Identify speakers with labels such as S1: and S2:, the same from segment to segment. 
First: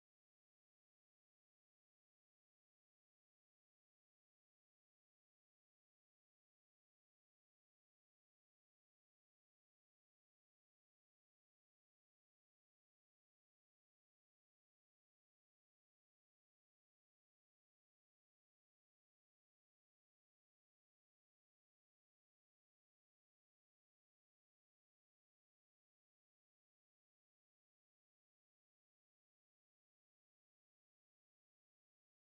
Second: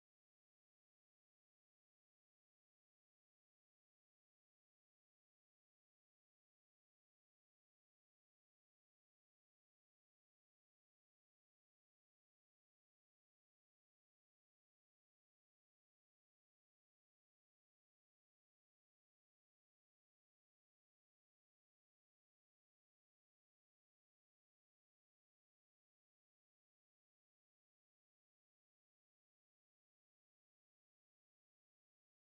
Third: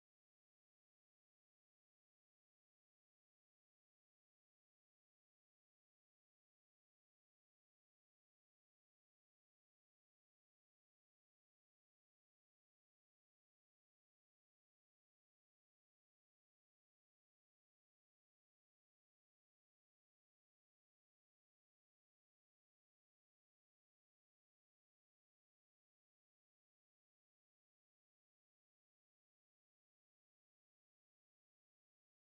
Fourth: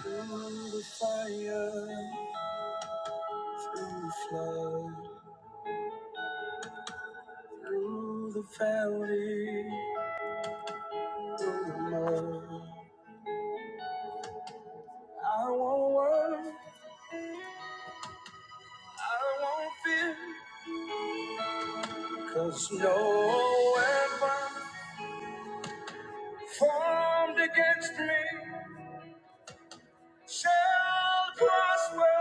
S1: Through the fire, through the flood, through the valley, through the mud. I won't worry, I won't fear, cause no weapon formed against me shall prosper.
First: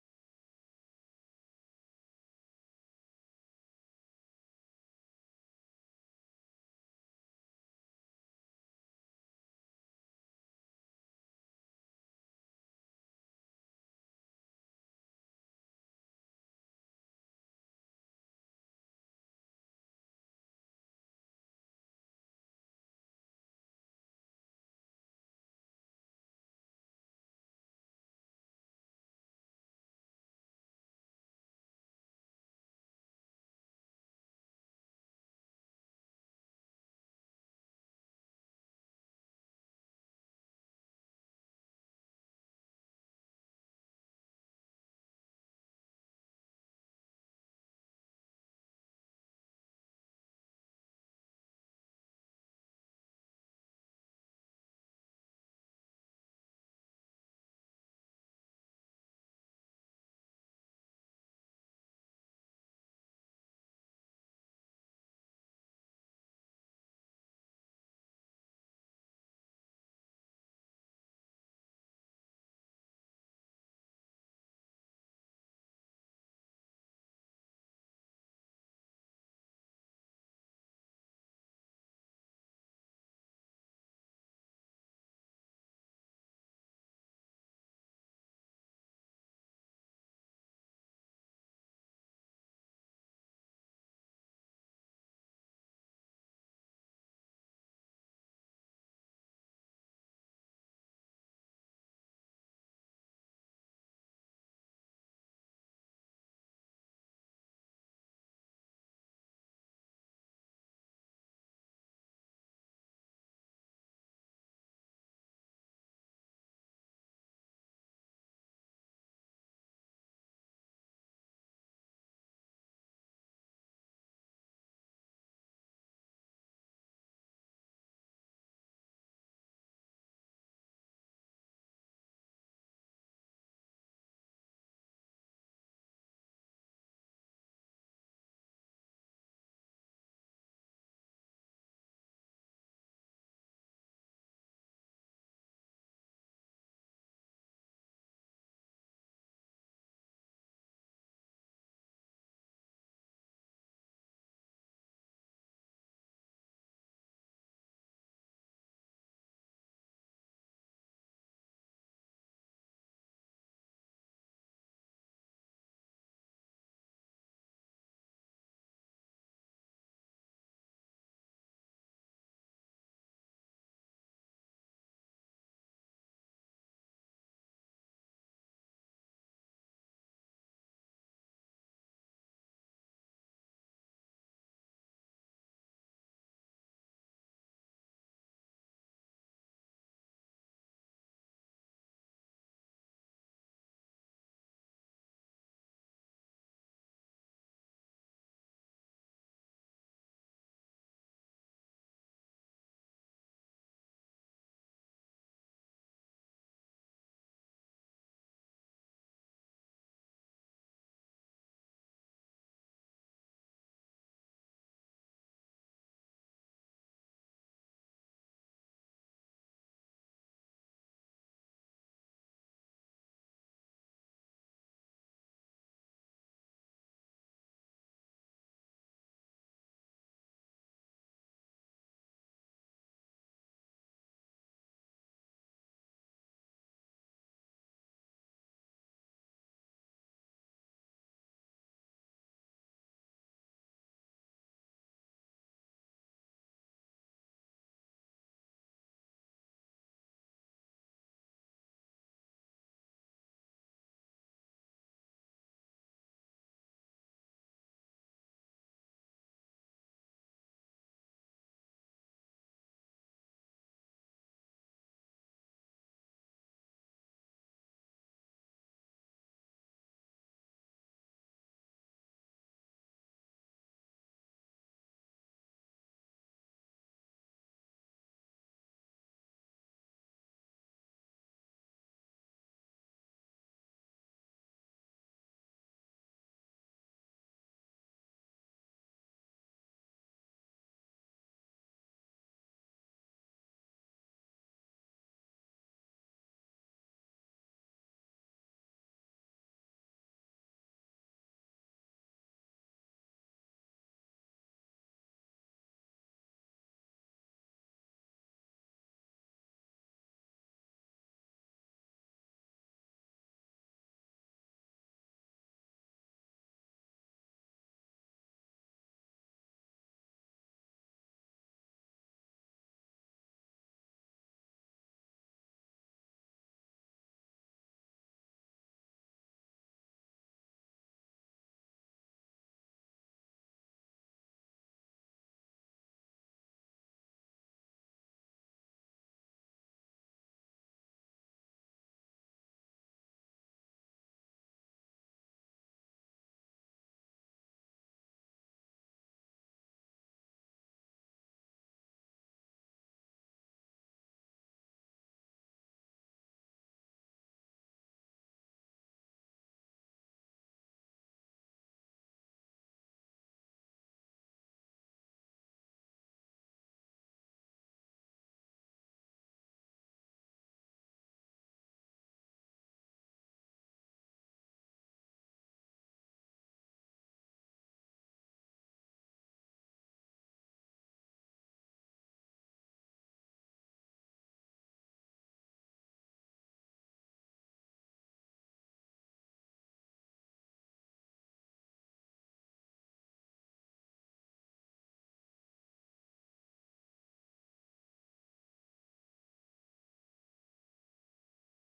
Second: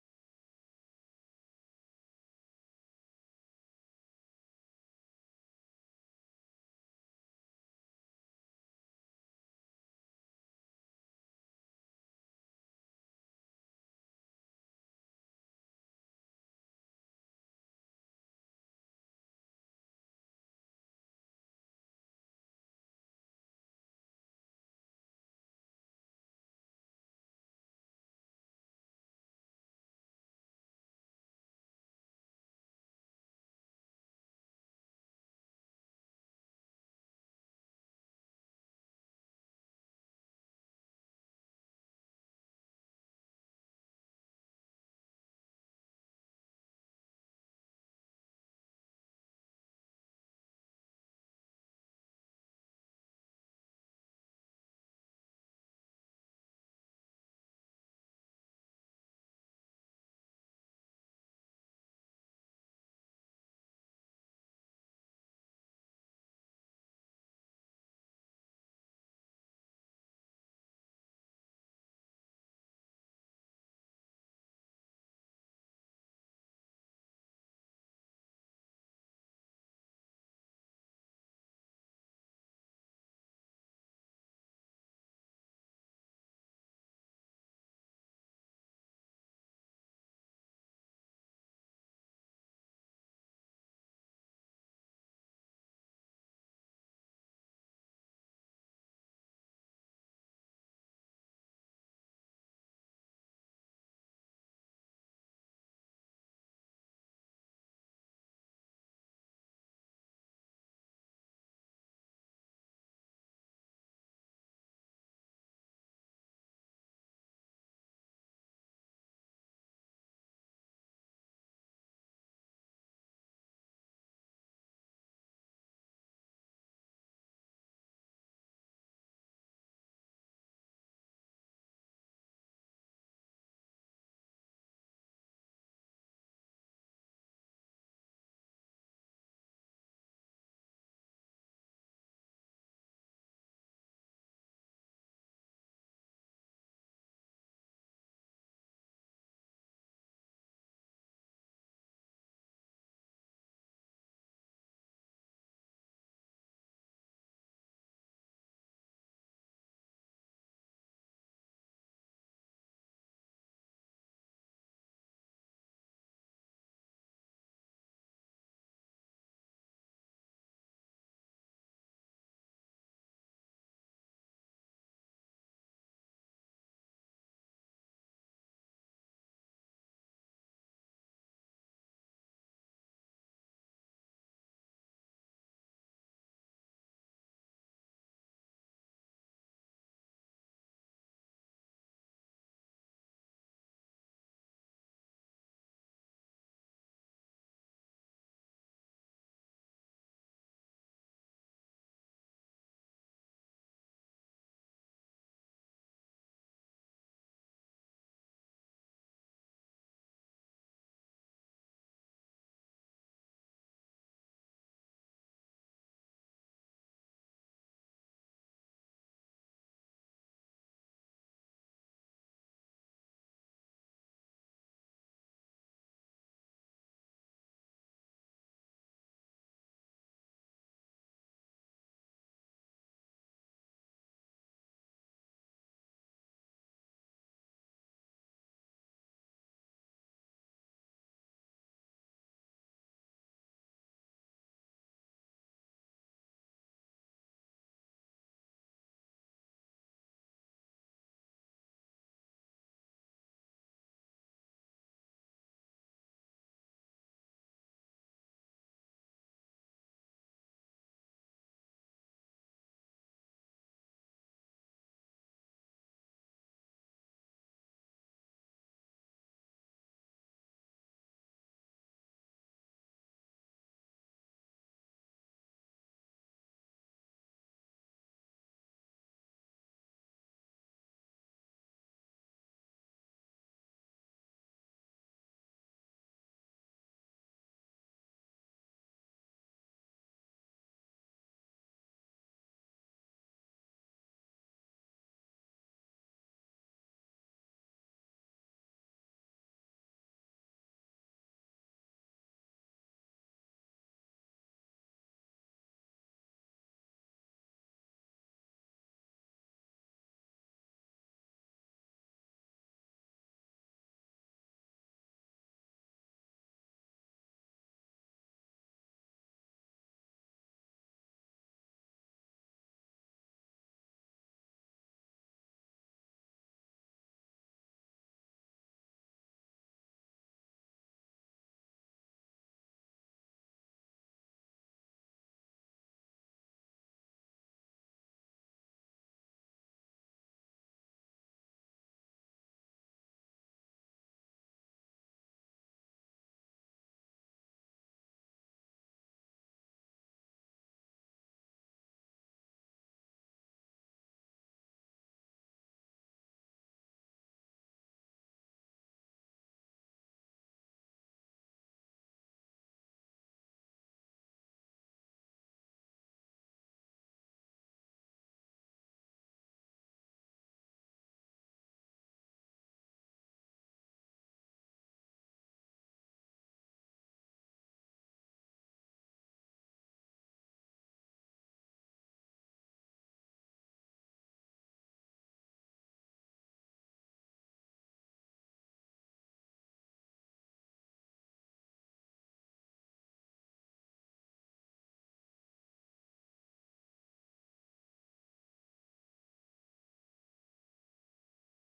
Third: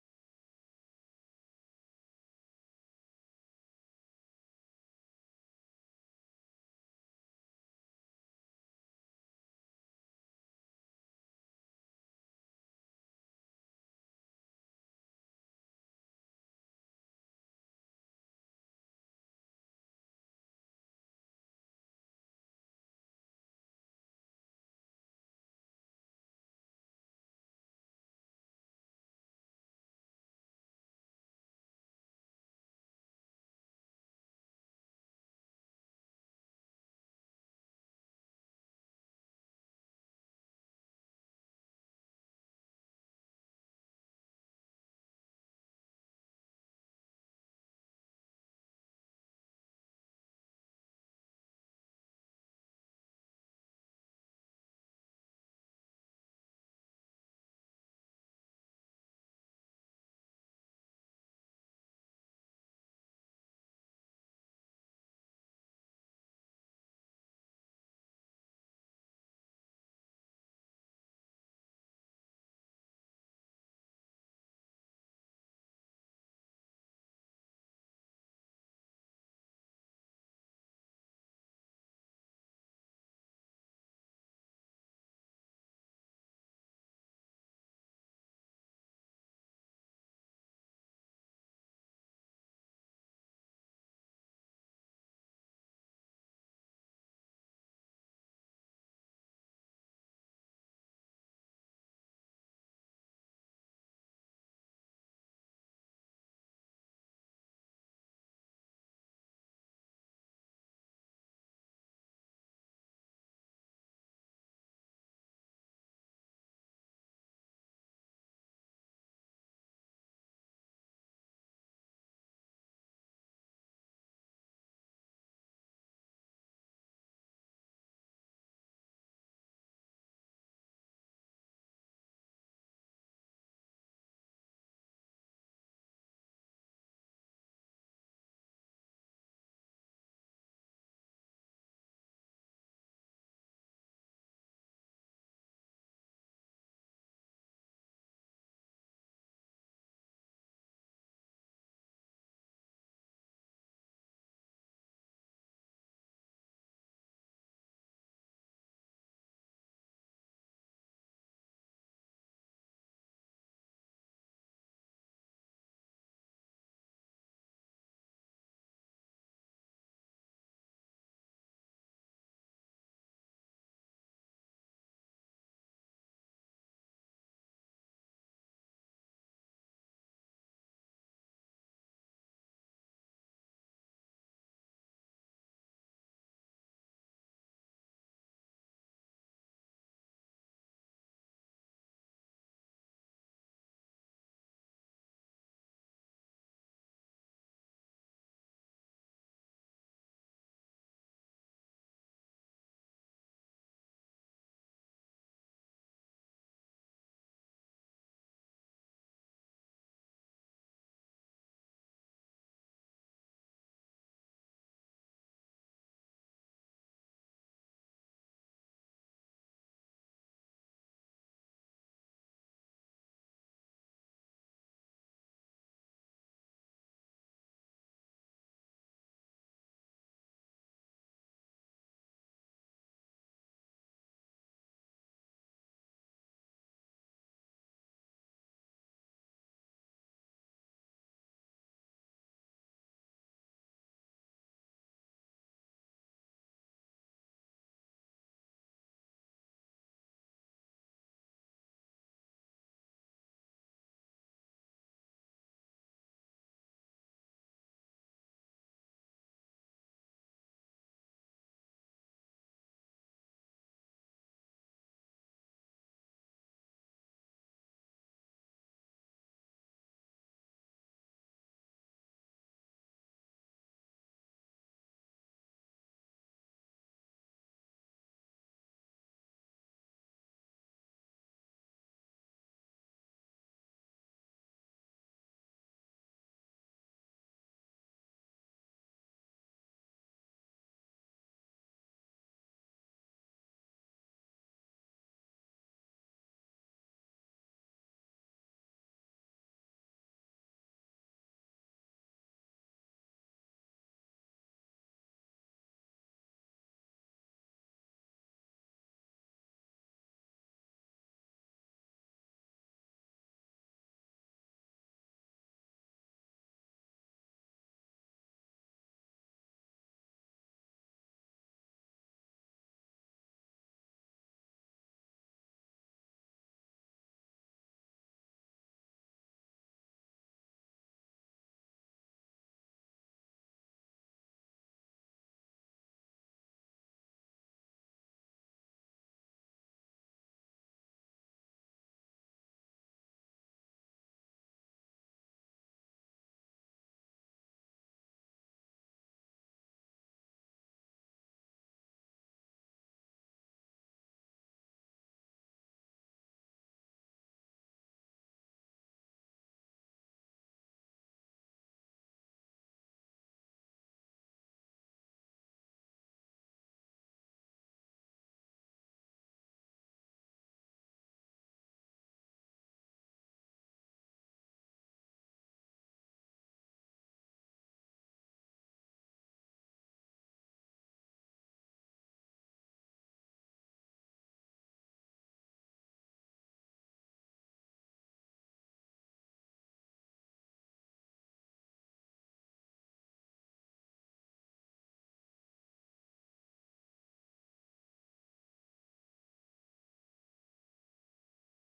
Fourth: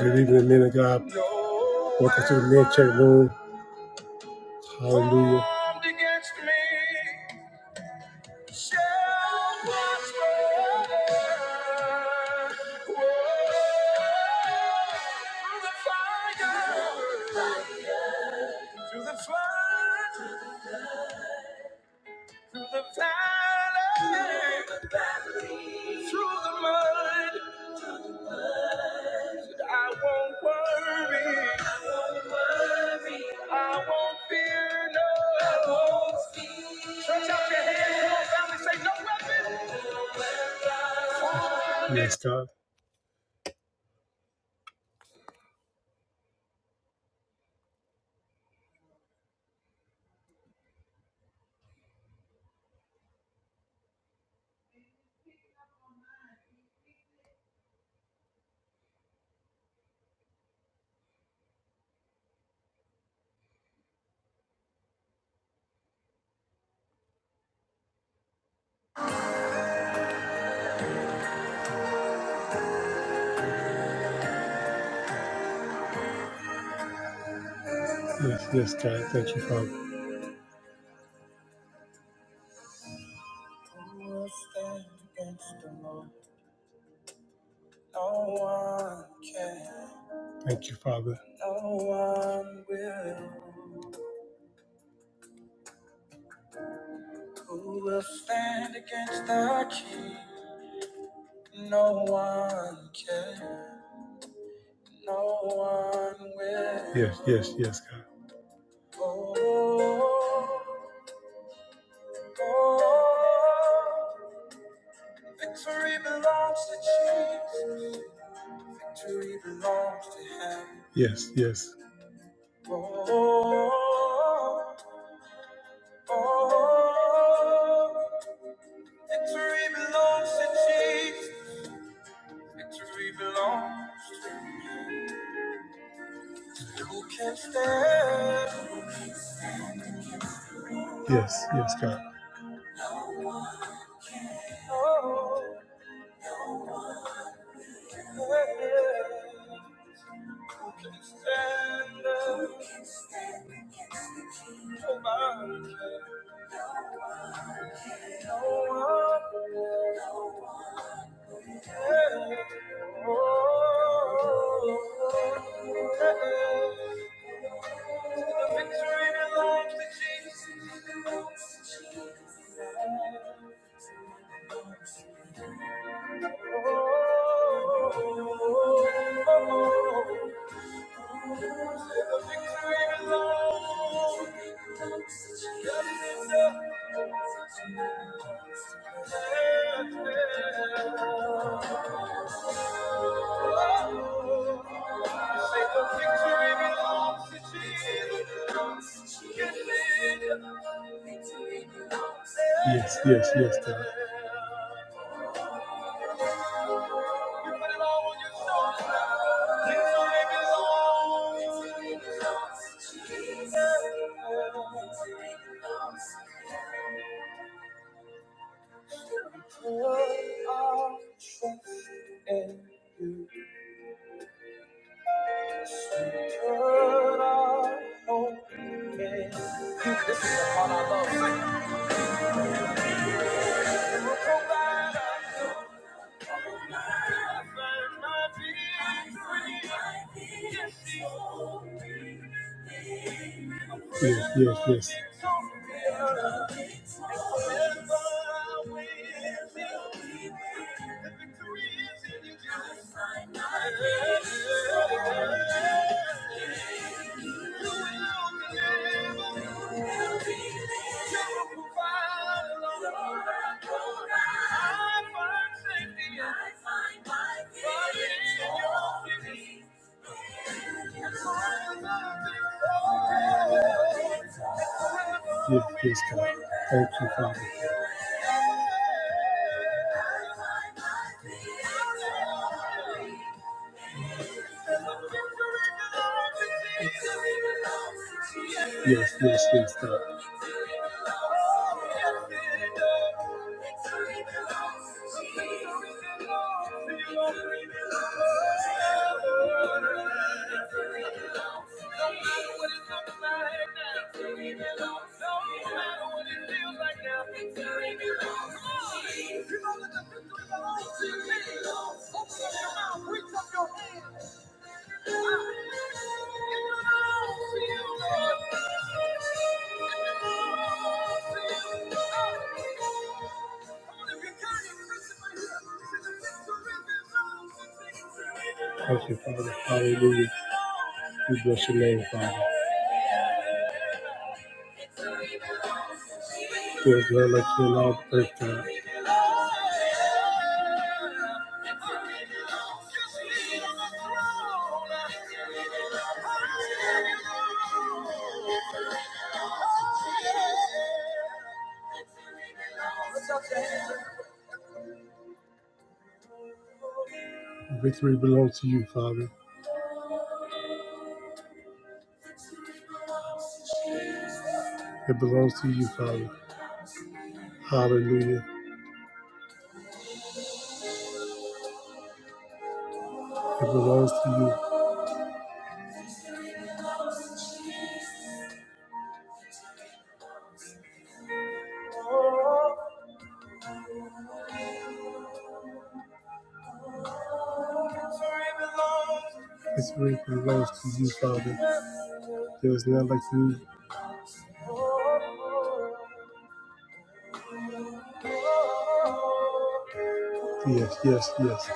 S1: Good evening, men of God. Welcome to the Men Check Room. Hallelujah. no. no Yes, God. Yes, yes, God. Thank you, Father. Thank you, Father. Who will stand against the King? No one can. No one will. Yes, yes, yes, God. Oh, oh, victory belongs to Jesus. Victory belongs to Him. Yes, yes. Oh, oh, oh. Victory belongs to Jesus. Victory belongs to who can stand. Yes, yes, God. Oh, yeah. Who can stand? Nobody can. No one. can. Oh, yeah. Yes, yes, yes, God. Put our trust in you. Put our hope in you. This is the part I love. Sing. You will provide us with life and my being yes, yes. The victory is in you. You will be able to provide. Give peace, God. Thank you, Father. Yes, yes, yes, God. Thank you, Father. Hallelujah. We bless your name, Father. There is none like you in all the earth, God. Victory belongs to you, Father. It belongs to you, Father. Hallelujah. It belongs to you. This praise belongs to you, Father. There is none like you. Yes, yes, yes.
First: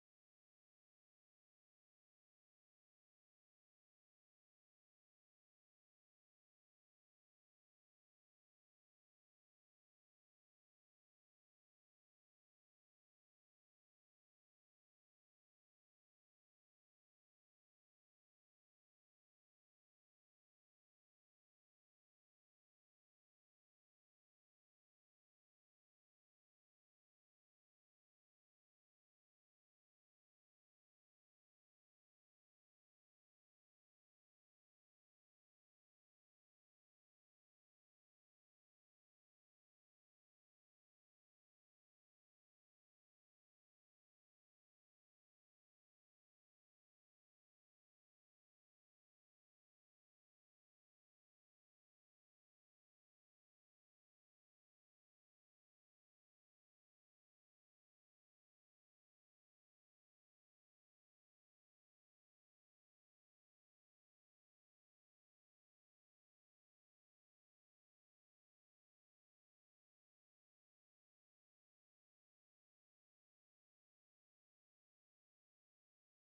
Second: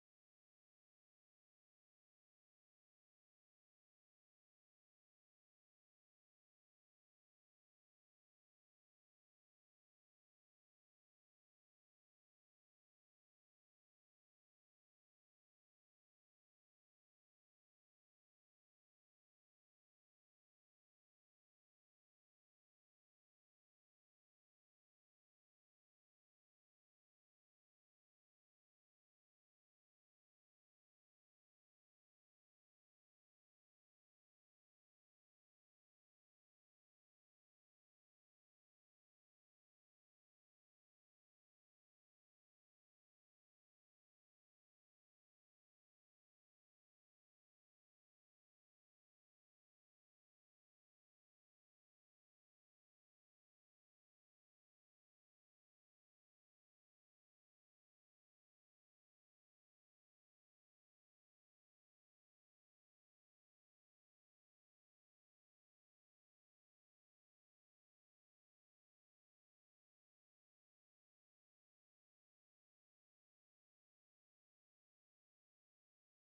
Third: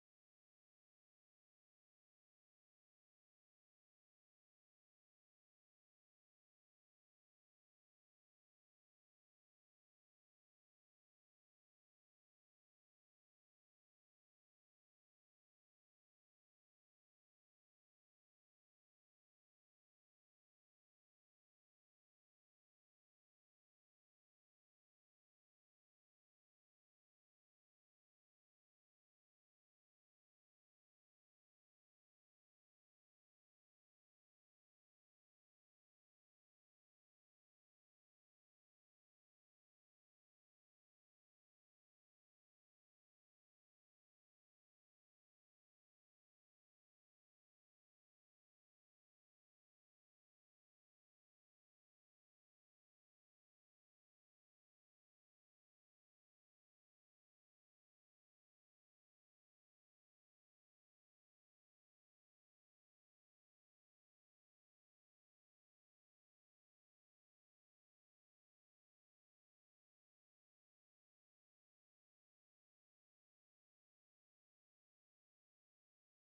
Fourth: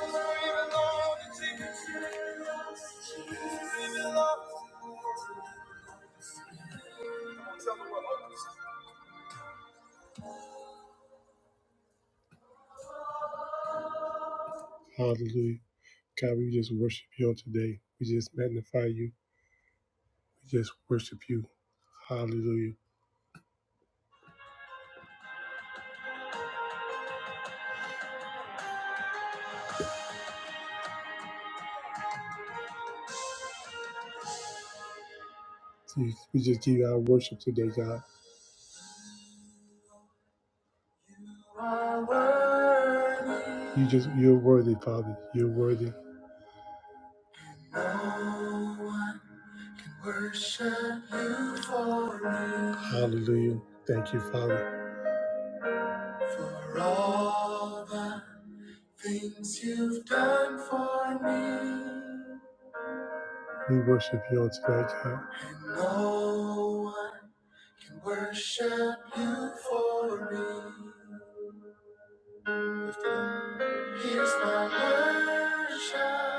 S1: Hallelujah. God, we just worship you on today. We just magnify you. We just worship you. Hallelujah. We just give you our worship today, God. You just you're worthy, Father. You're worthy. No Hallelujah. Thank you, Father. We worship you on tonight, God. no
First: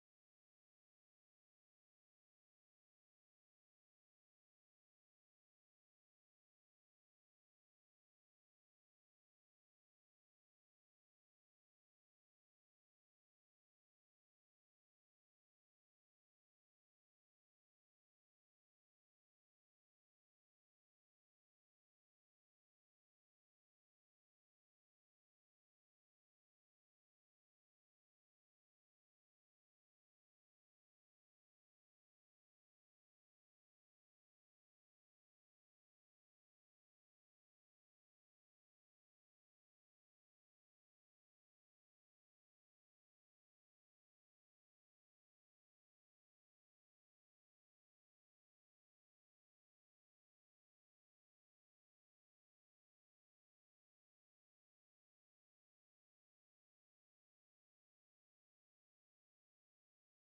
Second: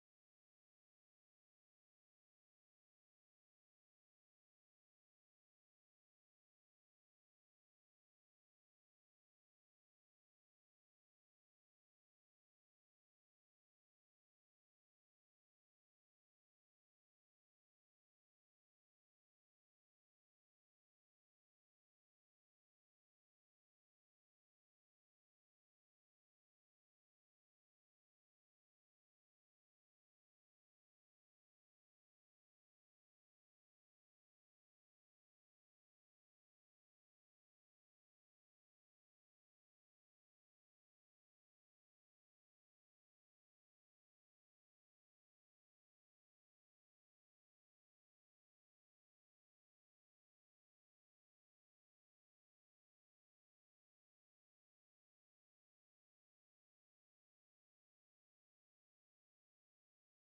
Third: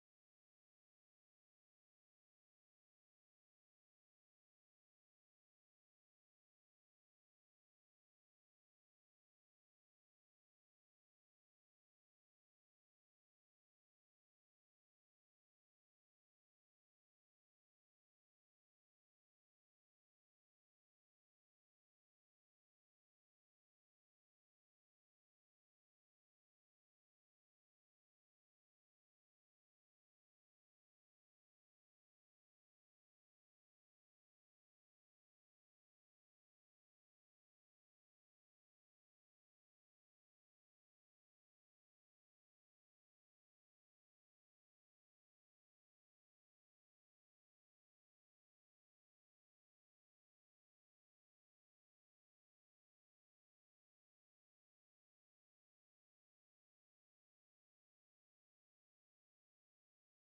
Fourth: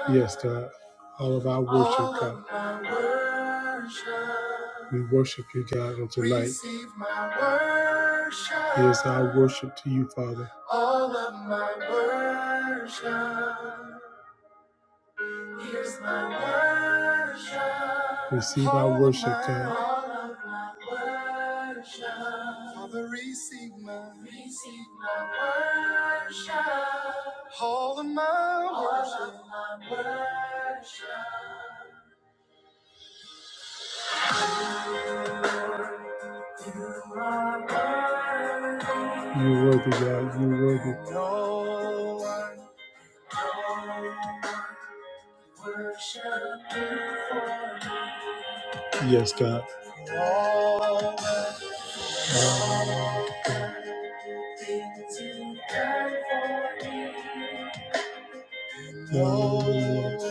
S1: Yes, God. All of our worship, God. We worship you, God, on tonight. Receive my worship. Here's our worship to you, Father. Here's my worship. Receive our worship, God. All of my worship. Father, receive my, receive my worship. All of my worship. All of my worship. You are worthy. You're worthy, God. You're worthy. No one no one worship you for. Yes, God. All Lord,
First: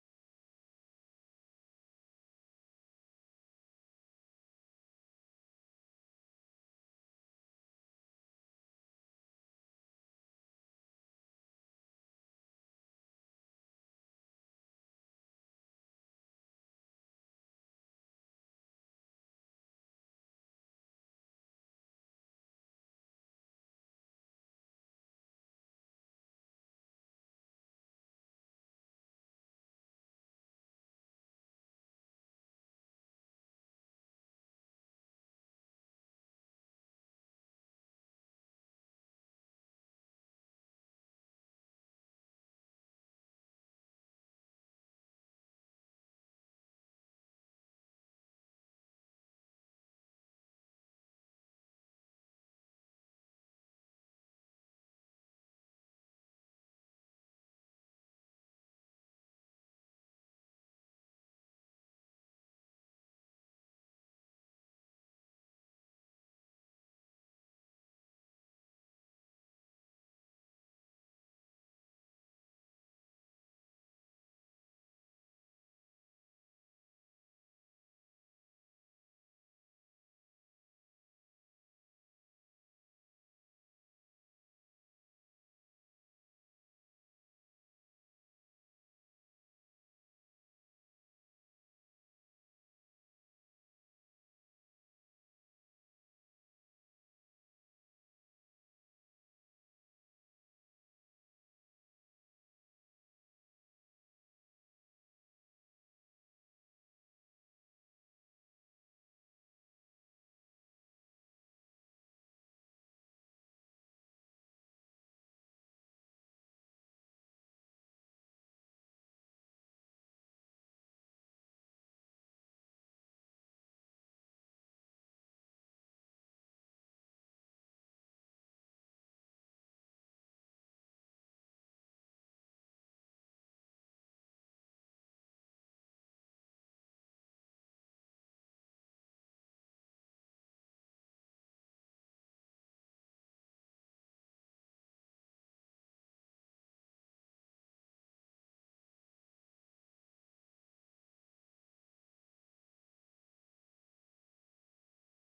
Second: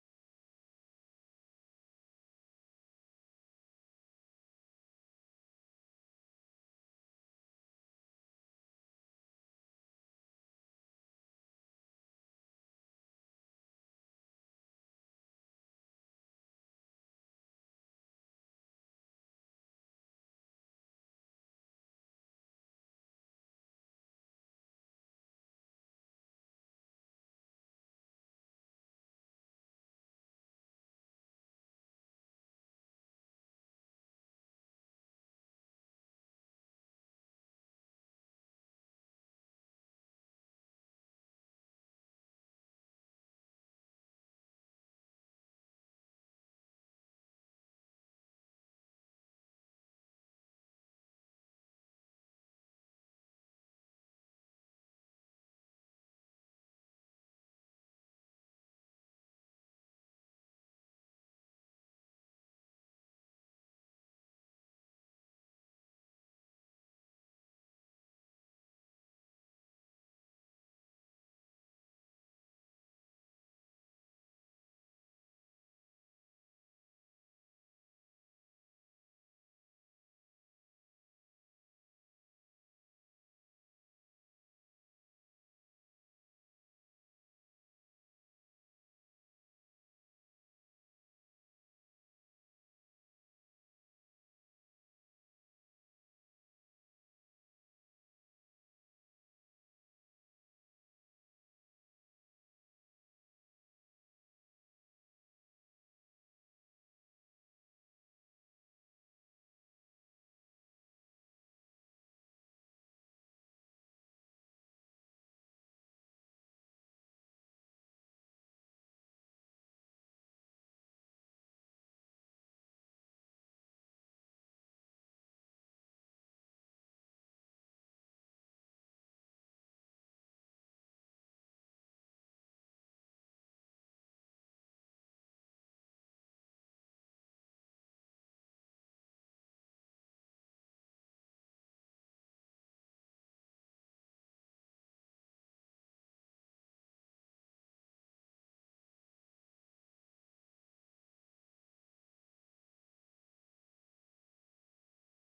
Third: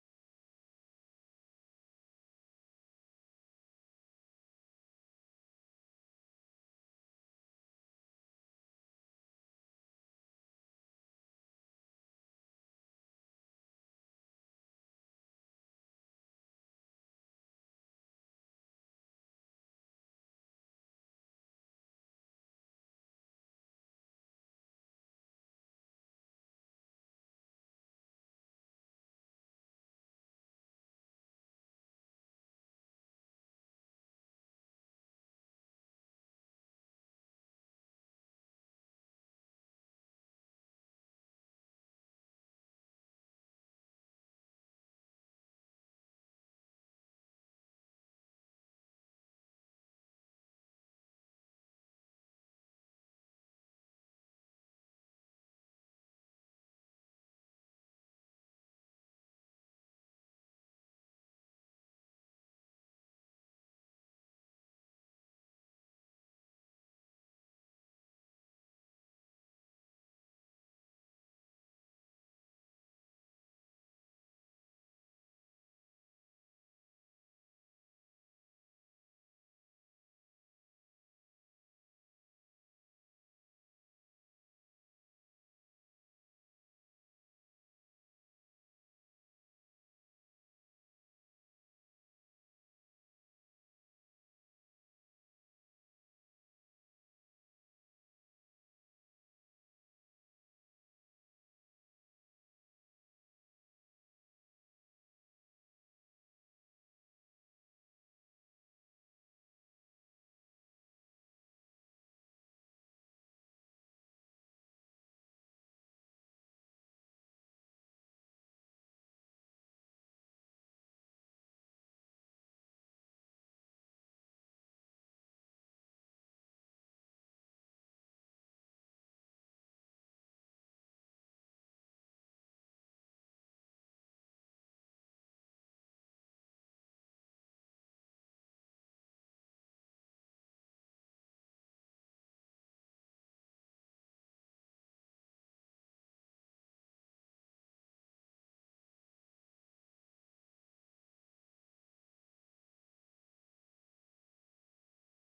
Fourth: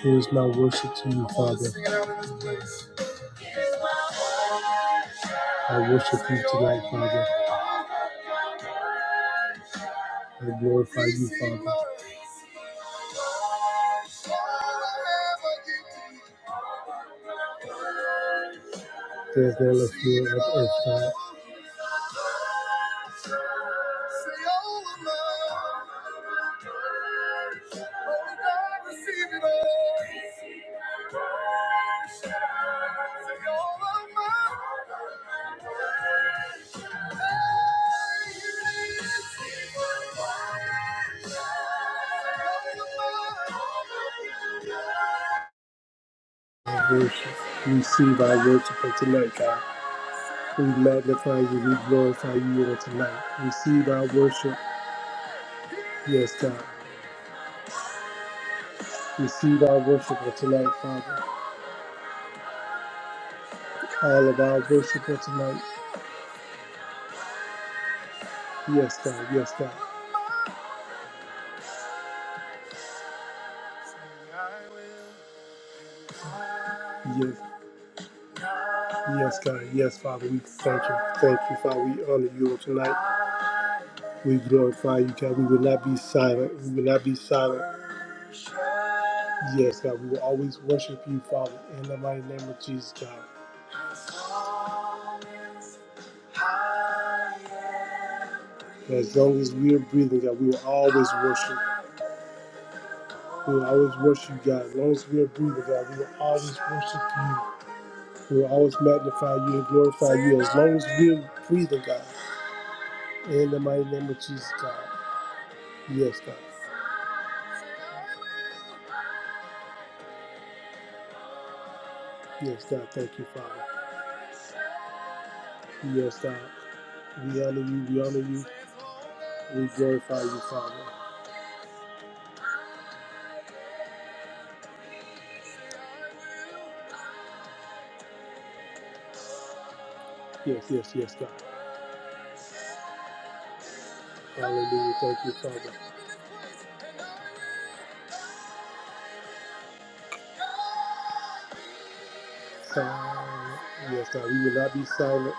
S1: here's my worship to you, Father. I worship you tonight, Father. I glorify you, Father. There's no left here on earth, God. I worship. Receive our worship of tonight, God. We magnify you. We glorify you on tonight. Receive our worship. Yes, God. Receive our worship of tonight, Father. all of our worship on tonight. Yes, God. Yes, God. Yes, yes, God. Yes, Father. We thank you. Thank you, Father. We honor you on tonight. We glorify you, God. We will not be silent. We will not be silent. Yes, God. We will always worship you, Father, in the mighty name of Jesus, God. as long as we are breathing, God, we will always worship. We will always worship you, God. As long as we are breathing, God, we will always worship you. We will always magnify you and glorify you as long as we're breathing, God. In the mighty name of Jesus, God. Yes, God. Yes, God. Thank you, Father. Yes, God. We honor you. We honor you. We glorify you, Father. Yes, yes, yes, God. Hallelujah. Thank you, Father. Silent. Yes, God. We will not be silent.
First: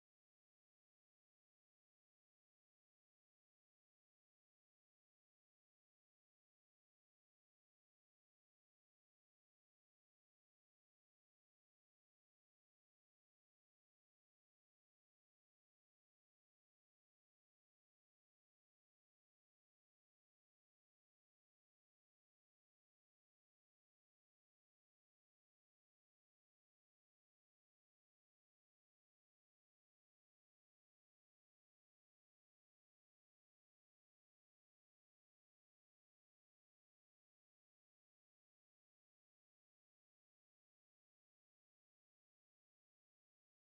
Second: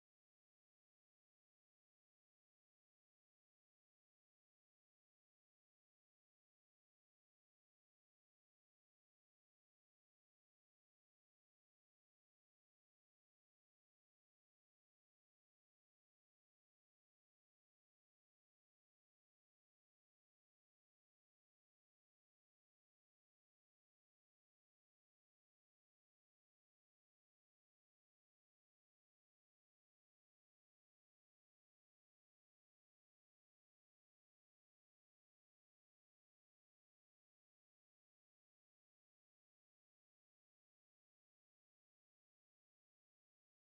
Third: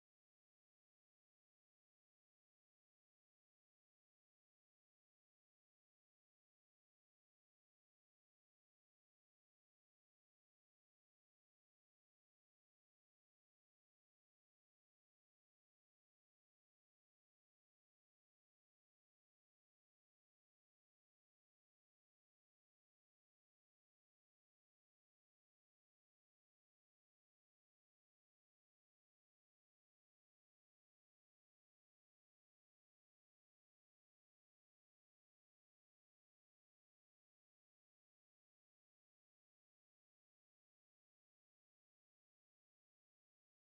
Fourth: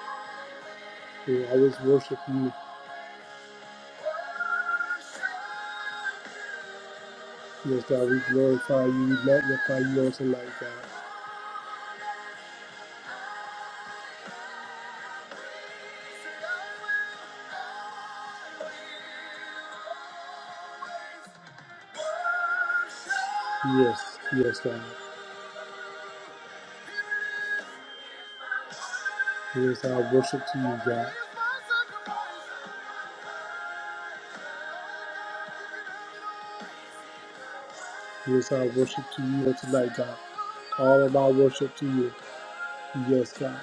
S1: We will always worship you. Yes, God. We glorify you. We magnify you on tonight, God. Yes, yes, God. Here's our worship to you, God. Here's our worship to you on tonight, God. All of our worship to you. Yes, God.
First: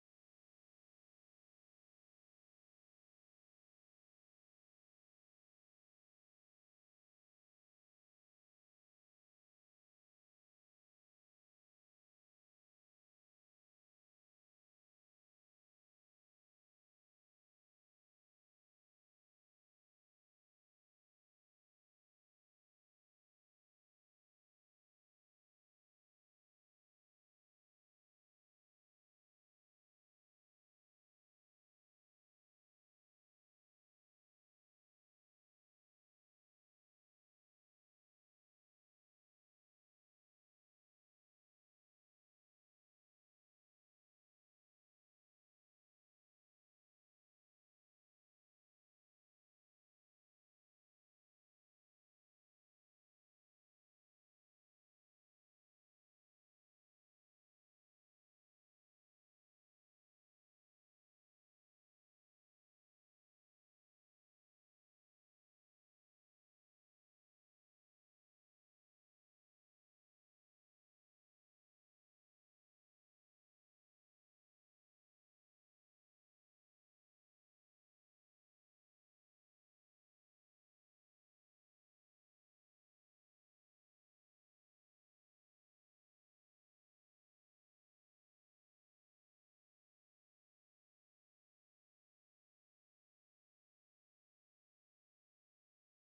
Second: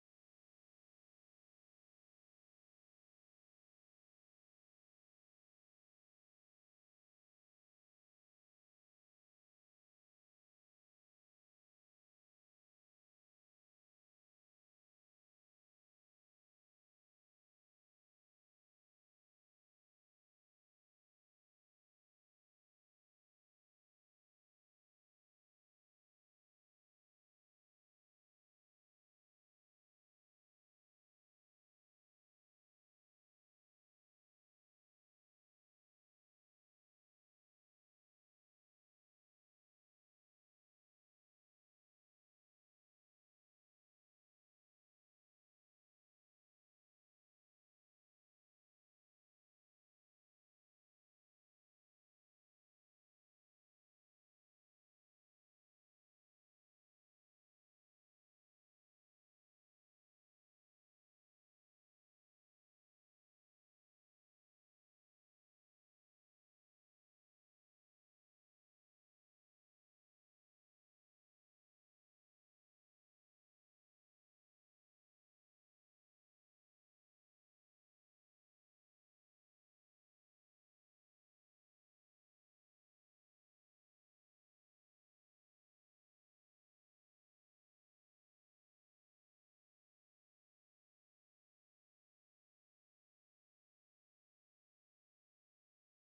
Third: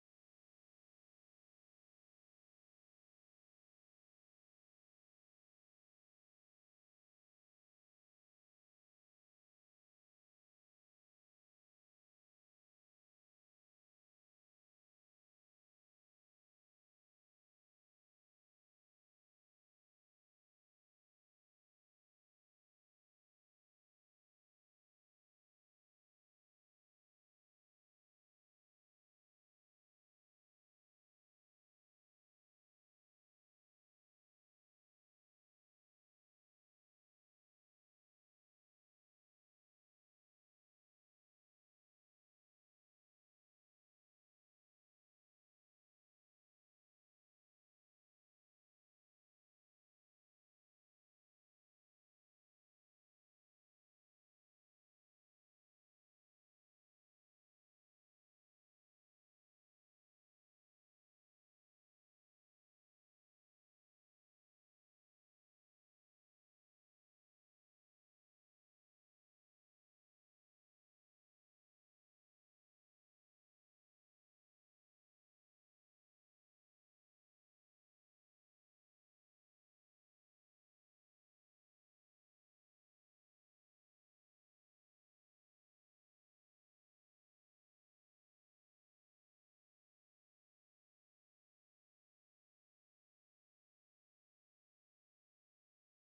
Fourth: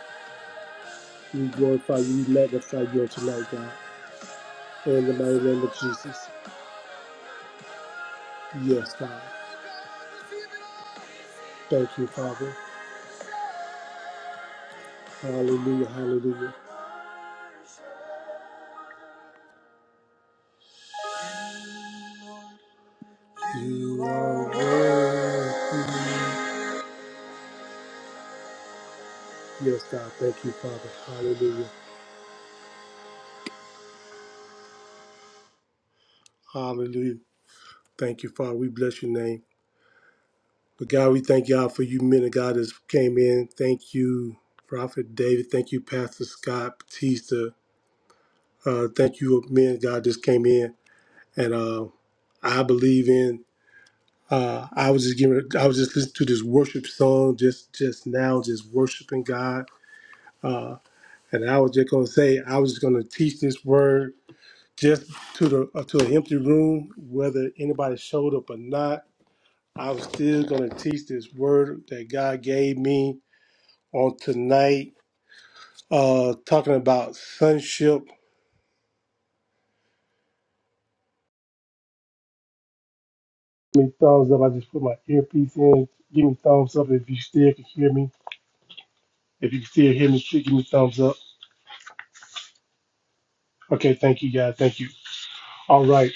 S1: We glorify you, we magnify you on tonight, God. In the mighty name of Jesus. Yes, God. Thank you, Father. Hallelujah, hallelujah. You are worthy. Yes, God. Thank you, Father. Hallelujah. Hallelujah. Thank you, Father. We bless your name. But God, we thank God for you men of God that came in. Thank you, Prophet David. Thank you, Pastor Scott Batista. Uh, thank you, men of God just came in. And uh, I believe in. Uh, I was just giving. I was just listening to this worship song just just now, just worshiping God. Uh, and I was just gonna say, I was just gonna teach this word just to the uh, to an empty room, whether anybody showed up or not. I was still gonna teach this word that God gave me on tonight, uh, talking about sonship. Give me thumbs up. I just put my earpiece in. Give me thumbs up if you still can hear me. If you can still hear me, please give me thumbs up. Okay, thank you guys. Thank you. All right.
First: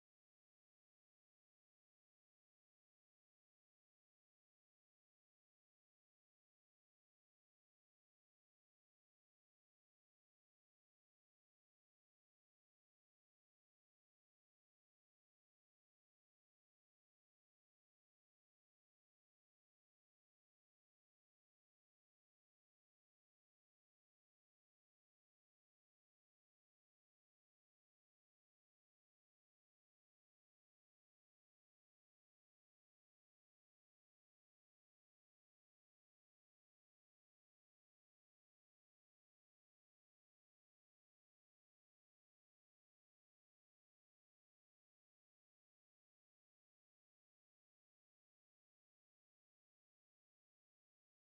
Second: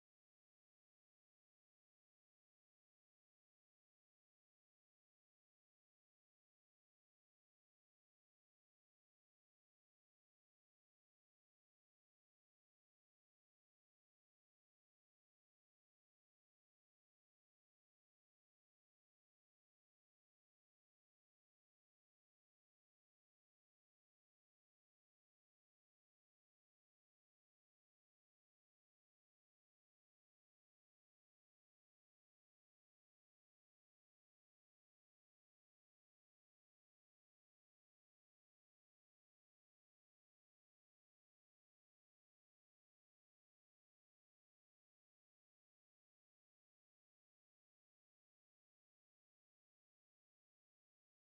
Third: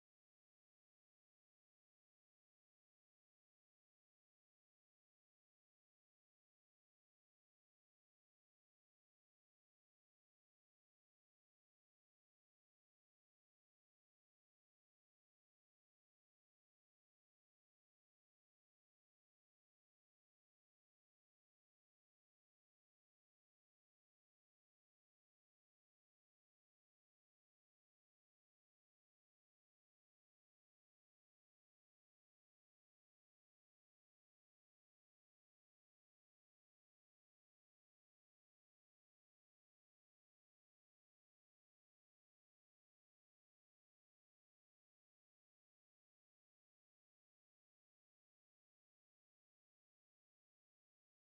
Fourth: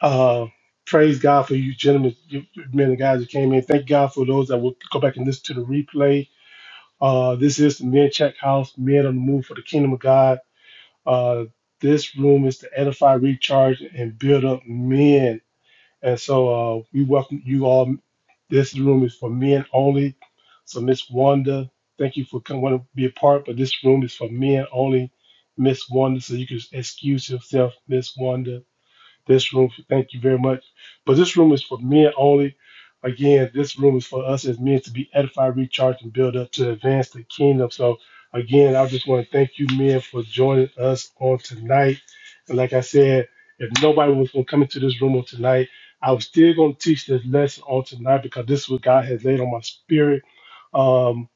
S1: Uh, praise God for you gentlemen, you, you men and guys that came in. Thank God for those that will go back and listen to the replay. Uh, this is the Men Check House, Men on the Move for the Kingdom of God. Uh, this room is to edify, recharge, and build up men And so uh, we welcome you all. This room is for men only. So Miss Wanda, thank you for coming want to be a part, but this room is for men only. Miss Wanda, so you can excuse yourself, Miss Wanda. This room, thank you very much. But this room is for men only. Again, this room is for us as men to be edified, recharged, and built up to advance the kingdom. So, again, I just want to thank you, men, for joining us on tonight. And like I said, if nobody was going to come into this room on tonight, I was still going to teach this lesson on tonight because this is what God has laid on my spirit. Um,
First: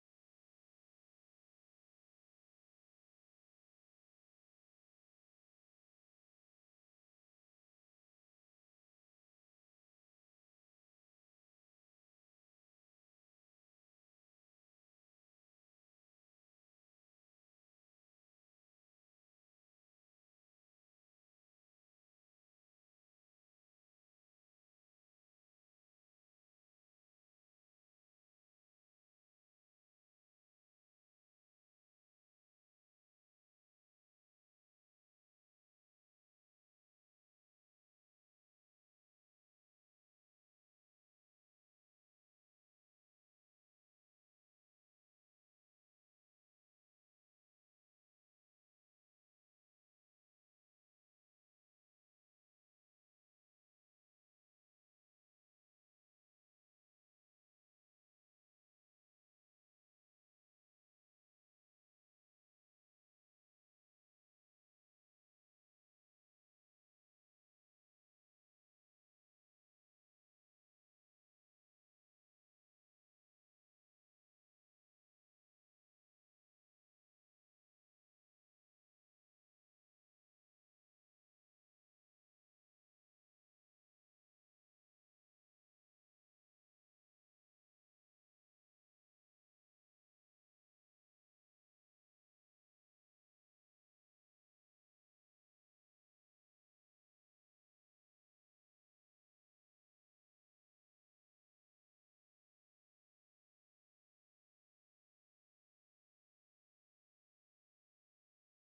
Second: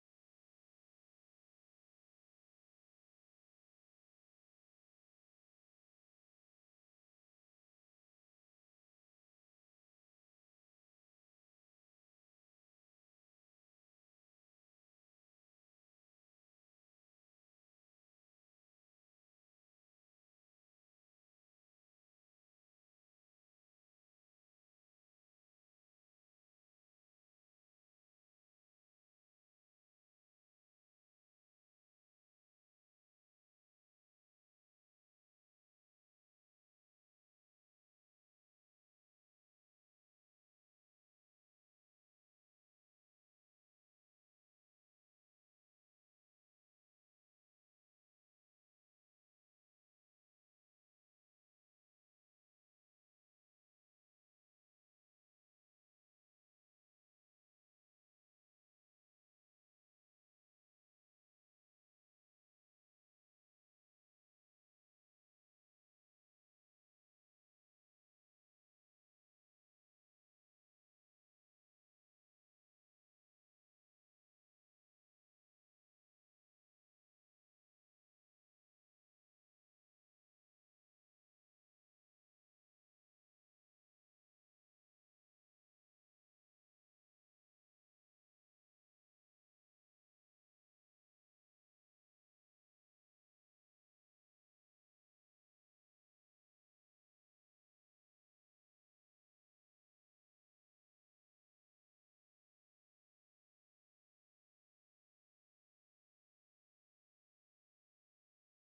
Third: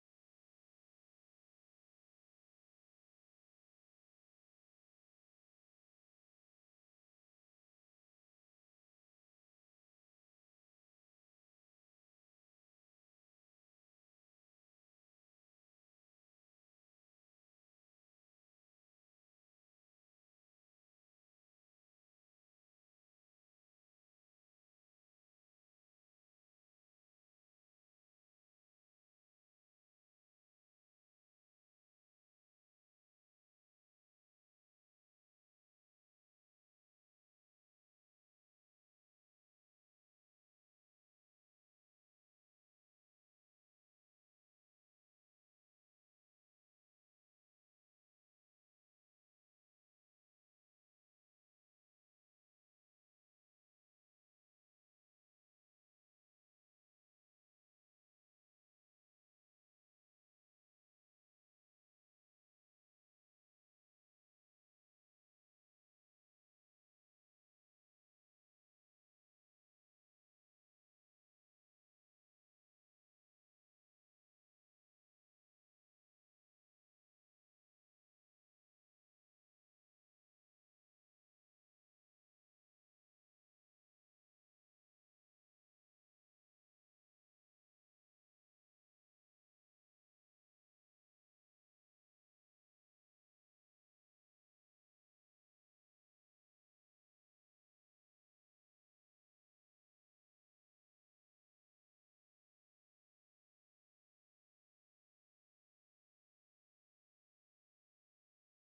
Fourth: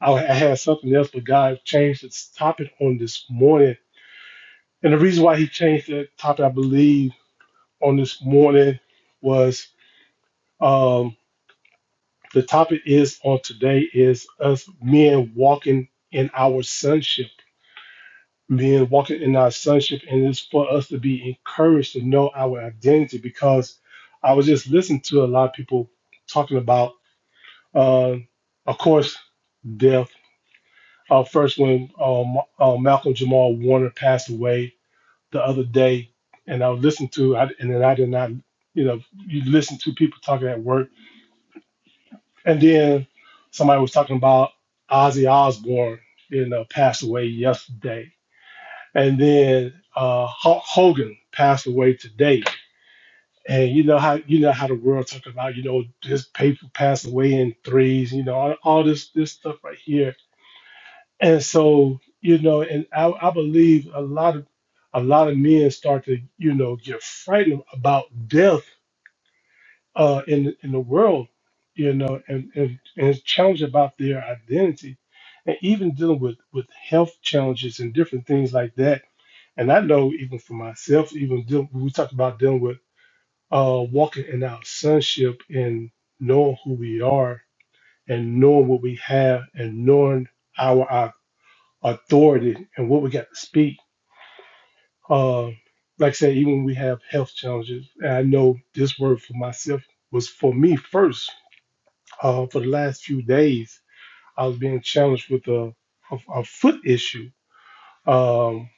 S1: I I had something else, but God changed its topic on this morning. And the reason why He changed that topic, I believe, on this morning was um, the topic is on today is us men walking in our sonship, men walking in our sonship, and it's for us to be encouraged to know our identity because I was just listening to a lot of people talking about, uh, of course, death. Uh, first, when um, uh, Malcolm Jamal Warner passed away the other day, and I was listening to, I, and then I did not, you know, you listen to people talking at work And then somebody was talking about Ozzy Osbourne, you know, passed away yesterday. And then uh, Hulk Hogan passed away today. And you know how you know how the world talk about, you know, this paper passed away in threes, you know, all, all this this stuff right here. And so, you know, and I, I believe a lot of a lot of men start to, you know, get frightened about death uh, in in the world, you know, and, and and it's challenged about their identity, and even dealing with with health challenges and different things like that. And I know even for myself, even deal, we talked about dealing with uh, walking in our sonship and knowing who we are and knowing what we have and knowing our, our authority and what we got to speak. Uh, like I said, even when we have health challenges, and I know this word for myself was for me first uh, for the last few days, I was being challenged with a, a, a foot issue. Um,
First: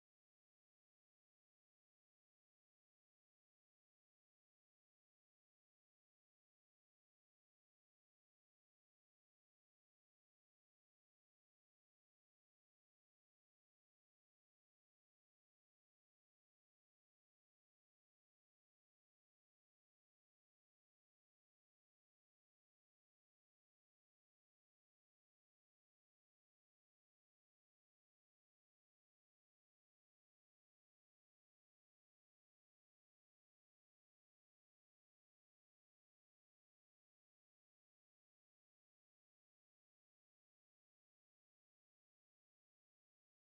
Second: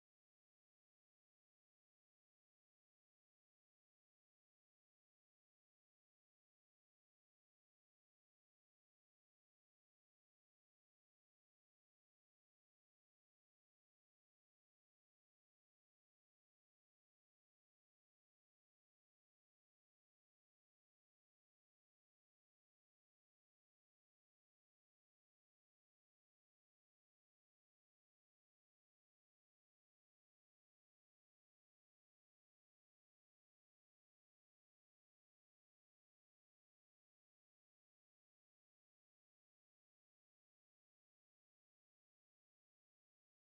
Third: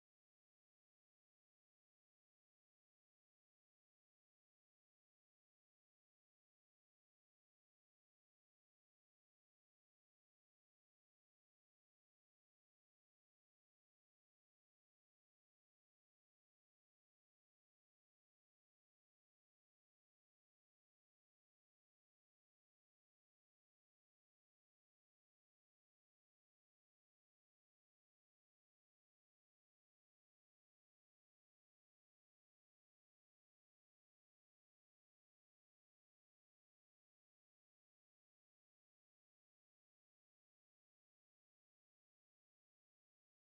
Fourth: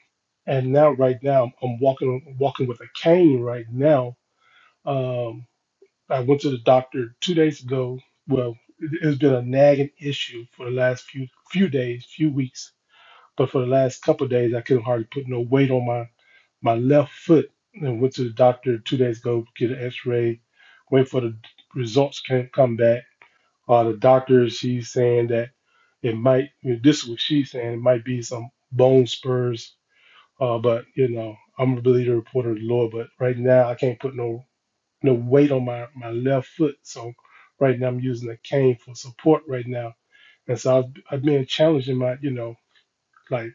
S1: and now, right now, I'm walking walking with a cane right now. Um, I went to the doctor two days ago. Well, it- it's been a nagging issue for the last few few days, few weeks. But for the last couple of days, I couldn't hardly put no weight on my my left foot. And went to the doctor two days ago, get an X-ray, wait for the results can't come back uh, the doctor, she's saying that it might, this is what she's saying, it might be some bone spurs. Uh, but, you know, I'm going to believe the report of the Lord. But right now, I can't put no no weight on my, my left foot. So right now, I'm using a cane for support right now. And so I've, I've been challenging my, you know, like,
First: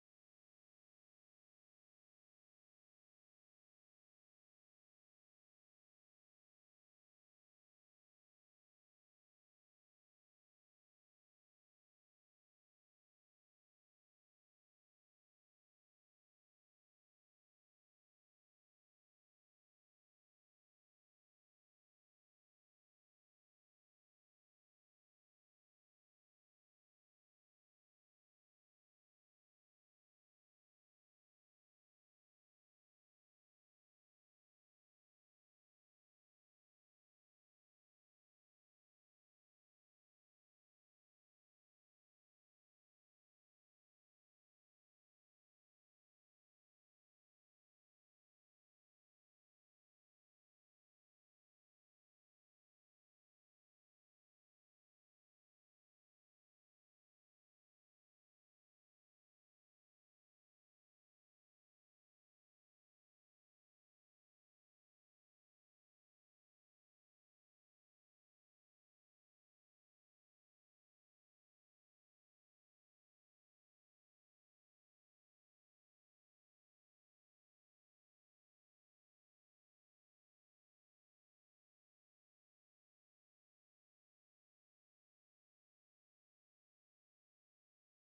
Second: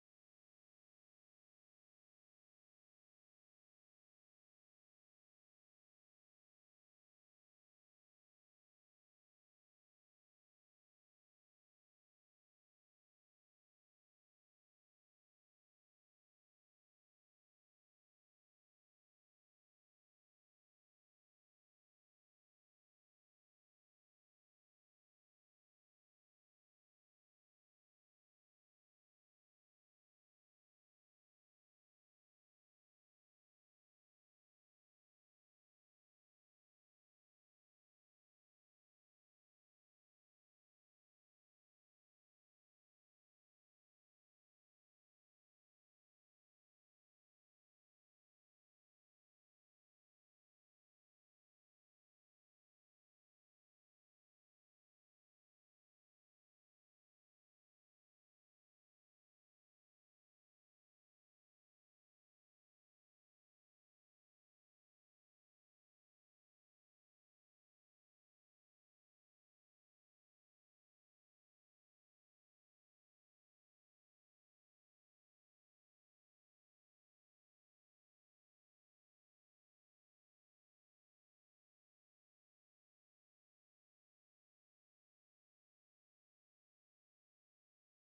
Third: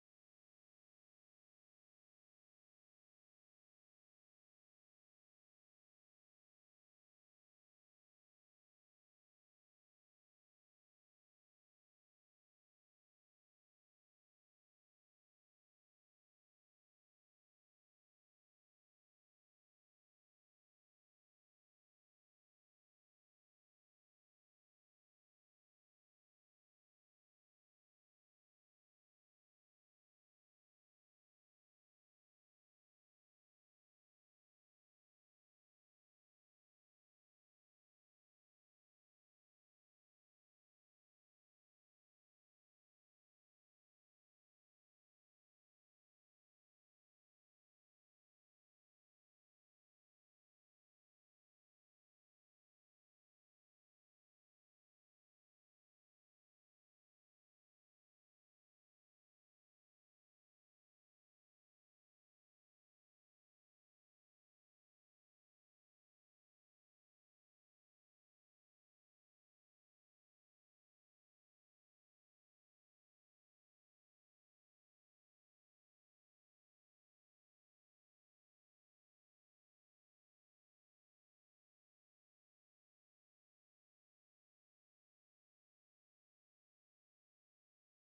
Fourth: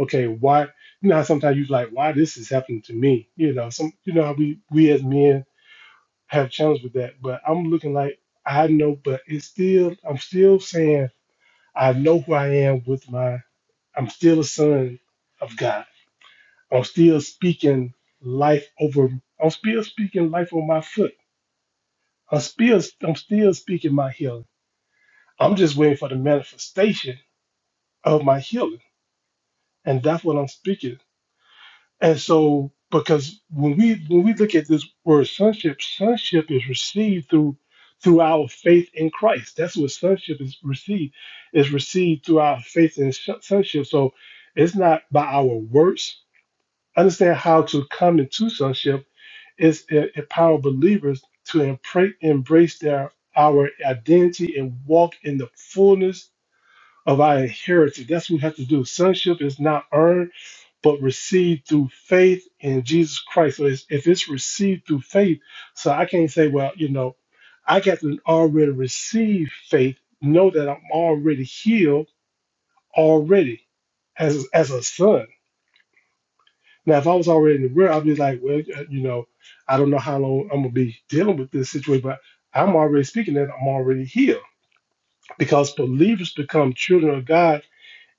S1: okay, why, you know, how sometimes you like, why this is happening to me? You know, some, you know, how we, we as men have challenged with that. But I'm looking like, I know, but it's still, I'm still saying, I know who I am with my, I'm still a son of God. I'm still speaking life over, I'm still speaking life on my foot. I'm still, I'm still speaking my healing. I'm just waiting for the manifestation of my healing. And that's what I'm speaking. And so, because when we when we look at this word sonship, sonship is received through through our faith in Christ. That's what sonship is received is received through our faith in sh- sonship. So it's not by our works. Understand how to come into sonship is it empower believers to empre- embrace their our identity and walk in the fullness of our heritage. That's what we have to do. Sonship is not earned, but received through faith in Jesus Christ. So it's, if it's received through faith, so I can't say, well, you know, I got to already receive faith, know that I'm already healed already as, as a son. Now, if I was already in the world, I'd be like, well, uh, you know, I don't know how long I'm going to be dealing with this situation, but I'm already speaking that I'm already healed because believers become children of God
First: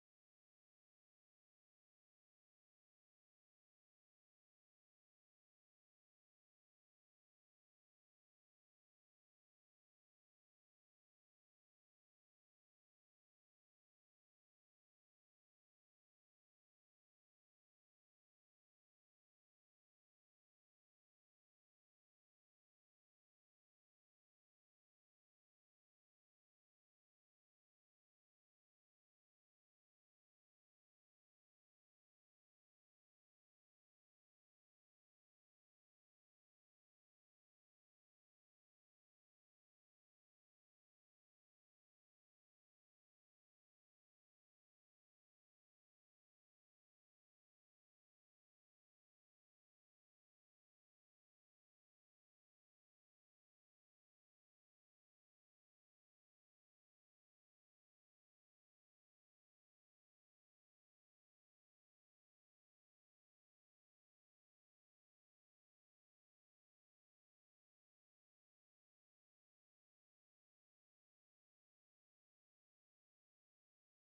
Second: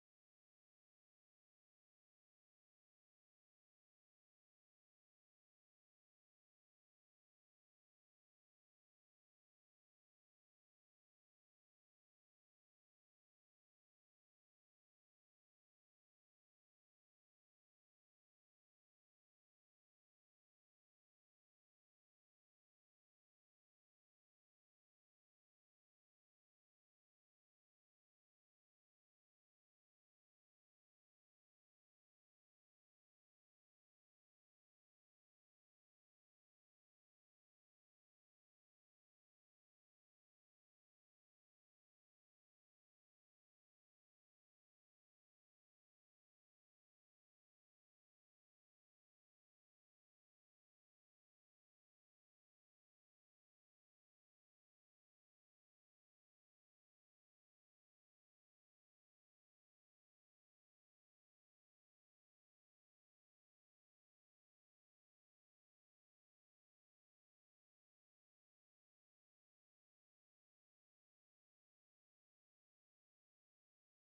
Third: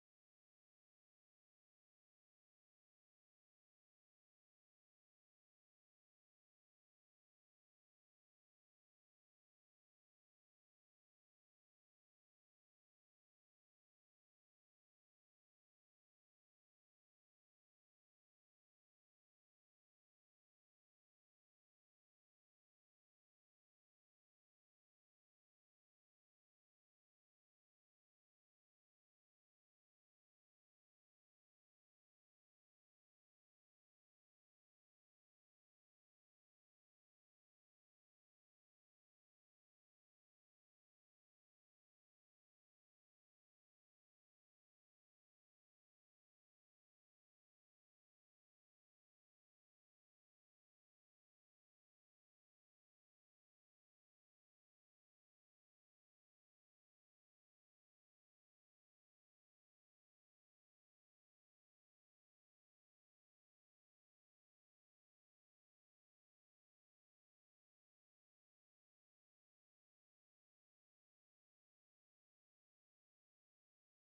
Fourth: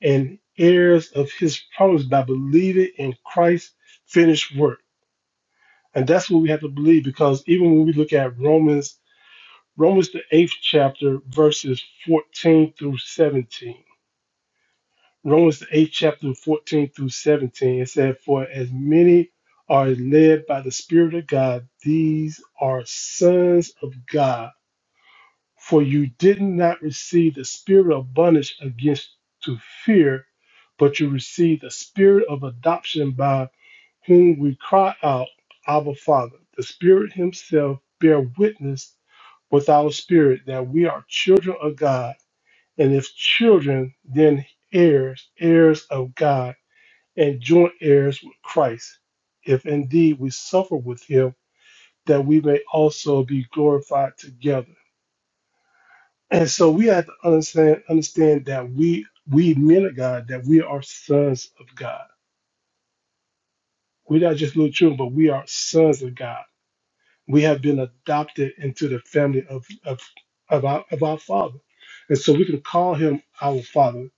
S1: and heirs of his promise by believing in Christ's finished work. And that's what we have to believe because even when we look at Romans, Romans the eighth chapter, verses 14 through 17. Romans the eighth chapter, 14 through 17, it said, For as many are led by the Spirit of God, these are sons of God. For you did not receive the spirit of bondage against to fear, but you received the spirit of adoption by whom we cry out, Abba Father. The Spirit Himself bear witness with our spirit that we are children of God, and if children, then heirs, heirs of God, and joint heirs with Christ, if indeed we suffer with Him, that we may also be glorified together. And so we have to understand understand that we we men of God, that we are sons of God. We're not just little children, but we are sons of God. We have been adopted into the family of of of our, of our Father, and so we can call Him our Father.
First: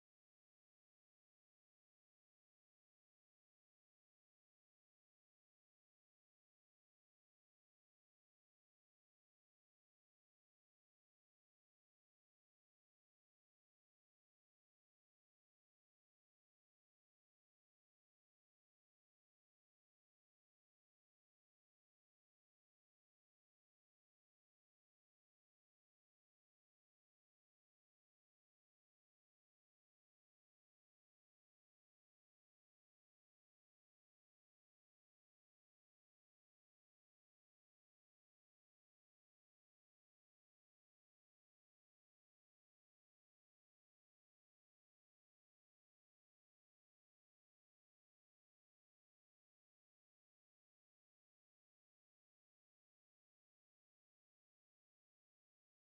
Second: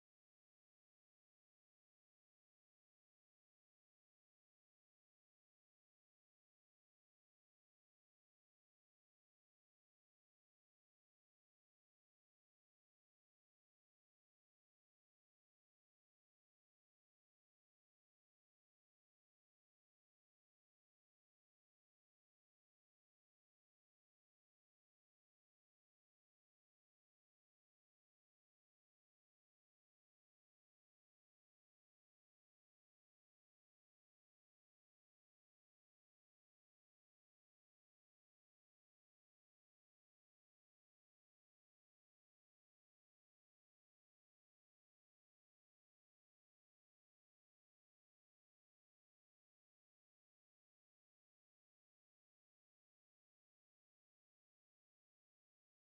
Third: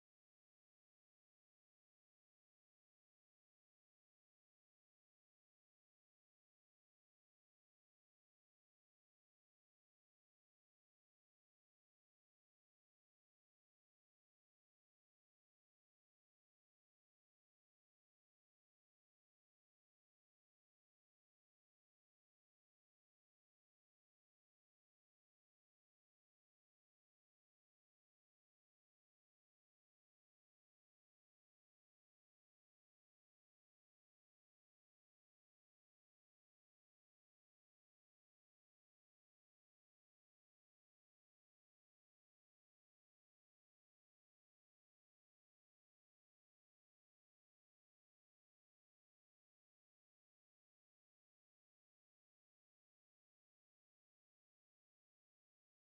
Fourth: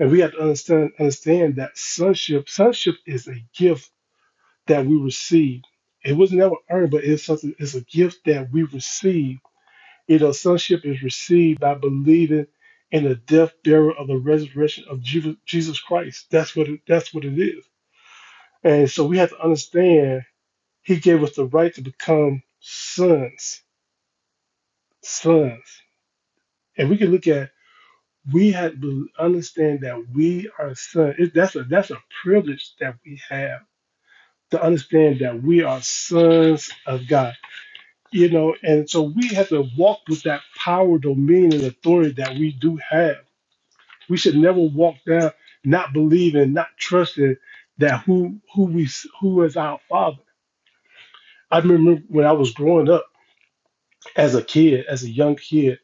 S1: And we have to understand understand that sonship sonship is a gift that we receive. It was never earned, but it's something. It's a gift that we receive You know, sonship is received by believing in the death, burial, of the resurrection of Ju- Jesus Christ. That's what it, that's what it is. And so we have to understand He gave us the right to become sons, sons. And we can look at we have to understand that we are sons. It, that's a that's a privilege that we have to understand that we are sons of God. You know, and so we have to walk with that power, dominion, and authority that we do have We should never walk down not believing, not trusting that who who we who is our father. I remember when I was growing up as a kid, as a young kid,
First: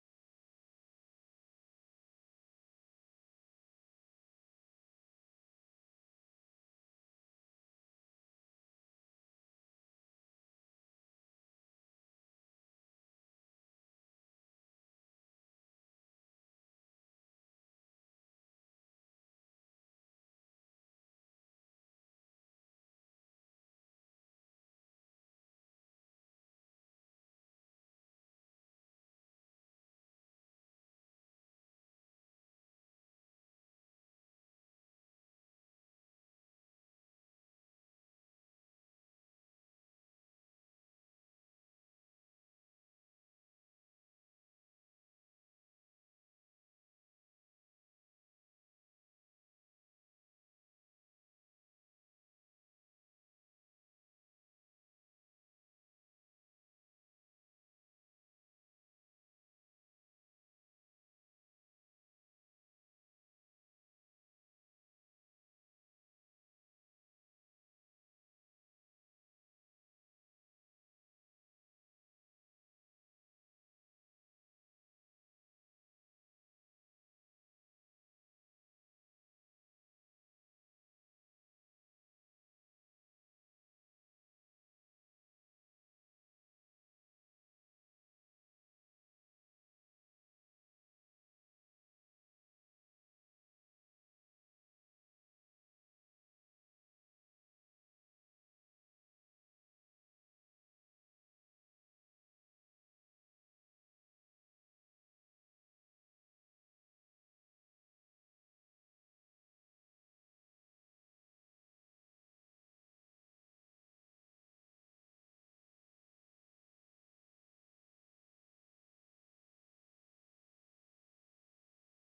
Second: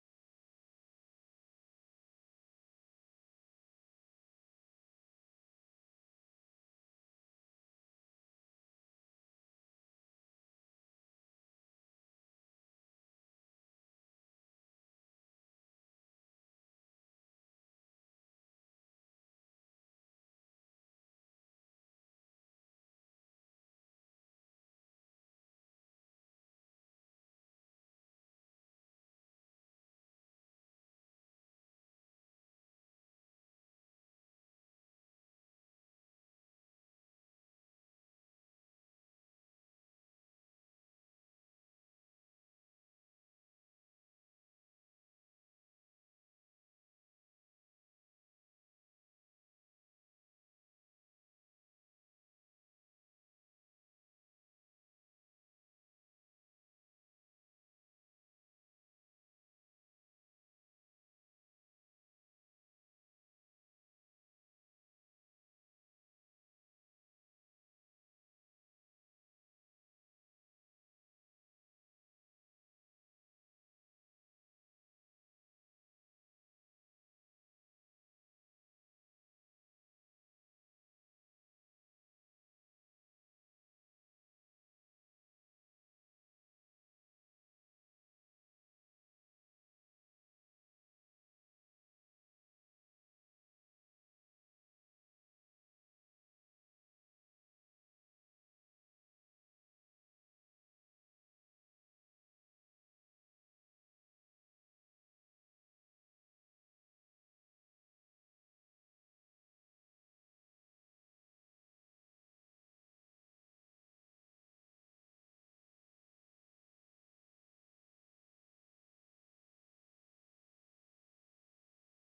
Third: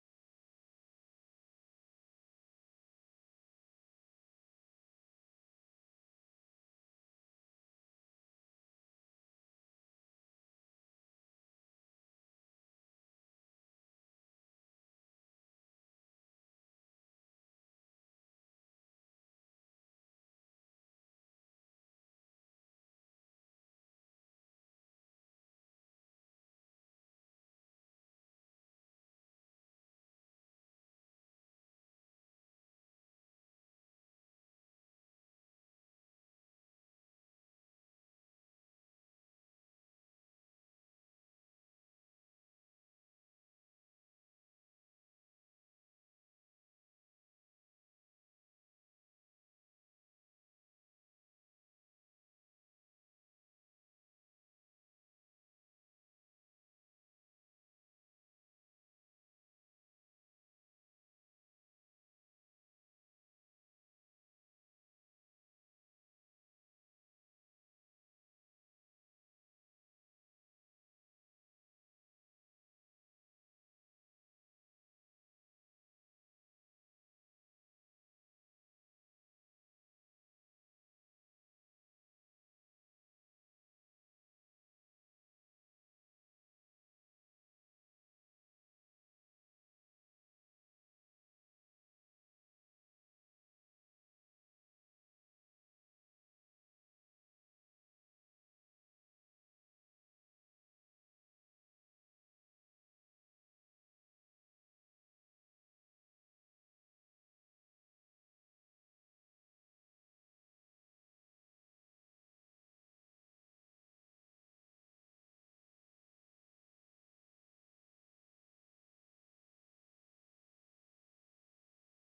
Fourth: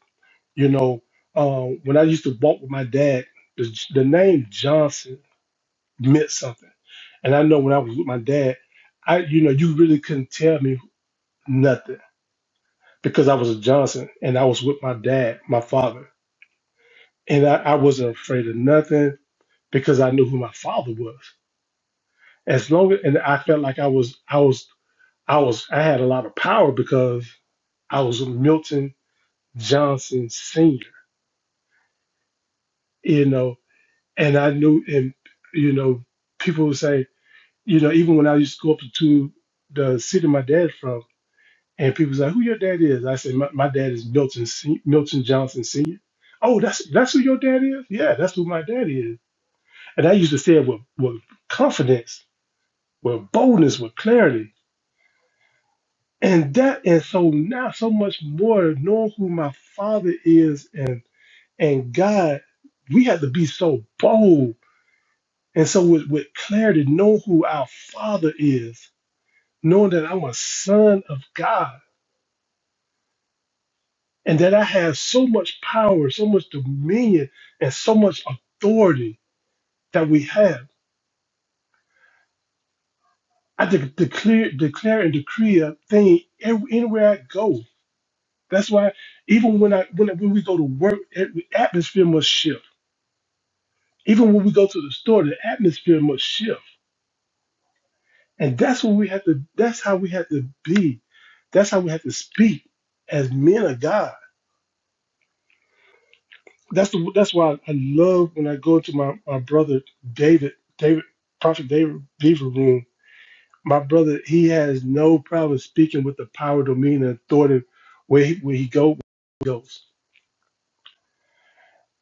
S1: you know, um, when I used to walk with my dad, the, the name Johnson meant something. And I know when I was with my dad, I you know you really couldn't tell me nothing because I was a Johnson and I was with my dad, my father, and I, I wasn't afraid of nothing because I knew who my father was. as long and I felt like I was I was I was I had a lot of power because I was Milton Johnson Senior, you know, and I knew and you know people would say you know even when I used to go up to the city my dad from and people say who your dad is I said my, my dad is Milton Se- Milton Johnson Senior. Oh, that's that's who your dad is? Yeah, that's who my dad is. And I used to say it with, with confidence, with boldness, with clarity and that and so now so much more knowing who my father is and and god we have to be so bold and so with, with clarity know who our father is knowing that i'm a son of god and that i have so much power so much dominion and so much authority that we have i de- declare declare and decree a thing ev- anywhere i go that's why even when i when, I- when we go to work the atmosphere must shift Even when we go to the store, the atmosphere must shift. And that's what we have to that's how we have to be. That's how we have to speak as men of God. That's the that's why I love when I go into my, my brother David, David, Prophet David Beaver room. My brother, he has no problem speaking with the power, dominion, and authority where he where he go where he goes.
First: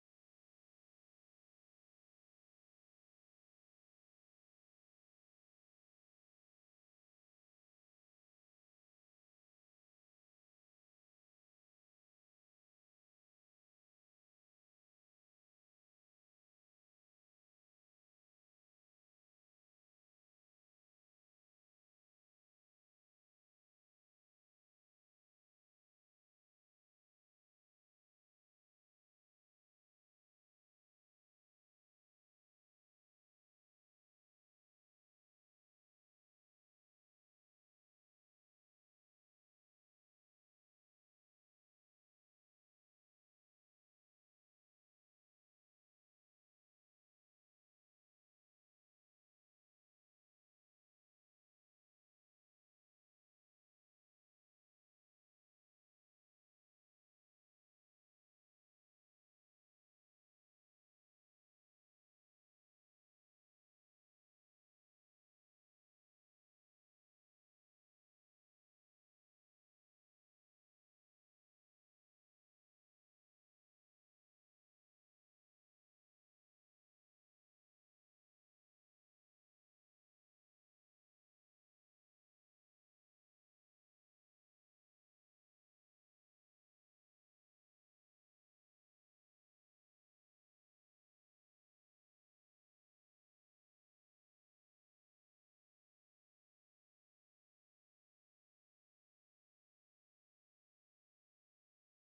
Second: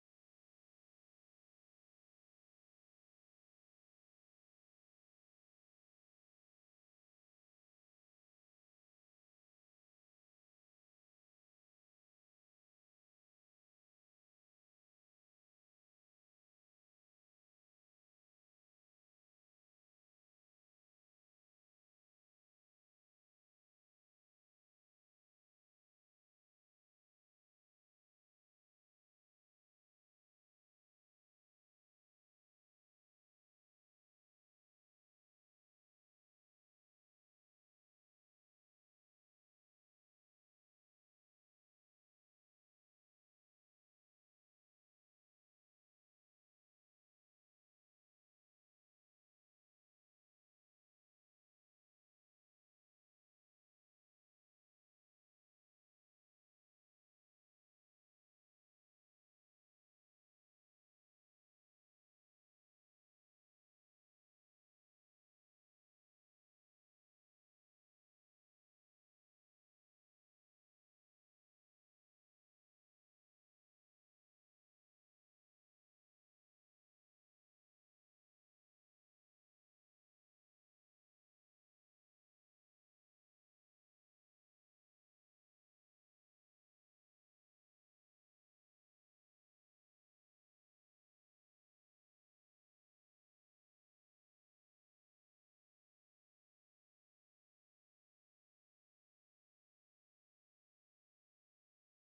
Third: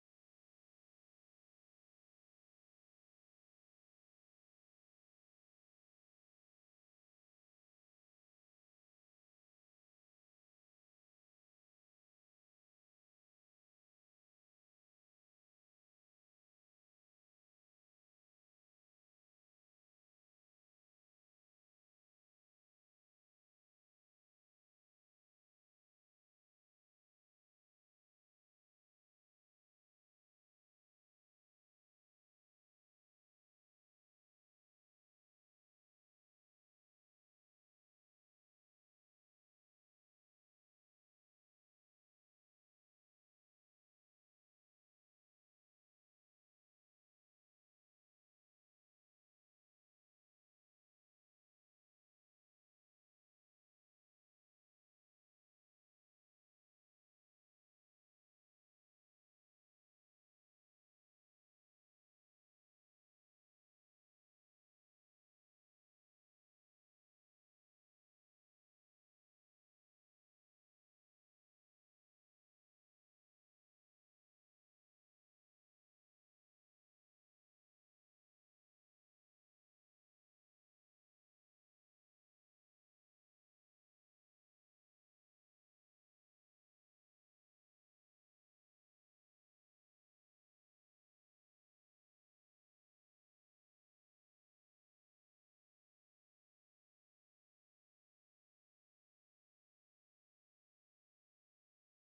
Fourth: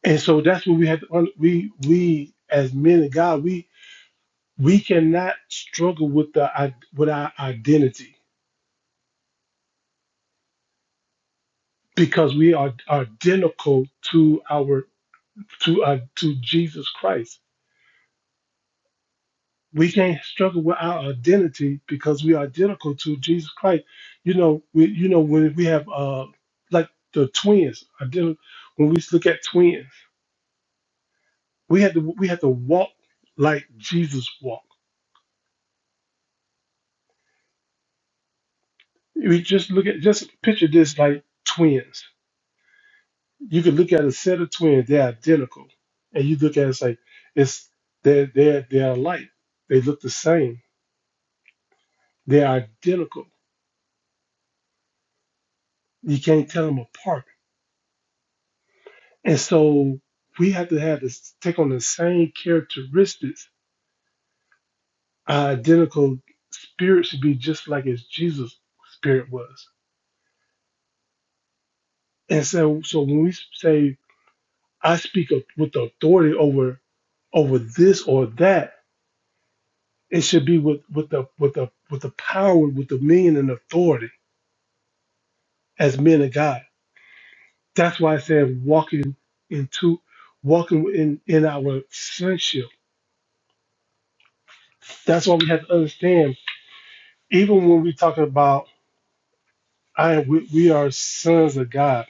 S1: And so that's what we have to un- we we as men of God, we we cannot struggle with the i- with our identity because we are identical to our to uh, to Jesus Christ. We can't struggle with our identity because we are identical to Jesus Christ. You know, we you know when we have uh like the twins, identi- when we look at twins, we had to we had to walk like Jesus walked. We just look at just picture this like twins. You could look at a set of twins, they're identical. And you look at it, it's like it's they're they're they're alike. They look the same They're identical. You can't tell them apart. And so we have to have this take on the same characteristics. Our identical spirit should be just like as Jesus' spirit was. And so, so when we say I speak of, with authority over over this or that, it should be with with the with the with the power, with the meaning and authority as men of God. That's why I said walking into walking in in our sonship That's why we have to understand, even when we talk about I am we, we are sons of God,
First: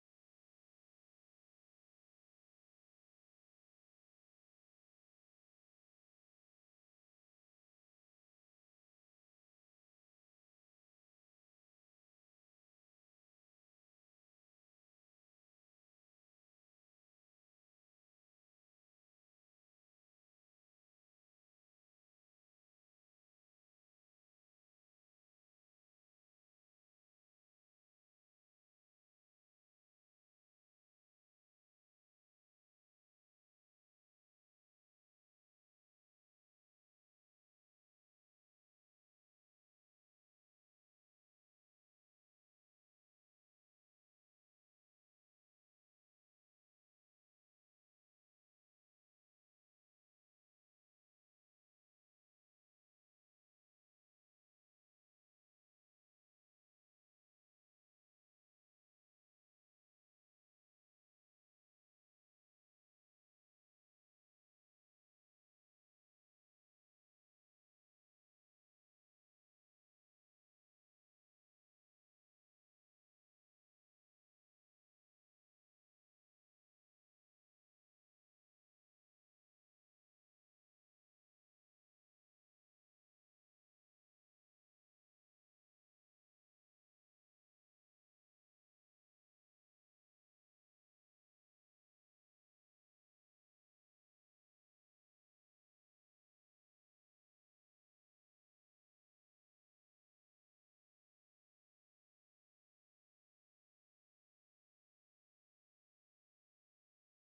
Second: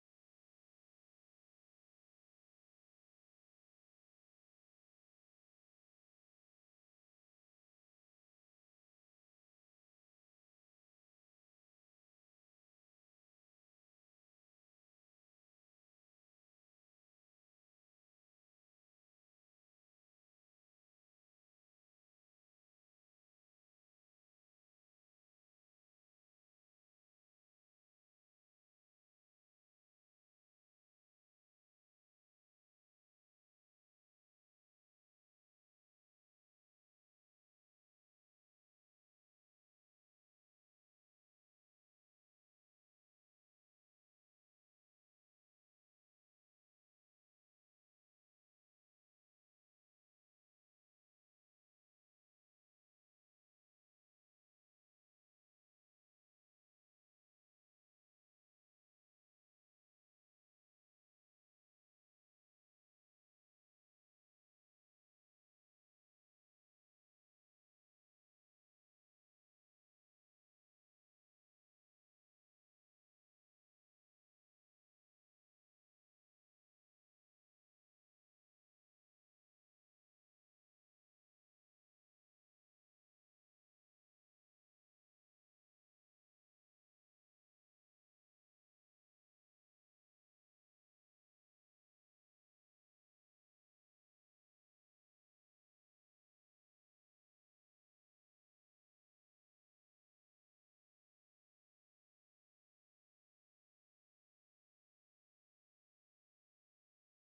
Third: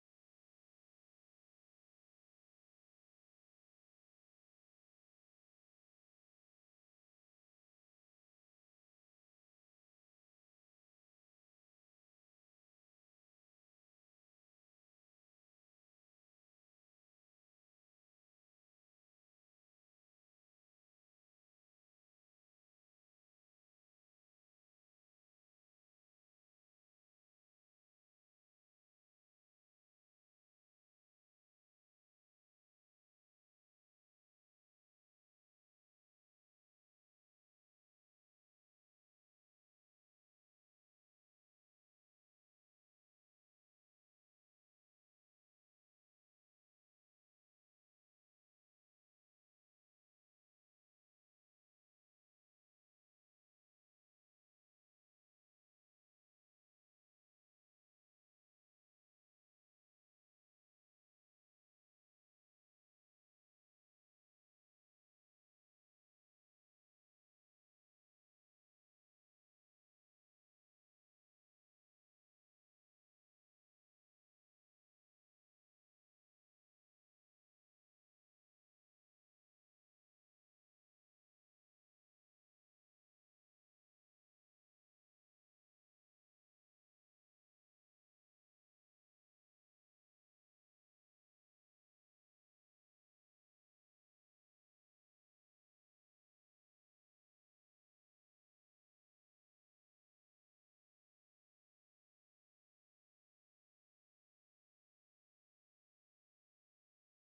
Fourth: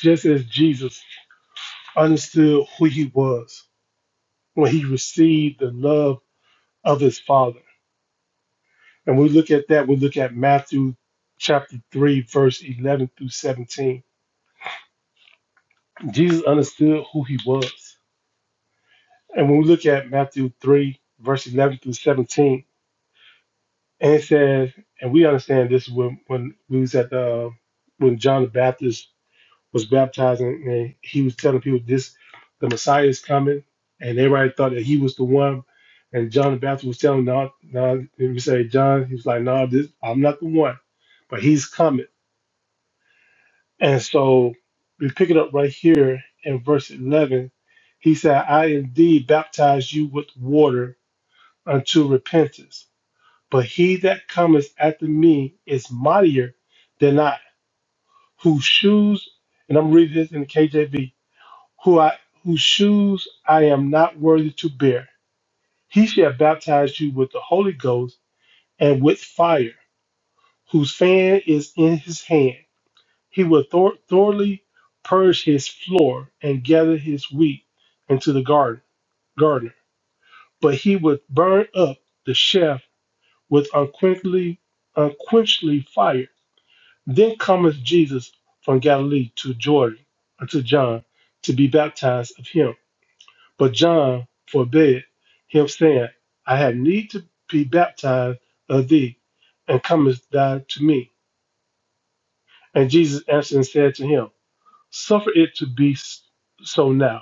S1: just as Jesus understood who he was when he received the love of his father. And we look at that, we look at Matthew chapter 3, verse 11 through 17. Jesus understood who he was. And when we look at Matthew 3, verse 11 through 17, and it says, and we understand this when, when we was at the, uh, when John the Baptist was baptized, and, and he was telling people this: the Messiah is coming, and everybody thought that he was the one. And John the Baptist was telling, him, "No, no," if you say John, he was like, "No, this, I'm not the one, but he's coming." And so we pick it up right here in verse 11. He said, "I indeed baptize you with water unto repentance, but he that cometh after me is mightier than I, whose shoes." And I'm reading this in the KJV who I, whose shoes I am not worthy to bear. He shall baptize you with the Holy Ghost and with fire, whose fan is in his hand. He will thor- thoroughly purge his floor and gather his wheat into the garden, gardener, but he would burn up the chaff with unquenchly, unquenchly fire. Then cometh Jesus from Galilee to Jordan unto John to be baptized of him. But John forbade him, saying, I have need to be baptized of thee, and comest thou to me? And Jesus answered and said to him, Suffer it to be s- so now,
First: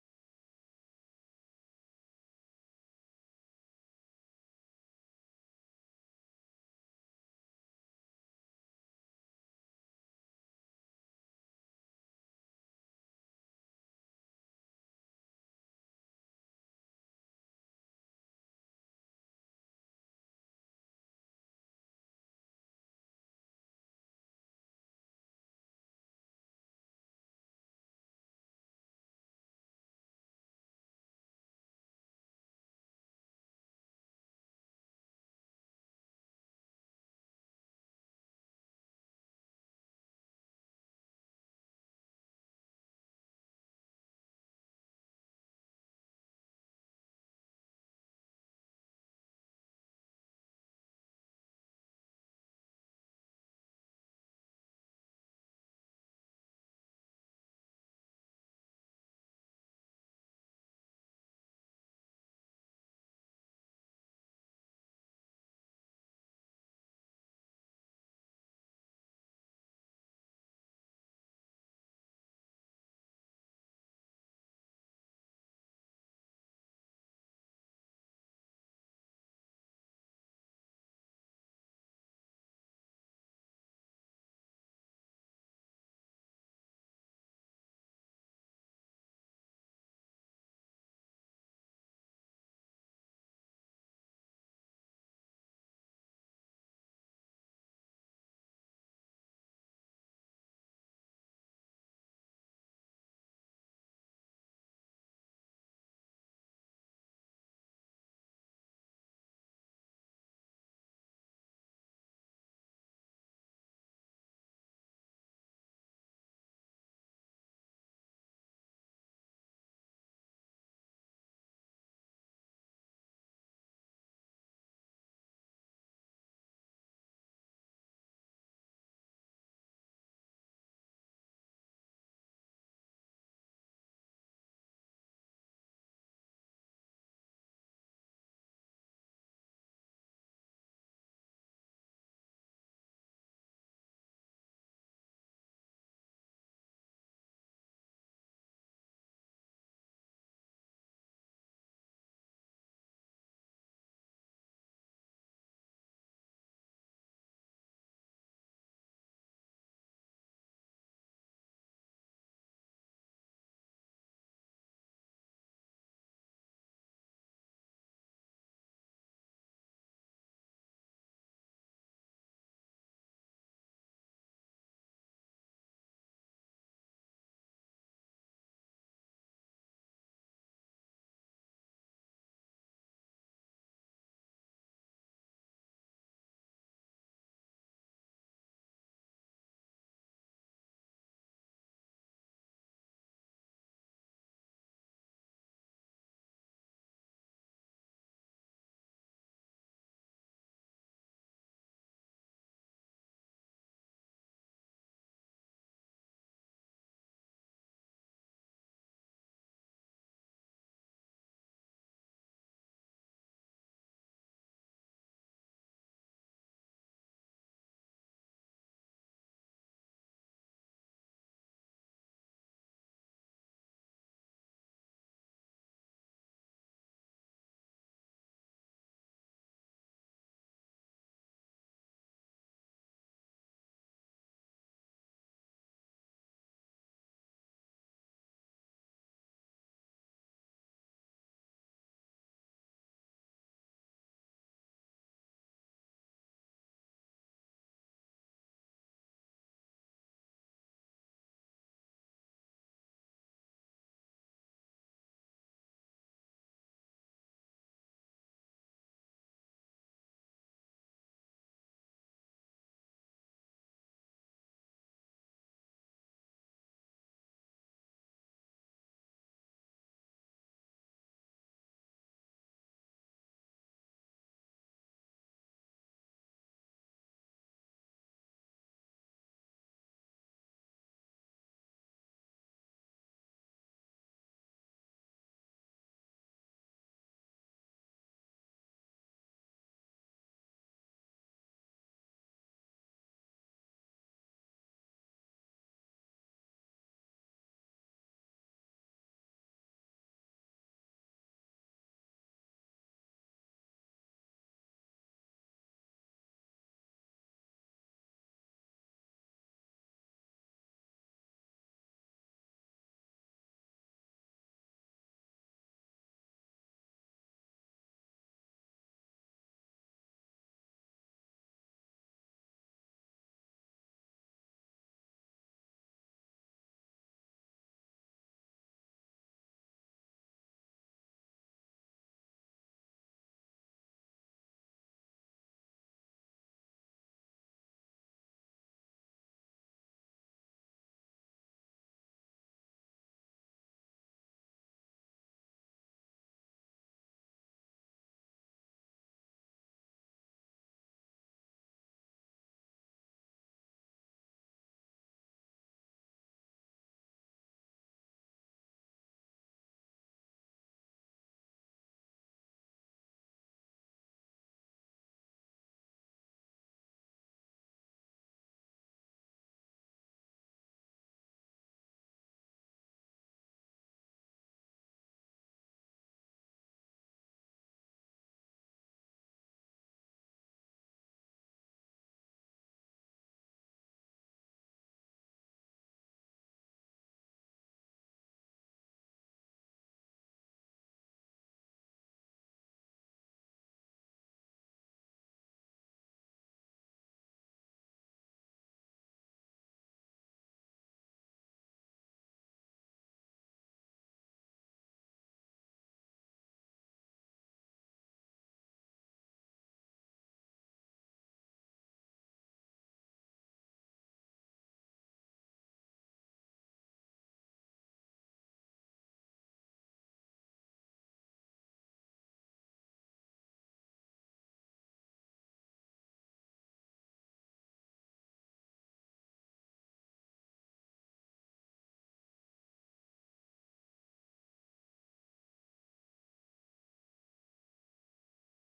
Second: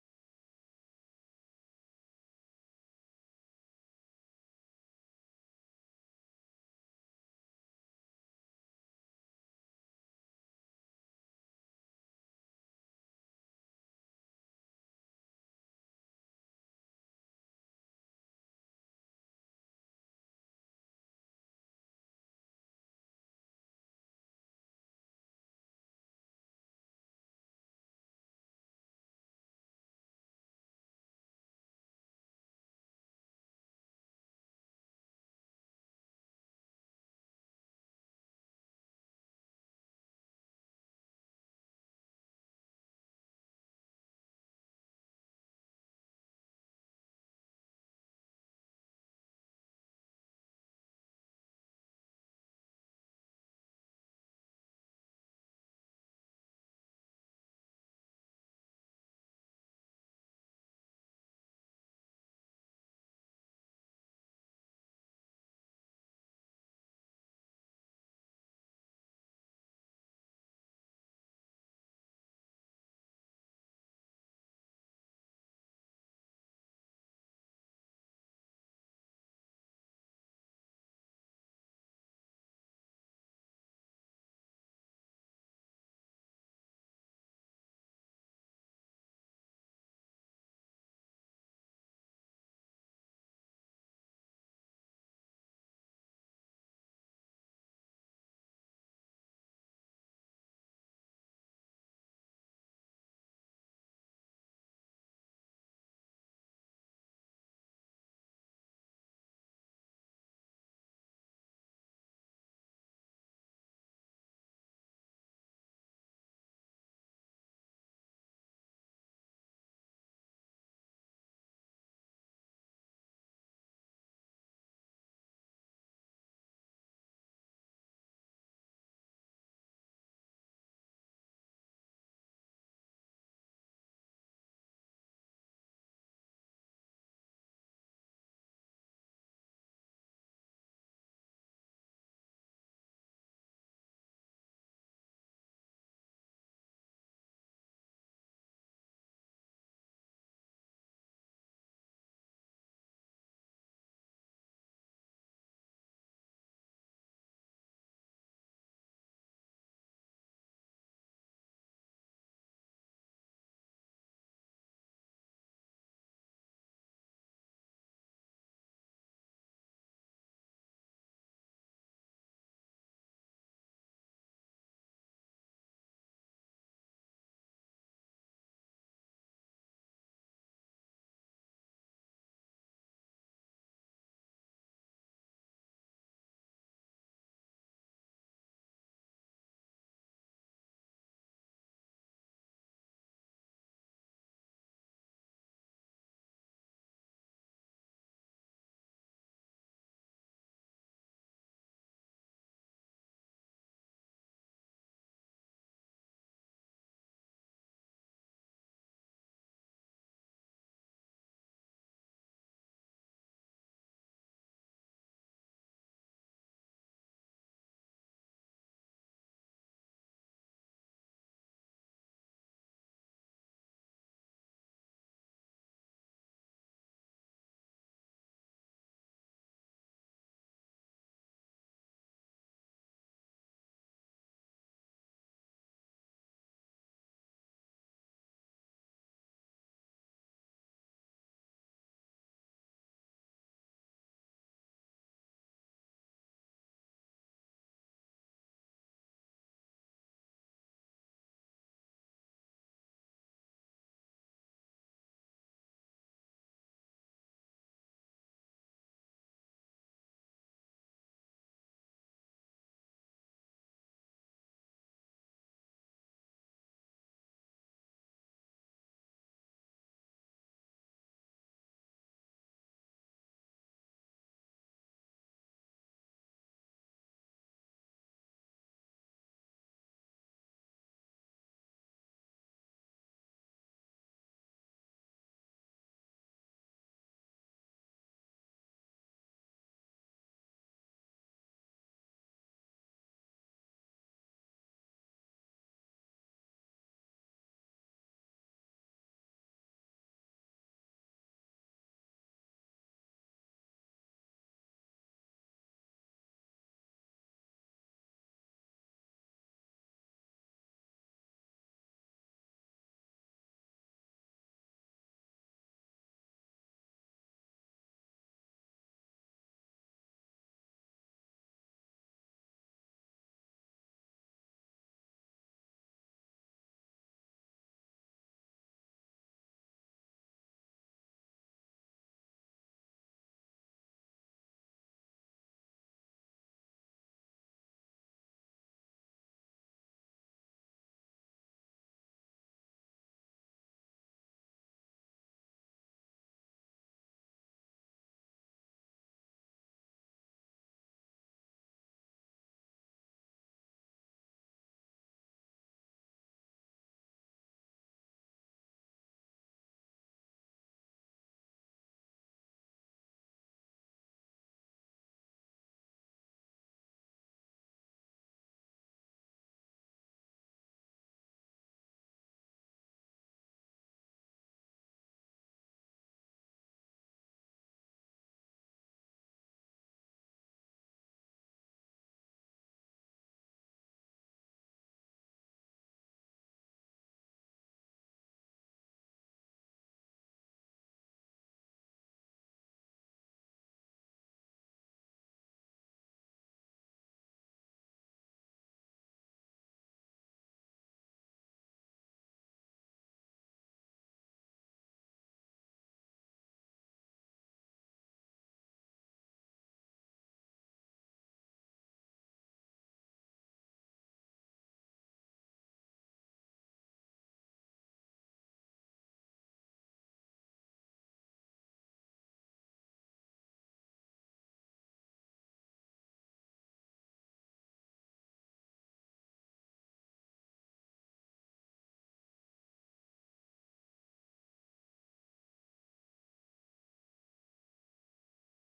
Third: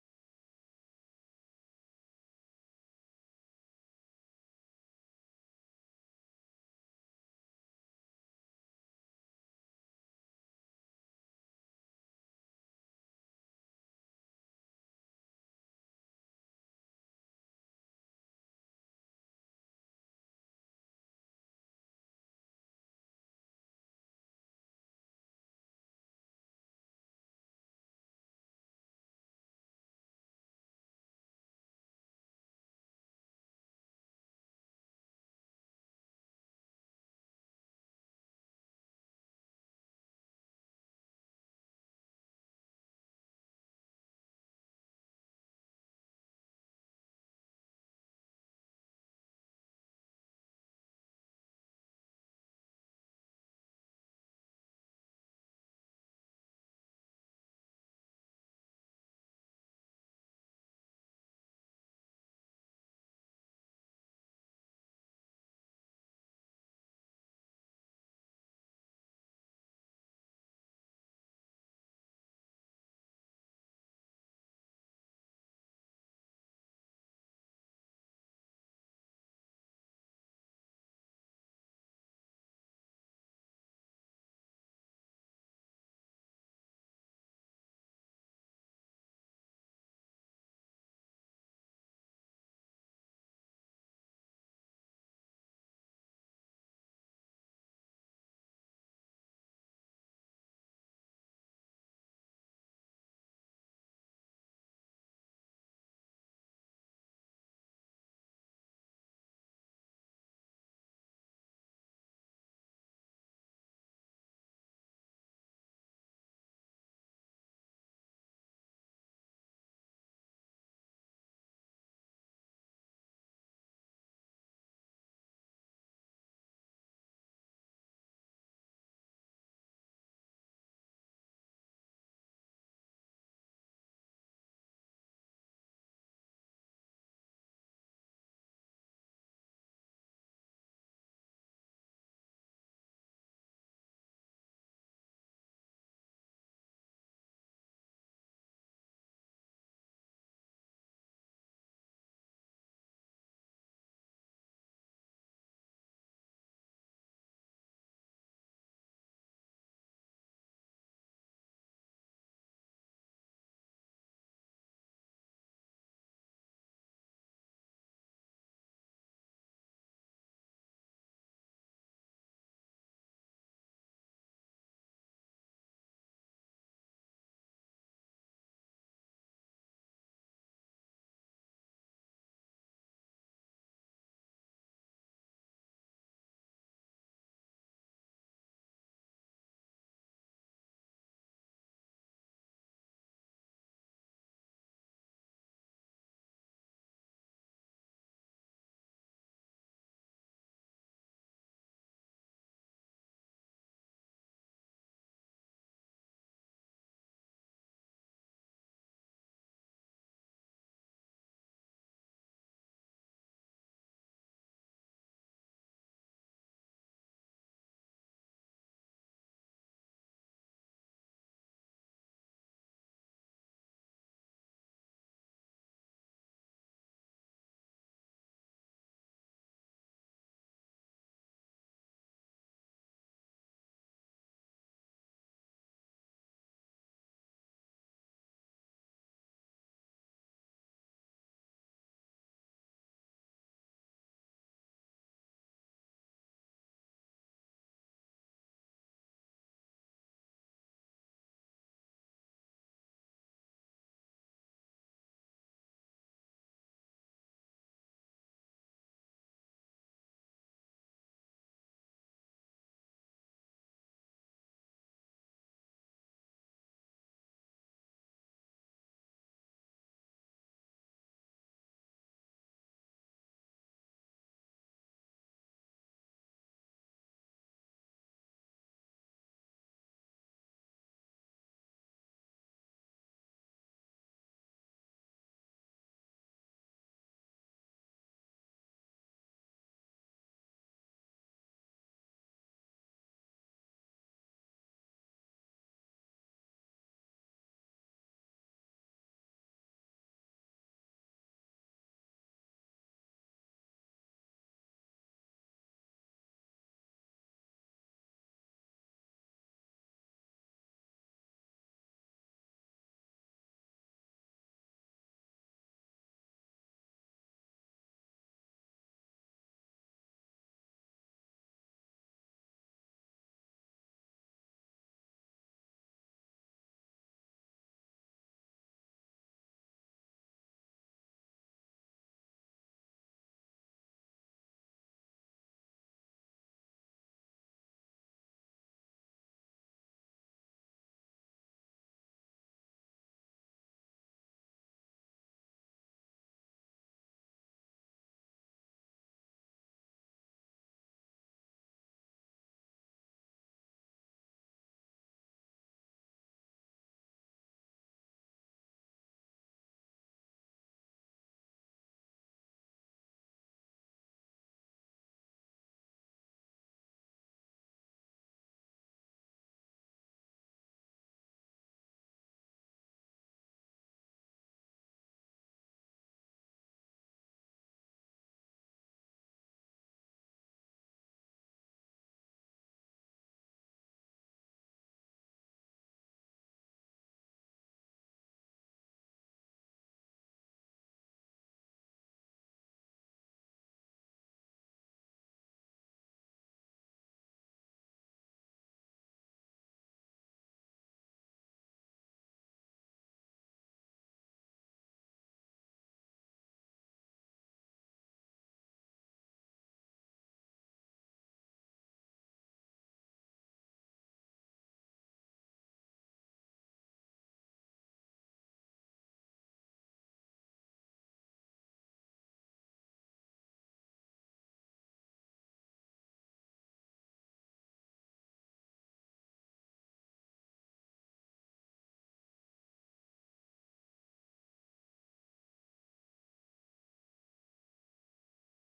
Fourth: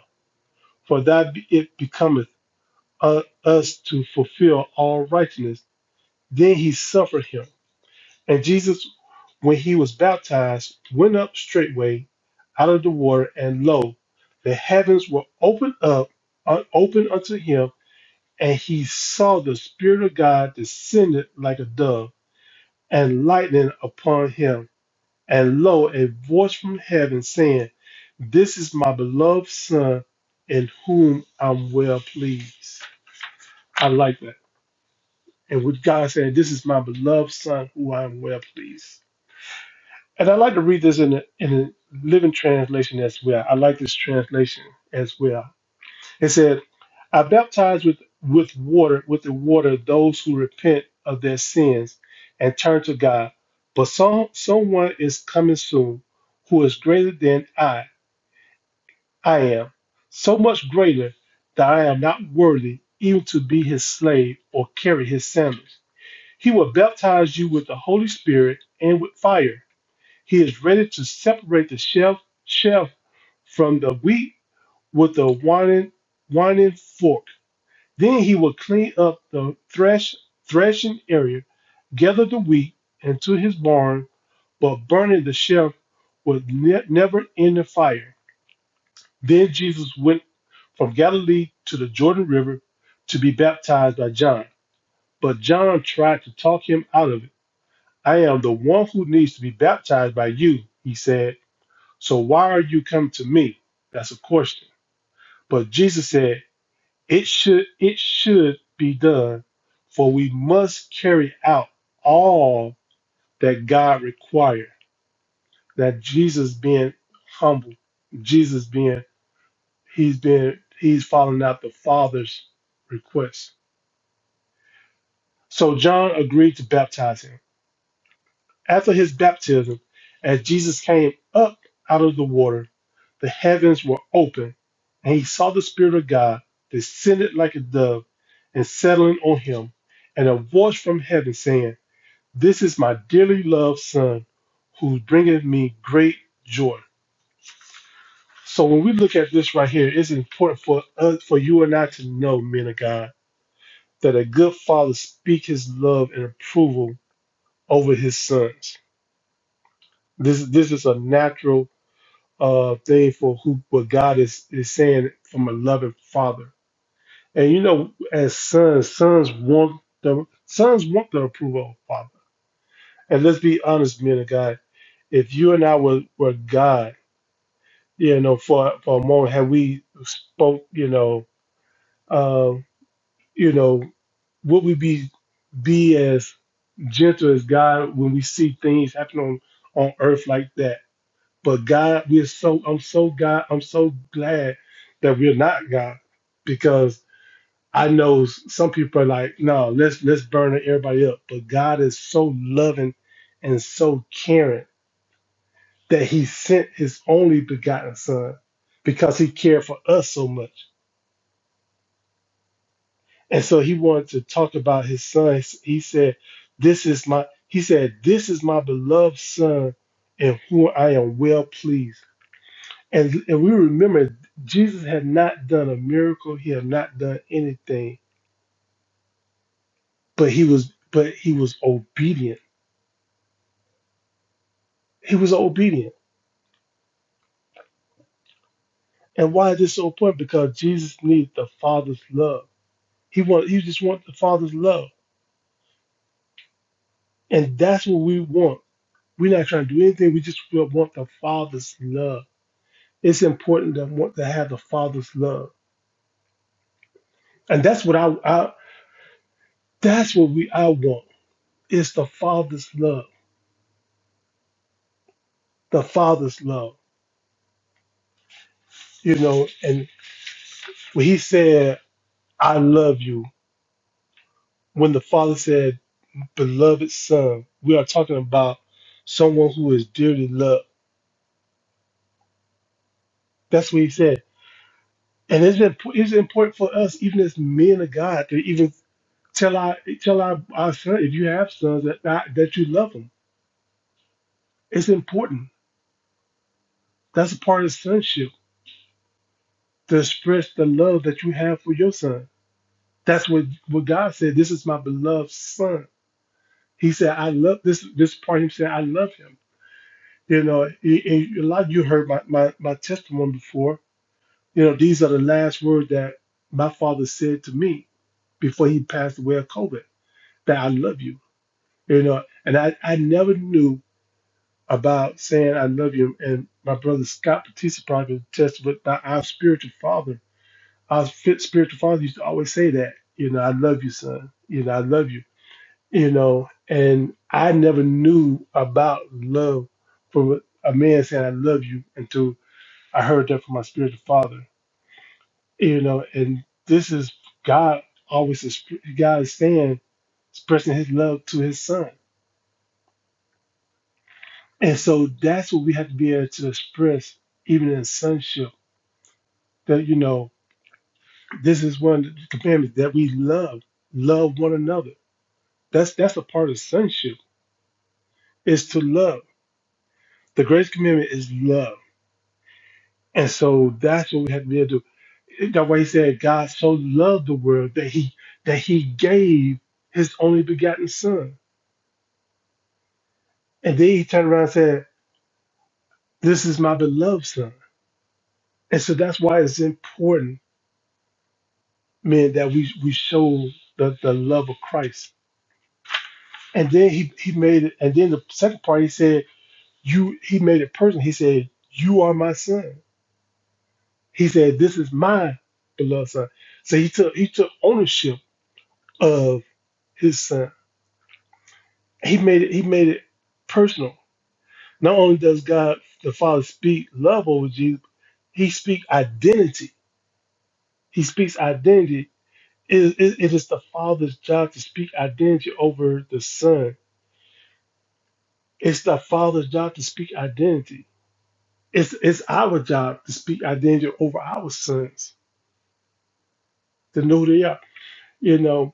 S1: for that be- it becometh u- us to fulfill all righteousness. Then he suffered him. And Jesus, when he was baptized, went up straightway out of the water, and lo, the heavens were opened up, un- opened unto him and he saw the Spirit of God descended like a dove and lightning upon him. And lo, a voice from heaven saying, This is my beloved Son, in whom I'm well pleased. I like that. And with God saying, This is my beloved Son, who I am well pleased. And I like to read this in a, in a living translation as well. I like this translation as well. It said, I baptize with, with water, with the water, those who repent of their sins and turn to God. But some, someone is coming soon who is greater than I, I am, so much greater that I am not worthy even to be his slave or carry his sandals. He will baptize you with the Holy Spirit and with fire. He is ready to separate the chef, chef from the wheat with the winding, winding fork then he will clean up the thresh, threshing area, gather the wheat into his barn, but burning the chaff with ne- never ending fire. Then Jesus went from Galilee to the Jordan River to be baptized by John. But John tried to talk him out of it. I am the one who needs to be baptized by you, he said. So why are you coming to me? That's a question. But Jesus said, It should it should be done, for we must carry out all that God required. That Jesus being humble, Jesus being he's been he's following out the Father's request. So John agreed to baptize him. After his baptism, as Jesus came up out of the water, the heavens were open, and he saw the Spirit of God descended like a dove and settling on him, and a voice from heaven saying, This is my dearly loved Son, who bringeth me great joy. So when we look at this right here, it's important for us, for you and I to know, men of God, that a good father speaks his love and approval over his sons. This this is a natural uh, thing for who what God is is saying from a loving father And you know, as sons, sons want the sons want the approval of father. And let's be honest, men of God, if you and I were, were God, you know, for for a moment, had we spoke, you know, uh, you know, would we be be as gentle as God when we see things happen on on earth like that? But God, we're so I'm so God, I'm so glad that we're not God because I know some people are like, no, let's let's burn everybody up. But God is so loving and so caring that He sent His only begotten Son because He cared for us so much. And so He wanted to talk about His Son. He said, "This is my," He said, "This is my beloved Son, in whom I am well pleased." And and we remember Jesus had not done a miracle. He had not done anything, but he was but he was obedient He was obedient. And why is this so important? Because Jesus needed the Father's love. He wanted, he just wanted the Father's love. And that's what we want. We're not trying to do anything. We just will want the Father's love. It's important to want to have the Father's love. And that's what I, I that's what we I want. It's the Father's love. The Father's love. You know, and when he said, I love you, when the Father said, beloved son, we are talking about someone who is dearly loved That's what he said. And it's been it's important for us, even as men of God, to even tell our tell our, our son, if you have sons, that that that you love them. It's important. That's a part of sonship to express the love that you have for your son. That's what what God said. This is my beloved son. He said, I love this this part. He said, I love him. You know, and and a lot of you heard my, my my testimony before. You know, these are the last words that my father said to me before he passed away of COVID. That I love you You know, and I, I never knew about saying I love you. And my brother Scott Batista probably can attest with my, our spiritual father. Our fit spiritual father used to always say that, you know, I love you, son. You know, I love you. You know, and I never knew about love from a man saying I love you until I heard that from my spiritual father. You know, and this is God always, exp- God is saying, expressing his love to his son And so that's what we have to be able to express, even in sonship, that you know, this is one of the commandments that we love, love one another. That's that's a part of sonship is to love. The greatest commandment is love, and so that's what we have to be able to. That why he said God so loved the world that he that he gave his only begotten Son, and then he turned around and said, "This is my beloved Son." And so that's why it's important meant that we we show the, the love of Christ. And then he, he made it and then the second part he said, You he made it personal. He said, You are my son. He said, This is my beloved son. So he took he took ownership of his son. He made it he made it personal. Not only does God the Father speak love over Jesus, he speaks identity. He speaks identity. It, it, it is the Father's job to speak identity over the Son It's the father's job to speak identity. It's it's our job to speak identity over our sons, to know they are, you know,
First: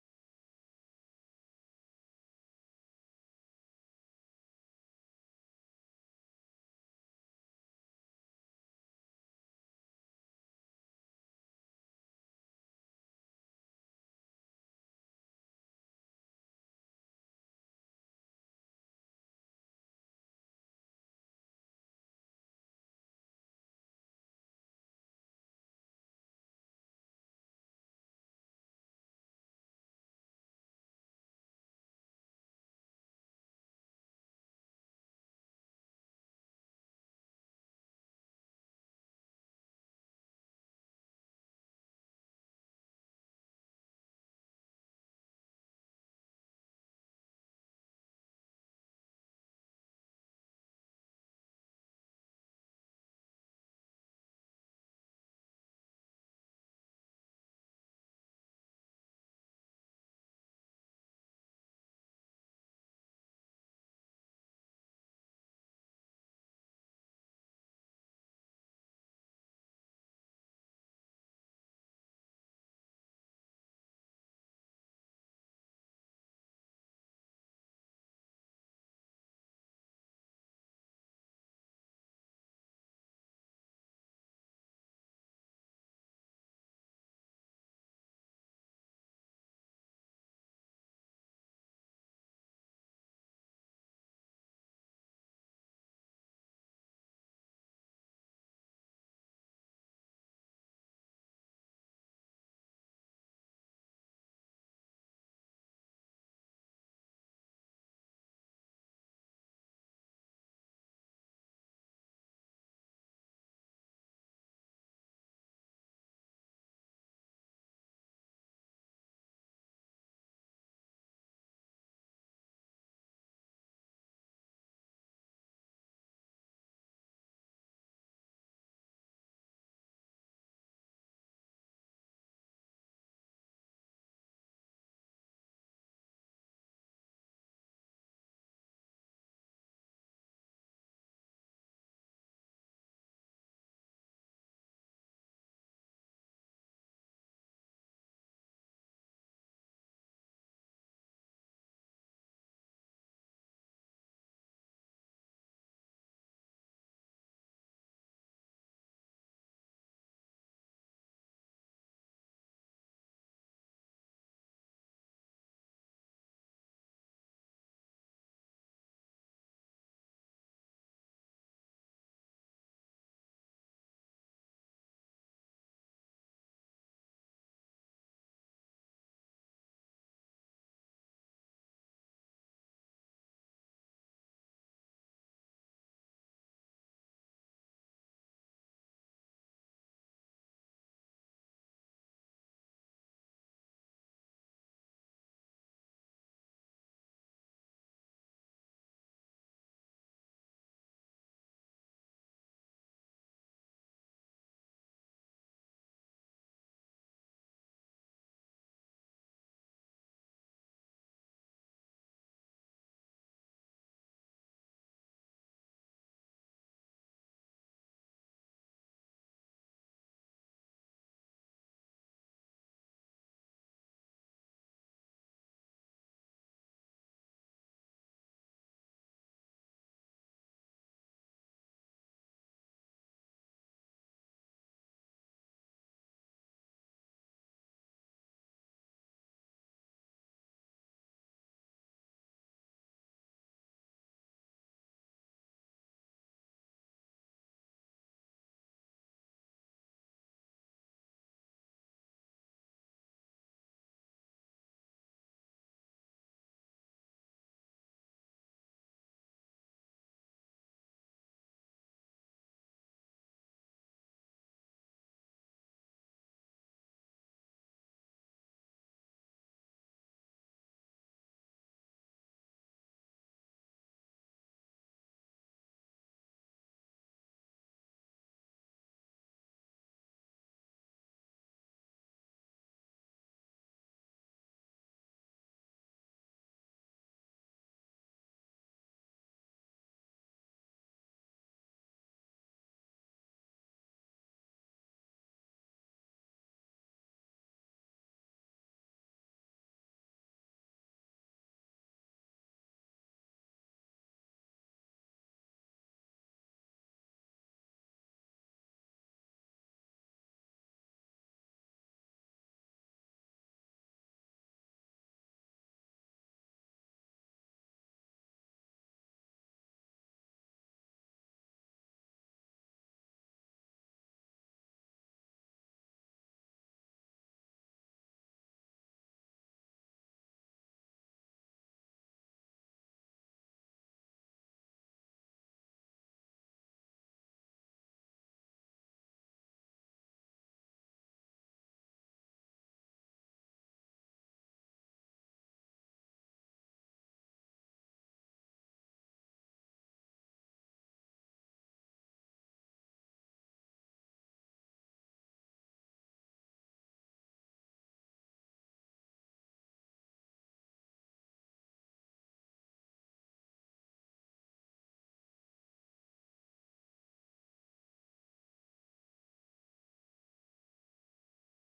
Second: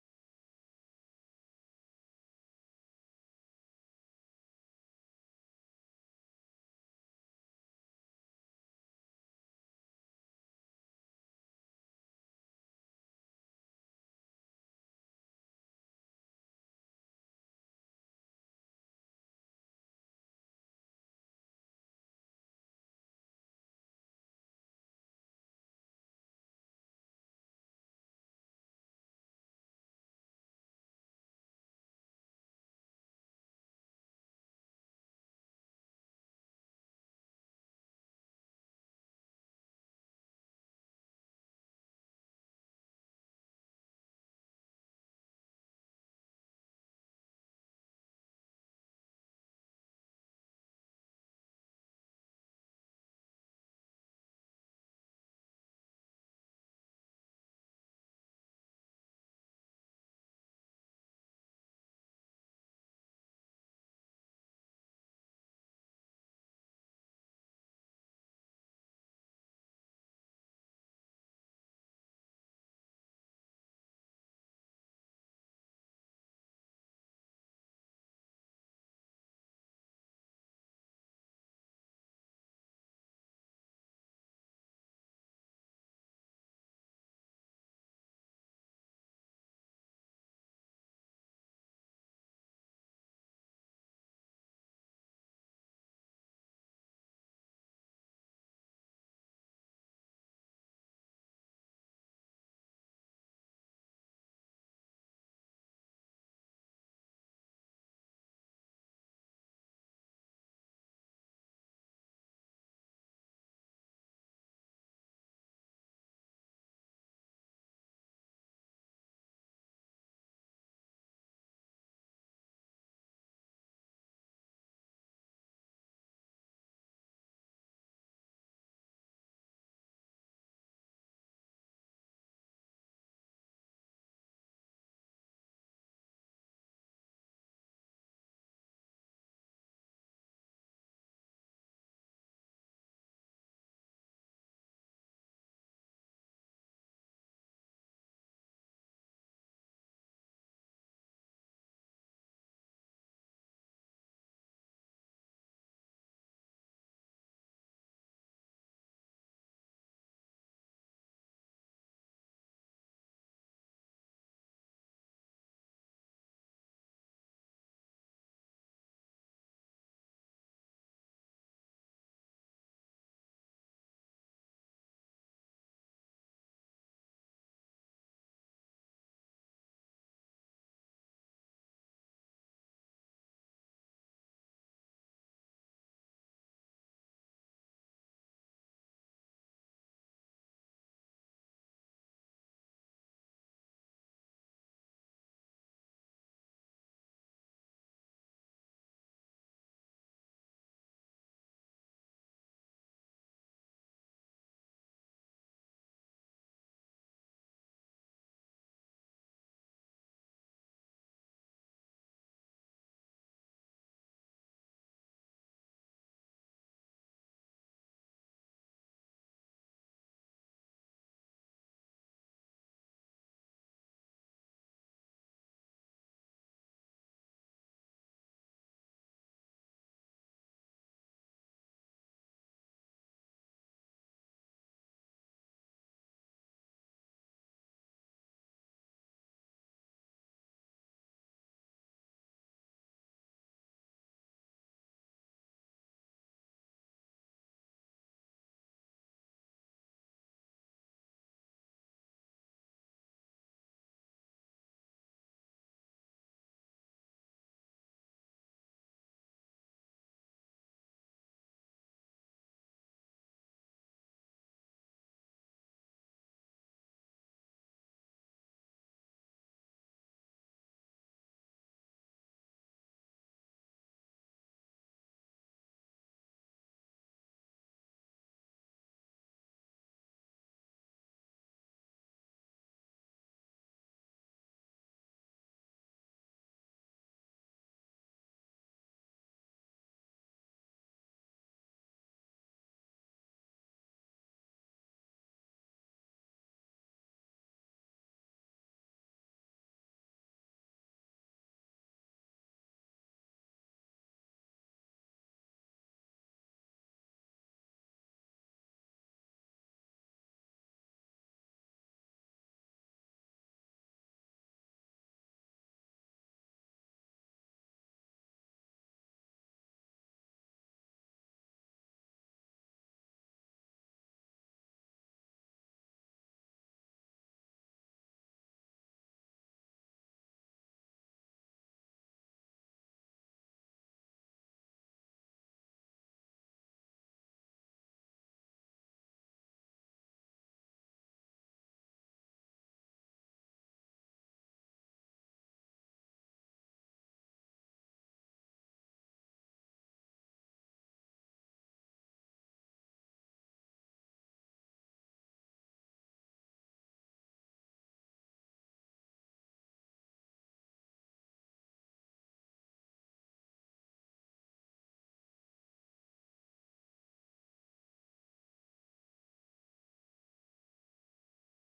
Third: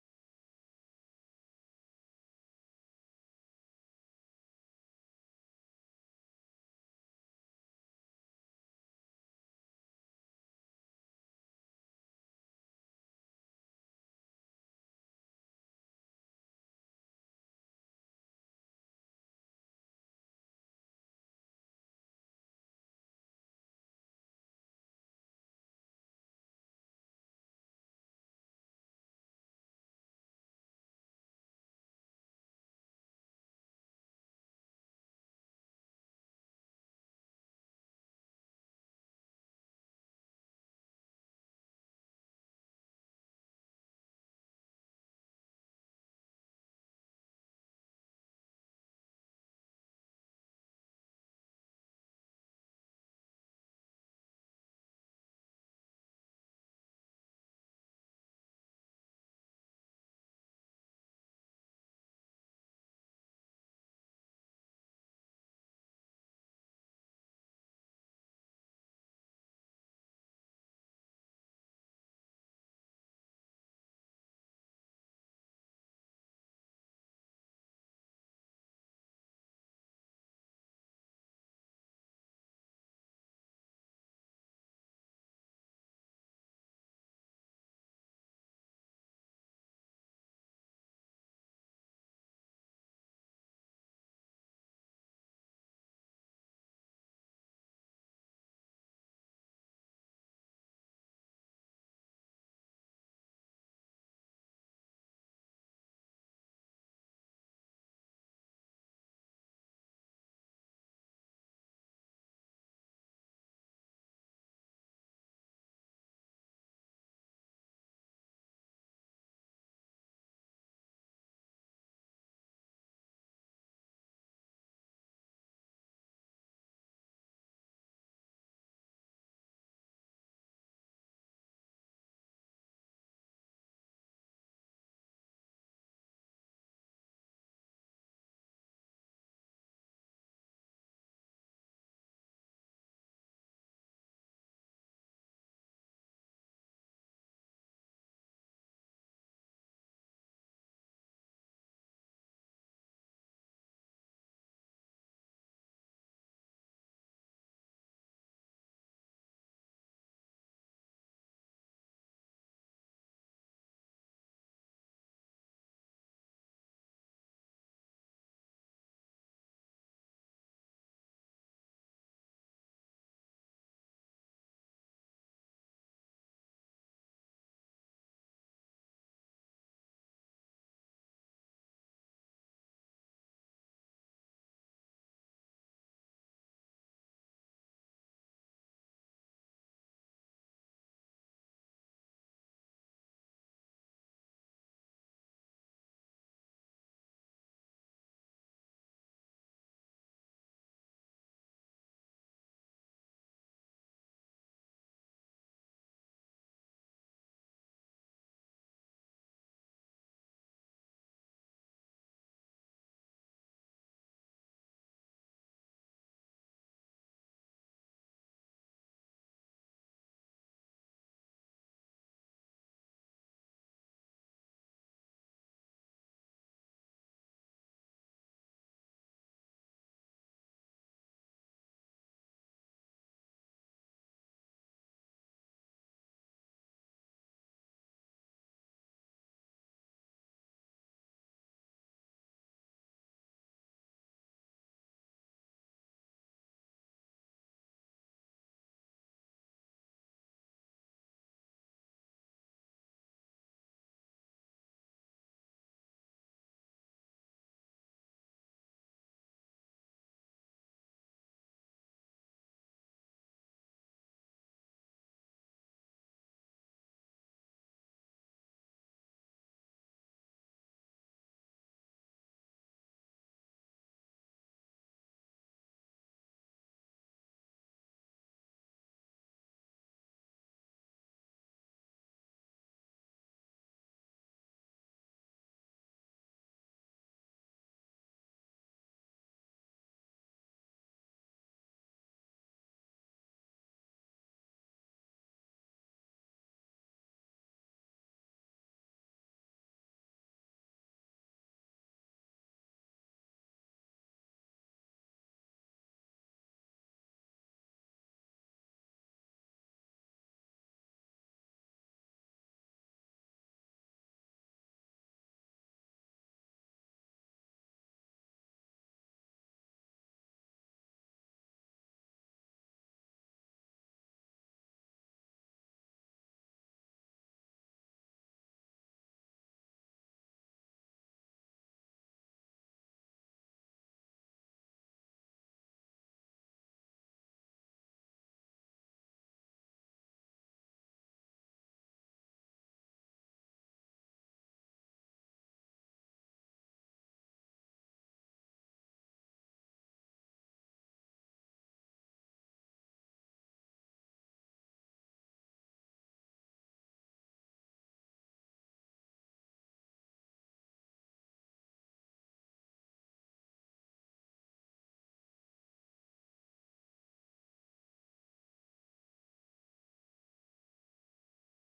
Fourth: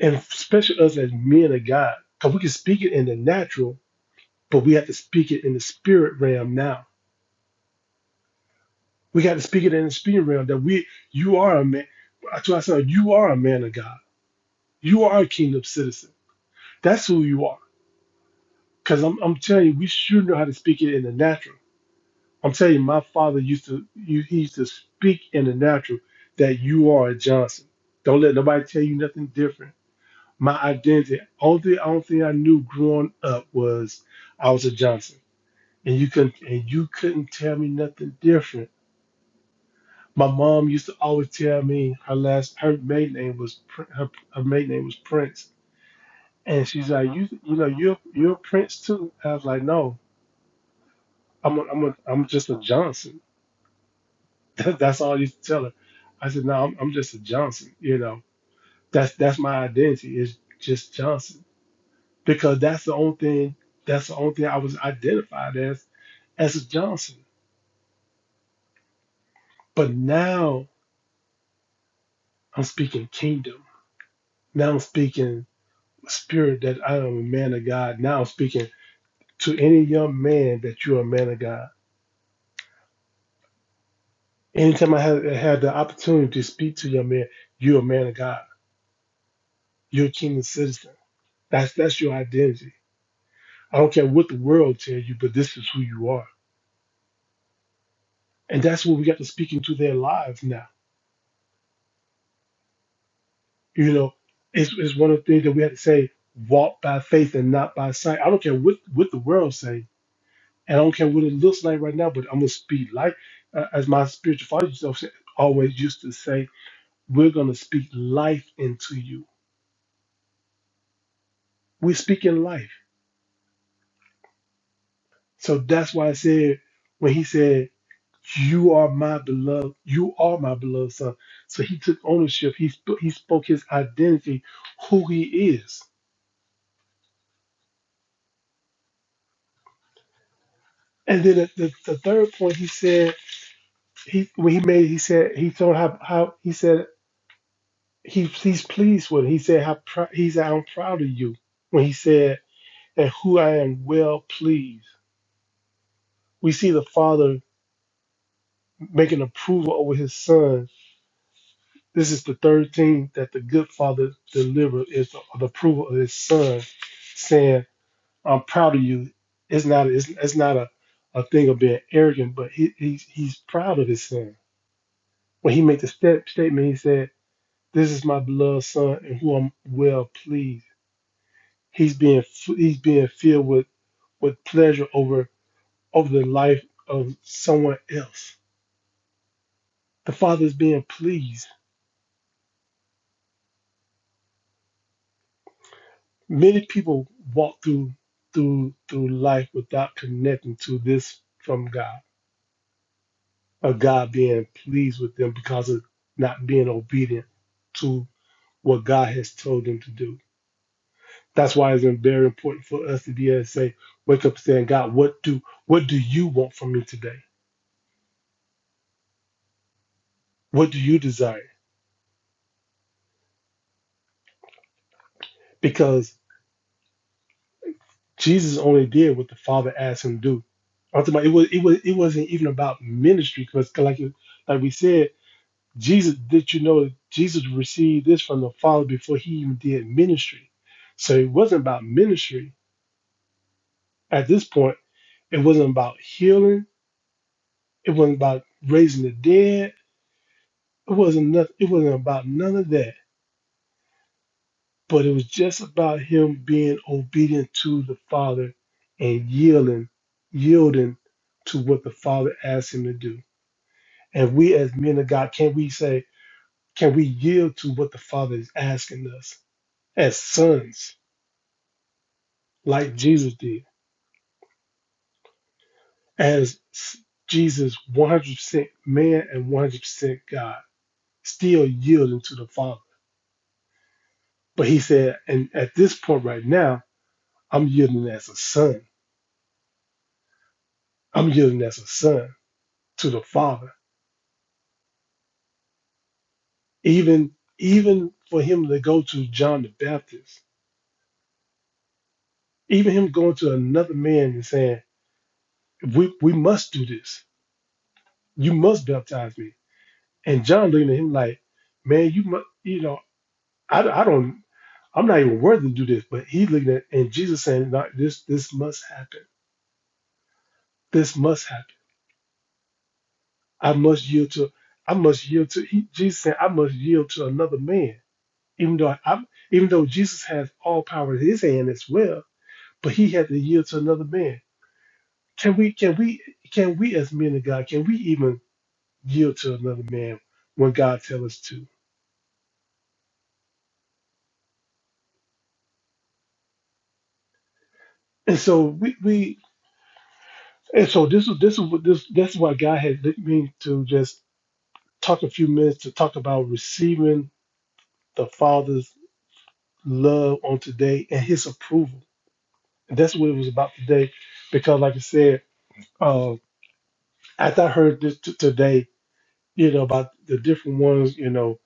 S1: and especially us as men of God, because we can speak it in the natural, but we have to speak it in the spirit realm now. We got to speak it in the spirit realm that we, you are a man. I told my son, you are a man of God. You are a kingdom citizen. That's who you are. Because I'm, I'm telling you, we should know how to speak it in the natural. I'm telling you, my father used to you he used to speak in the natural that you are a Johnson. Don't let nobody tell you nothing different. My identity, only thing, only thing I knew growing up was I was a Johnson, and you couldn't and you couldn't tell me nothing different. My mom used to always tell me her last her maiden name was Prin- her, her maiden name was Prince, and she's like you you know you're you're a Prince too. I was like no, I'm a, I'm a, I'm just a Johnson. that's all I used to tell her. I said, no, I'm, I'm just a Johnson. You know, that's that's my identity is just Johnson because that's the only thing that's the only thing I was identified as as a Johnson. But now I'm speaking kingdom. Now I'm speaking spirit that I am a man of God. Now I'm speaking to any young man that you're a man of God. Anytime I had, had the opportunity to speak to young man, you're a man of God. You're a kingdom citizen. That's that's your identity I don't care what the world tell you, but this is who you are. And that's what we got to speak into their lives now. You know, it's, it's one of the things that we had to say, walk by faith and not by sight. I don't care what, what the world say. And I don't care what it looks like right now, but I'm going to speak life. Uh, as my spiritual father used to say- always used to say, we're going to speak life into you. We're speaking life. So that's why I said, when he said, You are my beloved. You are my beloved son. So he took ownership. He sp- he spoke his identity, who he is. And then at the, the third point, he said he when he made he said he told how how he said he he's pleased with. It. He said how pr- he said I'm proud of you when he said and who I am well pleased. We see the father making approval over his son. This is the third thing that the good father delivered is the the approval of his son, saying. I'm proud of you. It's not it's, it's not a, a thing of being arrogant, but he, he's he's proud of his son. When he made the step statement, he said, "This is my beloved son, in whom I'm well pleased." He's being f- he's being filled with with pleasure over over the life of someone else. The father is being pleased. Many people walk through through through life without connecting to this from God of God being pleased with them because of not being obedient to what God has told them to do. That's why it's very important for us to be able to say, wake up saying, God, what do what do you want from me today? What do you desire? Because Jesus only did what the Father asked him to do. Ultimately, it was it was it wasn't even about ministry because like you- like we said, Jesus did you know that Jesus received this from the Father before he even did ministry. So it wasn't about ministry At this point, it wasn't about healing. It wasn't about raising the dead. It wasn't nothing. It wasn't about none of that. But it was just about him being obedient to the Father and yielding, yielding to what the Father asked him to do. And we, as men of God, can we say, can we yield to what the Father is asking us as sons, like Jesus did, as s- Jesus 100% man and 100% God? still yielding to the Father. But he said, and at this point right now, I'm yielding as a son. I'm yielding as a son to the Father. Even even for him to go to John the Baptist, even him going to another man and saying, We we must do this. You must baptize me. And John looking at him like, Man, you must you know, I, I don't I'm not even worthy to do this, but he looking at and Jesus saying, no, this this must happen. This must happen I must yield to I must yield to Jesus said I must yield to another man. Even though I even though Jesus has all power in his hand as well, but he had to yield to another man. Can we can we can we as men of God, can we even yield to another man when God tells us to? And so we, we and so this is this is what this that's why God had led me to just talk a few minutes to talk about receiving the Father's love on today and his approval And that's what it was about today. Because, like I said, um, after I heard this t- today, you know, about the different ones, you know,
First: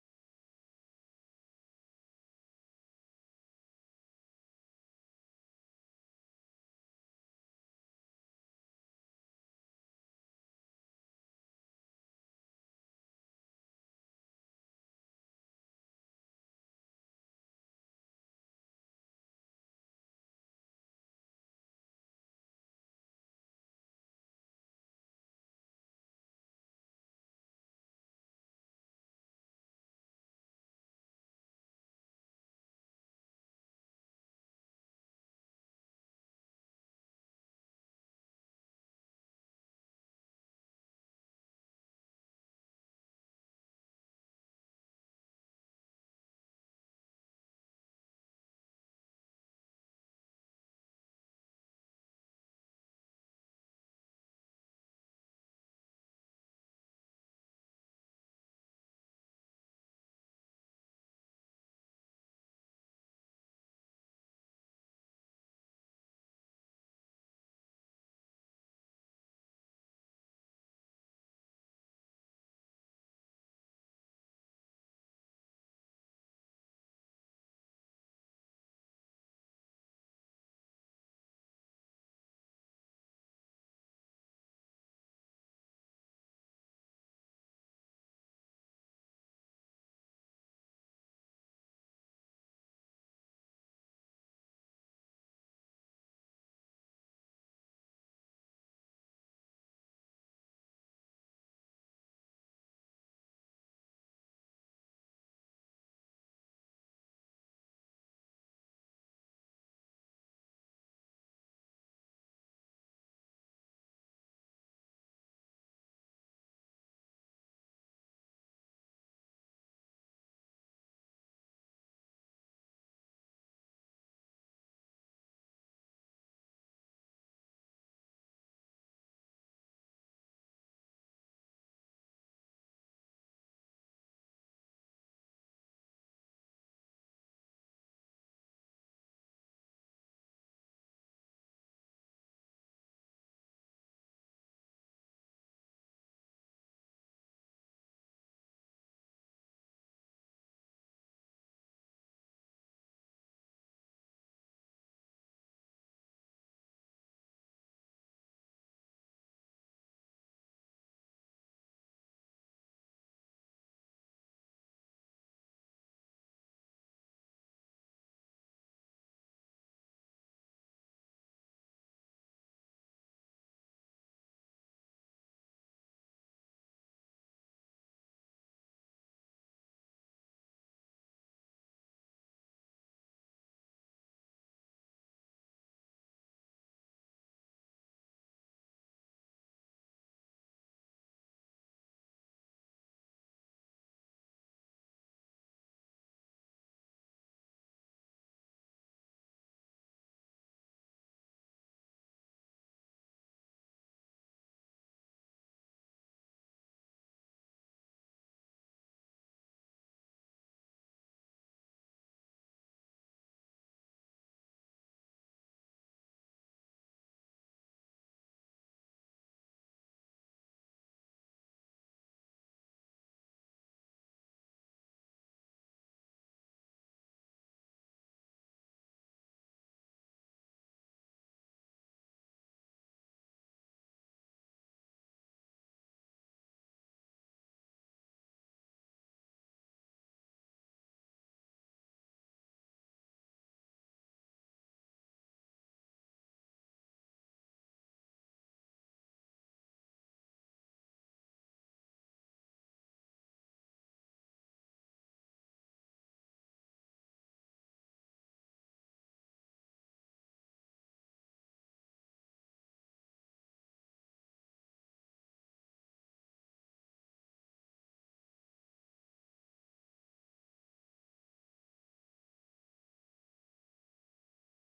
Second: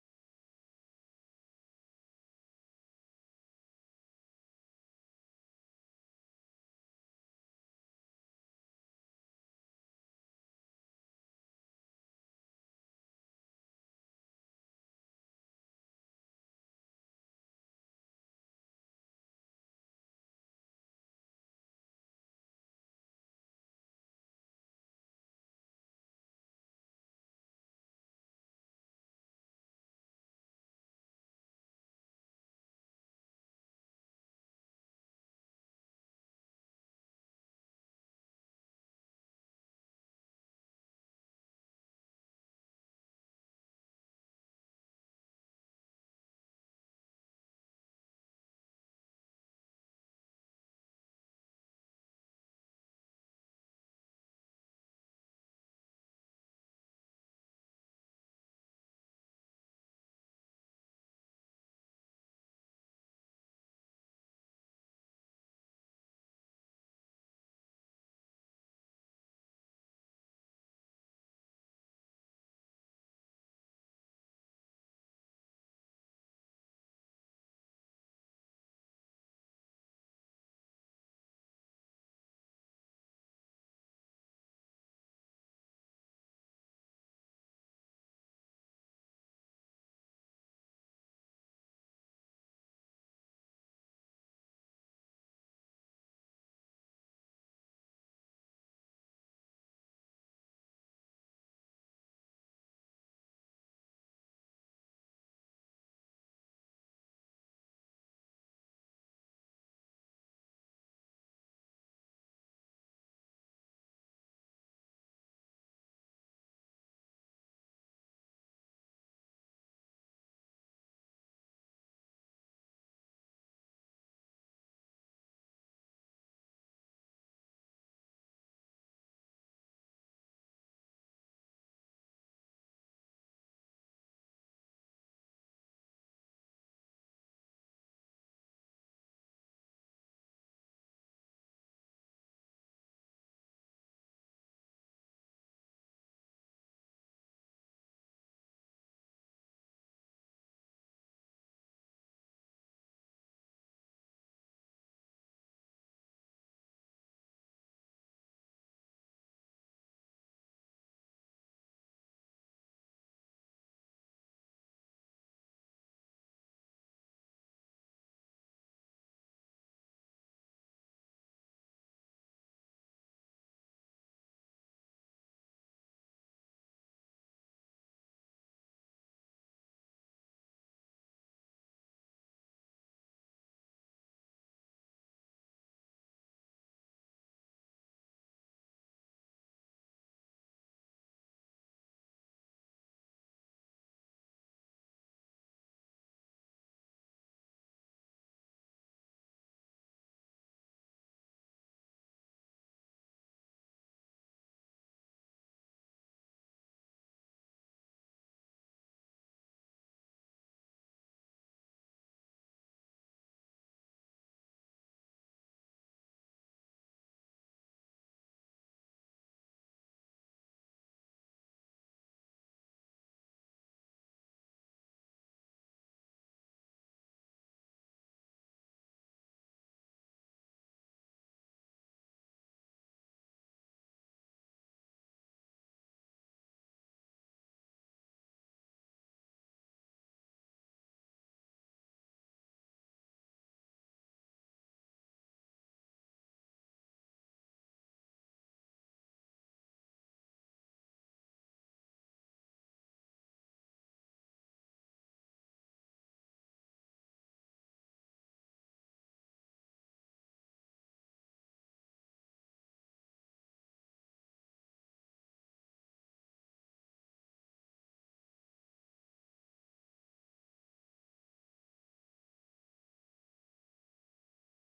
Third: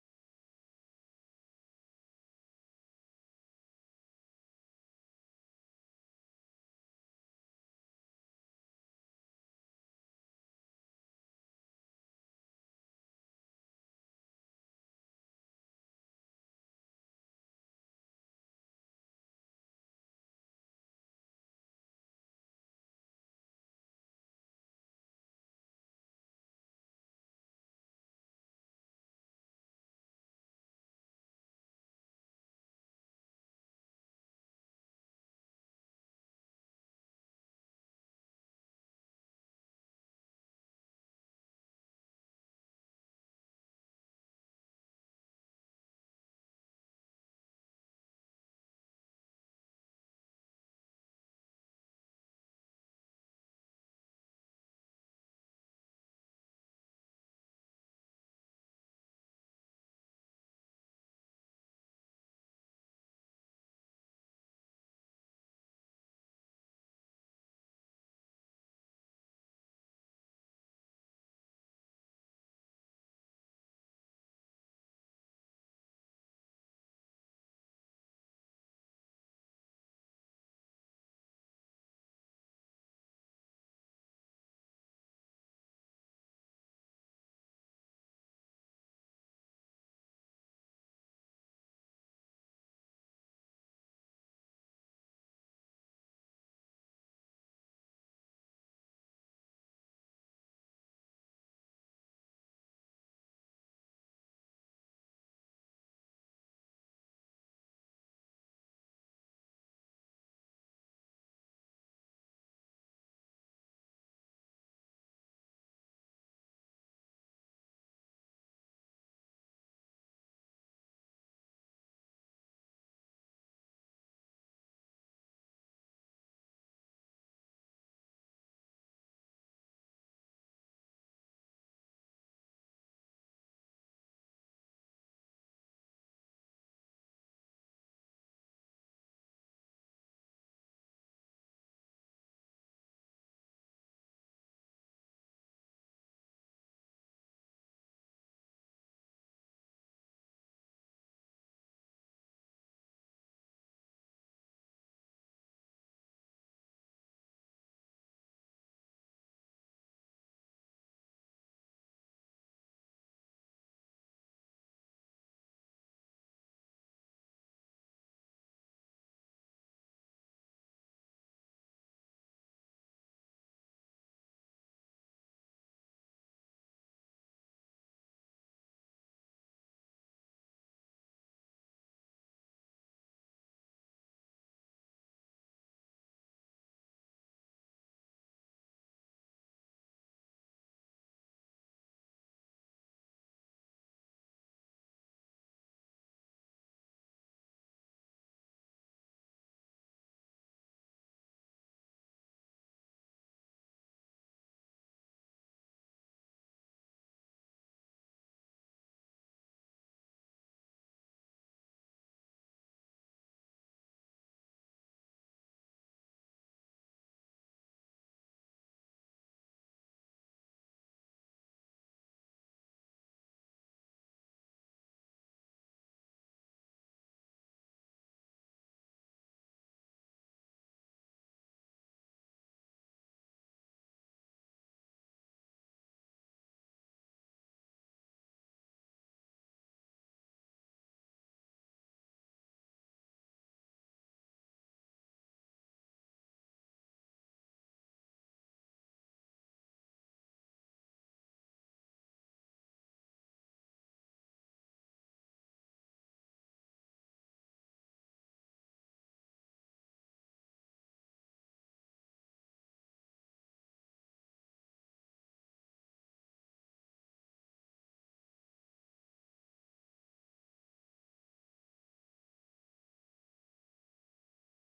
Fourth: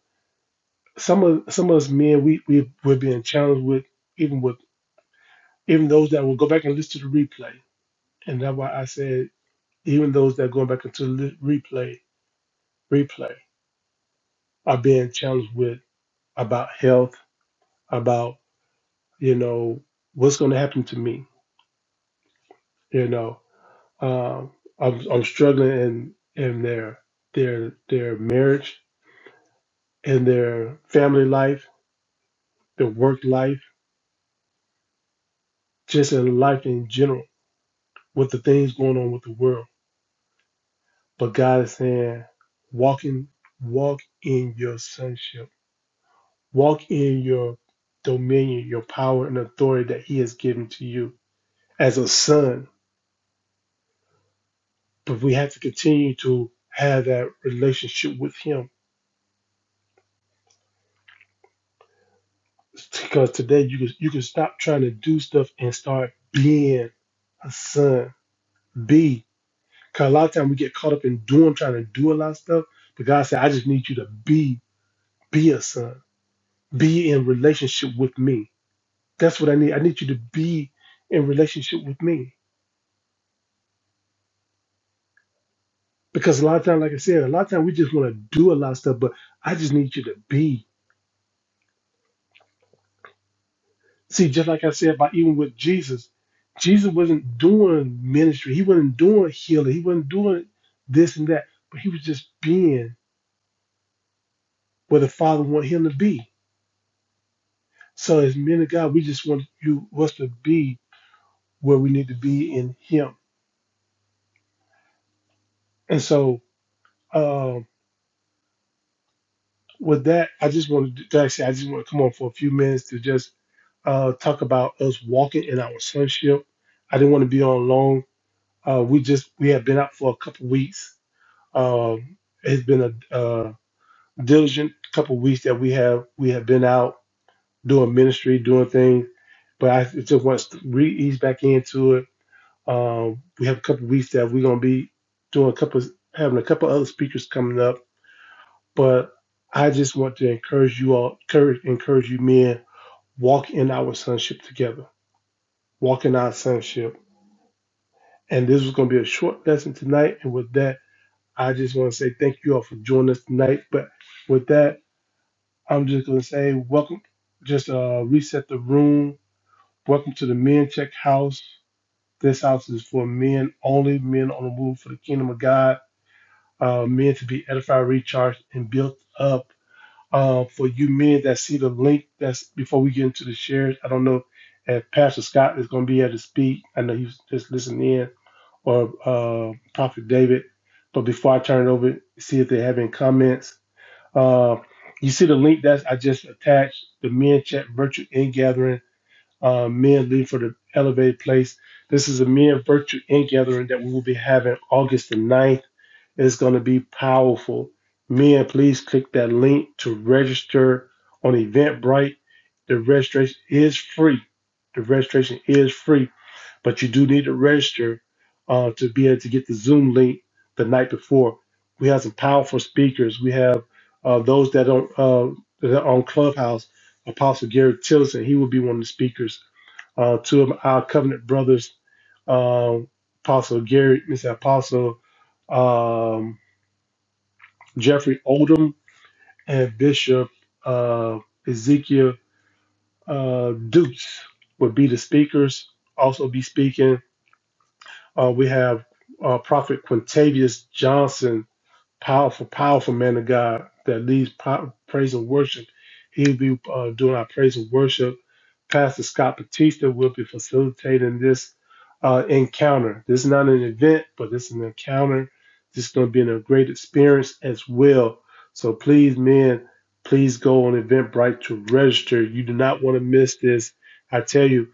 S1: some of some of us men we we were being challenged with, even with even those that will go back and listen to the replay, and that's why I said even those that are going back into the li- replay replay are being challenged with about health, about you know what's going to happen to me, you know, um, I'm I'm struggling in in their their their marriage in their family life, their work life, just in life in general, with the things going on with the world. But God is saying, walk in, walk in your sonship, walk in your dominion, your power and authority that He has given to you as a son. But we have to continue to have that relationship with Him because today you can you can stop trying to do stuff and start being a son. Be. Cause a lot of time we get caught up in doing, trying to do a lot of stuff. But God said, I just need you to be, be a son, be in relationship with me. That's what I need. I need you to be in relationship with me. Because a lot of time, like I said, a lot of time we just want to do a lot of stuff, but I just need you to be. See, just like I said about even with Jesus, Jesus wasn't doing ministry. He wasn't doing healing. He wasn't doing this and that, but he was just being where the Father wanted him to be. So as men of God, we just want you us to be where we need to be in Him. And so, um, with that, I just want to actually, I just want to come on for a few minutes to just uh, talk about us walking in our sonship. I didn't want to be on long. Uh, we just we have been out for a couple weeks. Um, it's been a, uh diligent couple weeks that we have we have been out doing ministry, doing things. But I just want to re ease back into it. Um, we have a couple weeks that we're gonna be doing a couple having a couple other speakers coming up But I just want to encourage you all, encourage, encourage you men, walk in our sonship together, walk in our sonship. And this was going to be a short lesson tonight. And with that, I just want to say thank you all for joining us tonight. But with that, I'm just going to say welcome. Just uh, reset the room. Welcome to the Men Check House. This house is for men only, men on the move for the kingdom of God, uh, men to be edified, recharged, and built up uh, for you men that see the link that's before we get into the shares. I don't know if Pastor Scott is going to be able to speak. I know he's just listening in, or uh, Prophet David. But before I turn it over, see if they have any comments. Uh, you see the link that I just attached the men chat virtual in gathering. Uh, men lead for the elevated place. This is a men virtual in gathering that we will be having August the ninth. It's going to be powerful. Men, please click that link to register on Eventbrite. The registration is free. The registration is free, but you do need to register uh, to be able to get the Zoom link the night before. We have some powerful speakers. We have uh, those that are, uh, that are on Clubhouse. Apostle Gary Tillison. he will be one of the speakers. Uh, two of our covenant brothers, um Apostle Gary, Mr. Apostle. um, Jeffrey Oldham, and Bishop uh, Ezekiel uh, Dukes would be the speakers. Also be speaking. Uh, we have uh, Prophet Quintavious Johnson Powerful, powerful man of God that leads po- praise and worship. He'll be uh, doing our praise and worship. Pastor Scott Batista will be facilitating this uh, encounter. This is not an event, but this is an encounter. This is going to be a great experience as well. So please, men, please go on Eventbrite to register. You do not want to miss this. I tell you,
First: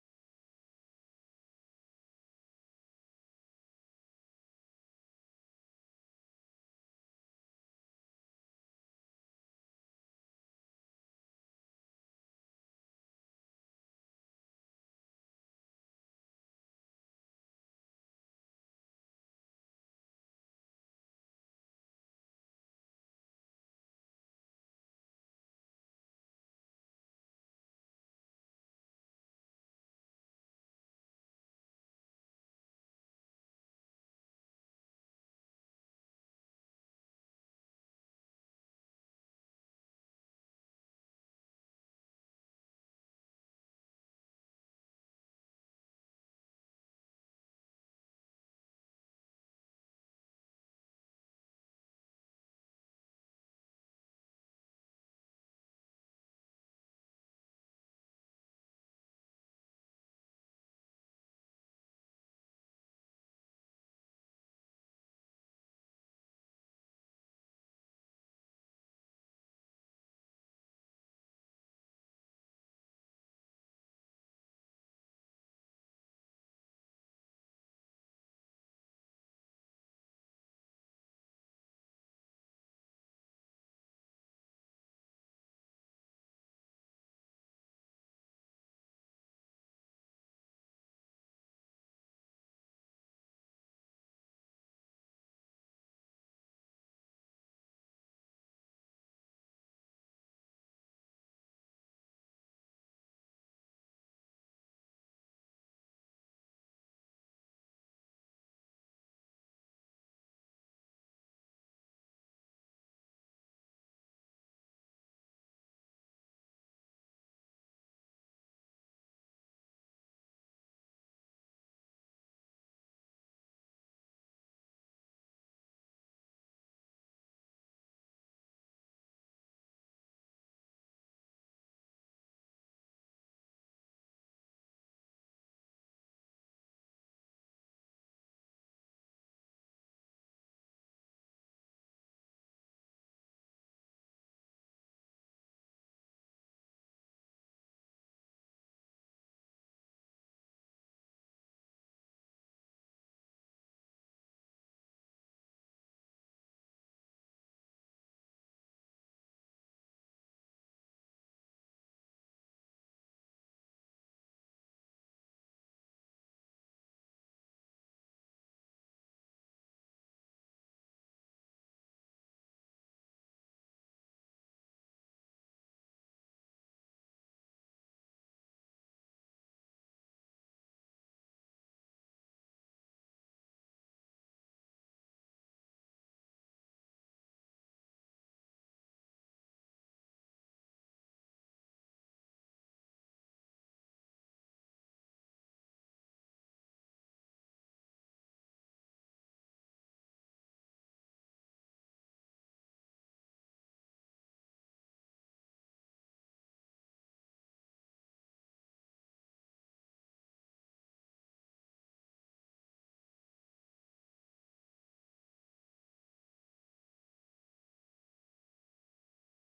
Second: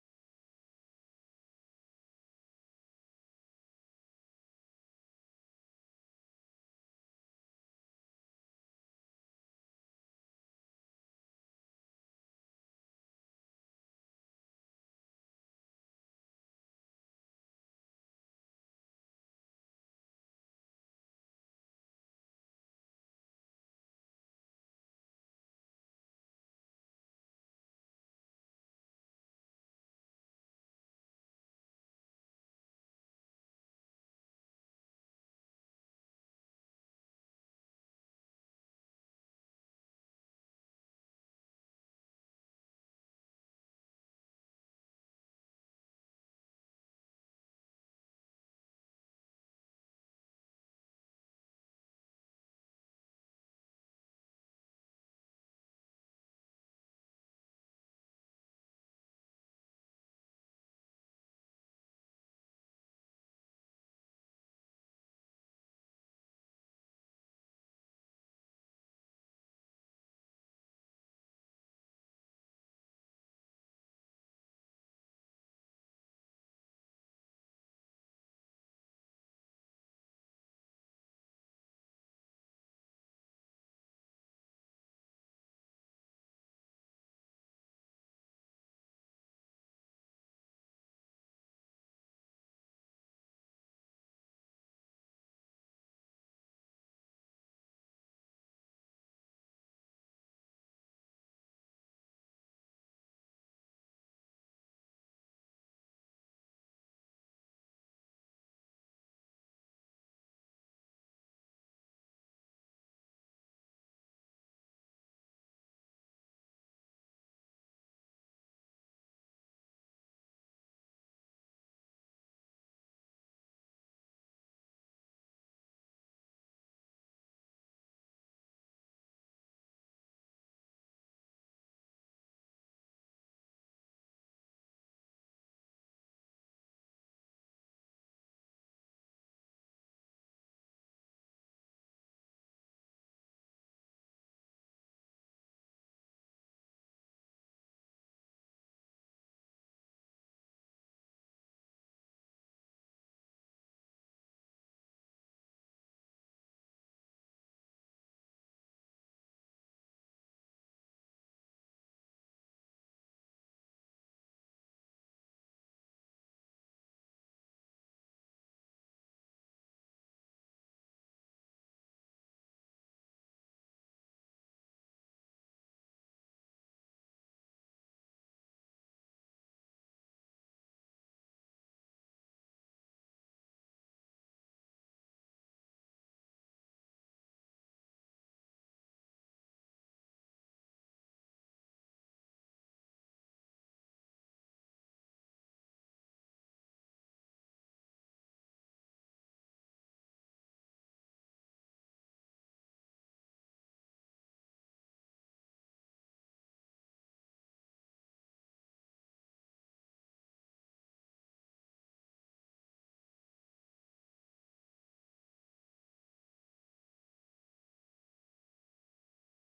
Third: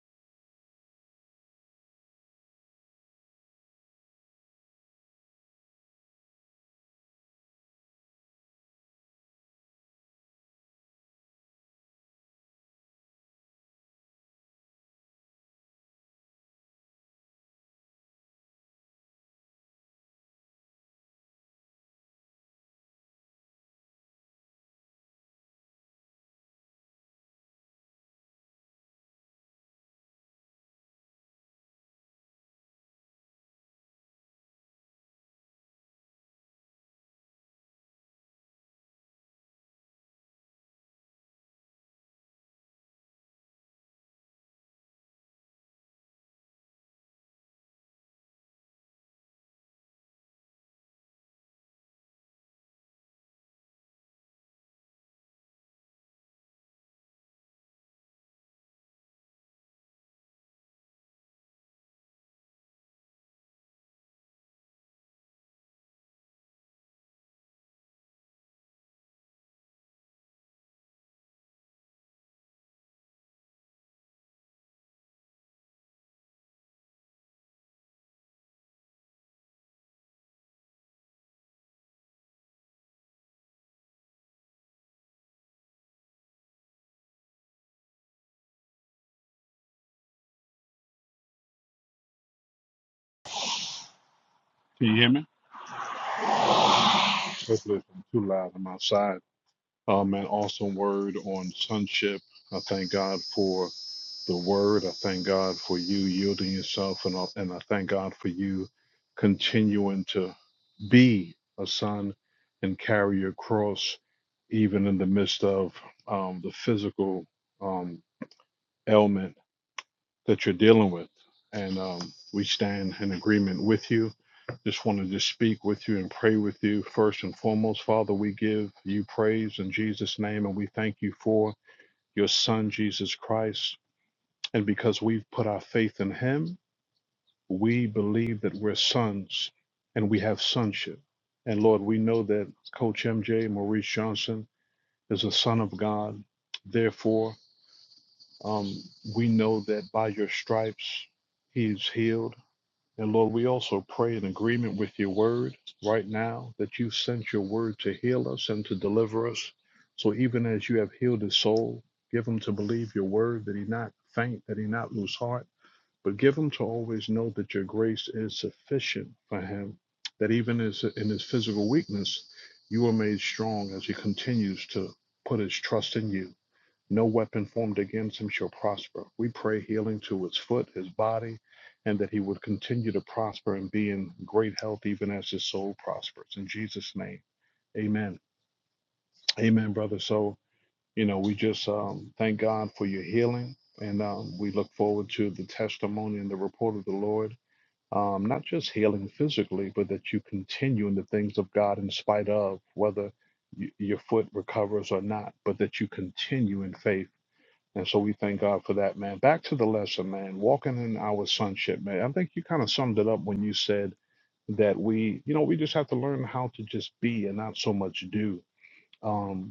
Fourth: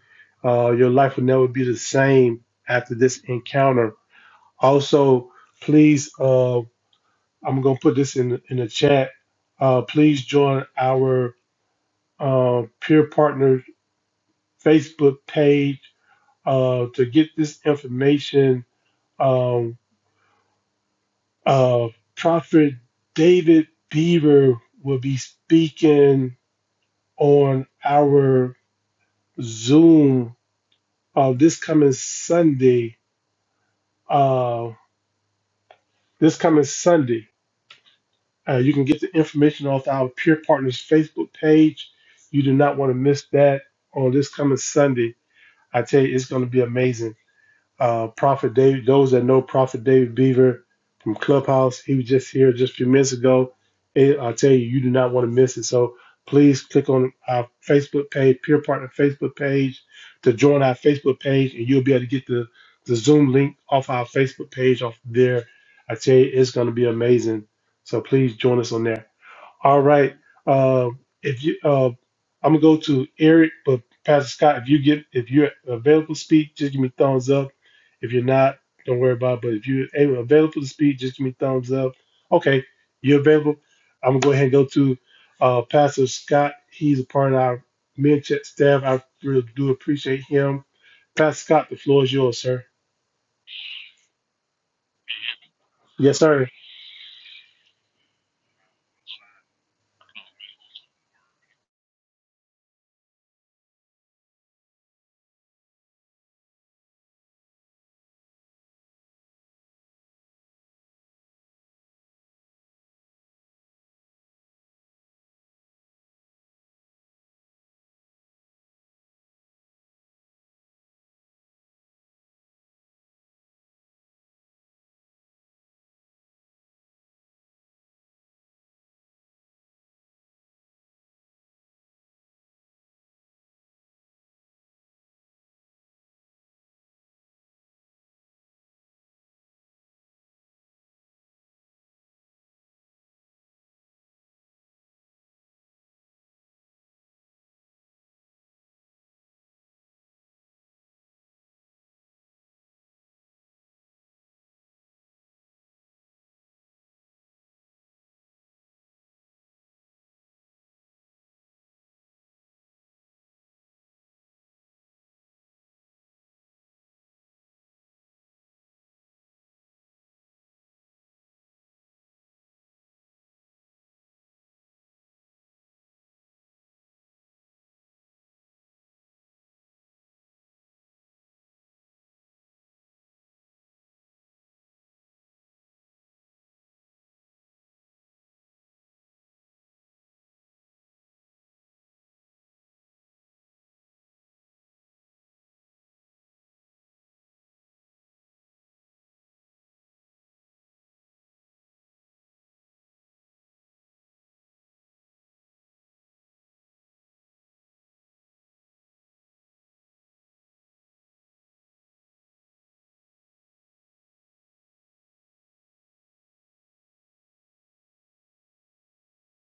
S1: uh, your life will never be the same after this encounter. Also, please. Uh, I'm gonna put this in in the chat. Uh, please join our uh, peer partner Facebook page uh, to get this information. Um, uh, Prophet David Beaver will be speaking on our Zoom uh, this coming Sunday. Uh, this coming Sunday, uh, you can get the information off our peer partners Facebook page. You do not want to miss that on this coming Sunday. I tell you, it's going to be amazing. Uh, Prophet David, those that know Prophet David Beaver from Clubhouse, he was just here just a few minutes ago. It- I tell you, you do not want to miss it. So please click on our Facebook page, Peer Partner Facebook page, to join our Facebook page, and you'll be able to get the, the Zoom link off our Facebook page off there. I tell you, it's going to be amazing. So please join us on there. All right. Uh, if you, uh, I'm gonna go to Eric, but Pastor Scott, if you get, if you're available to speak, just give me thumbs up. If you're not, don't worry about it. But if you're able, available to speak, just give me thumbs up. Okay, you're available. I'm gonna go ahead and go to uh, Pastor Scott. He's a part of our mentor staff. I really do appreciate him. Pastor Scott, the floor is yours, sir.
S2: Can you hear me?
S1: Yes, sir.
S2: Hopefully it's not too loud. I'm outside. Um, an awesome word on sonship. I thank God for the word. I thank God for you yielding yourself, and I, and I thank God for you continuing to be a son and carry your cross, even in the midst of um, the physical um, ailment that you're dealing with. And um, we stand in agreement with you. Just want to just speak with you and pray with you first and foremost. Father, we give you praise in Jesus' name, and we thank you for your Son, Jesus Christ. And because we've put our faith in him, we believe that we're sons and we have sonship. And Lord, we know that Coach MJ Maurice Johnson is a son of God. Therefore, um, we know that by your stripes, he's healed And Lord, we also pray in agreement with your word right now that you sent your word to heal us and to deliver us. So even as you have healed his soul, give him to believe your word, that he not faint, that he not lose heart, but give him to always know that your grace is sufficient for him, that even as in his physical weakness, you are made strong as he continues to put his trust in you. No weapon formed against him shall prosper. We pray healing to his foot, his body, and that he would continue to prosper and be in great health even as his soul prospers. In Jesus' name, amen. Amen, brother. So, you know, we just um, thank God for your healing, and um, we look forward to the testimony and the report of the Lord. Um, not just healing physically, but that you continue in the things of God in spite of whether y- your foot recovers or not, but that you continue in faith and so we thank God for that, man. Back to the lesson, man. Walking in our sonship, man. I think you kind of summed it up when you said that we, you know, we just have to learn how to just be and not so much do. Um,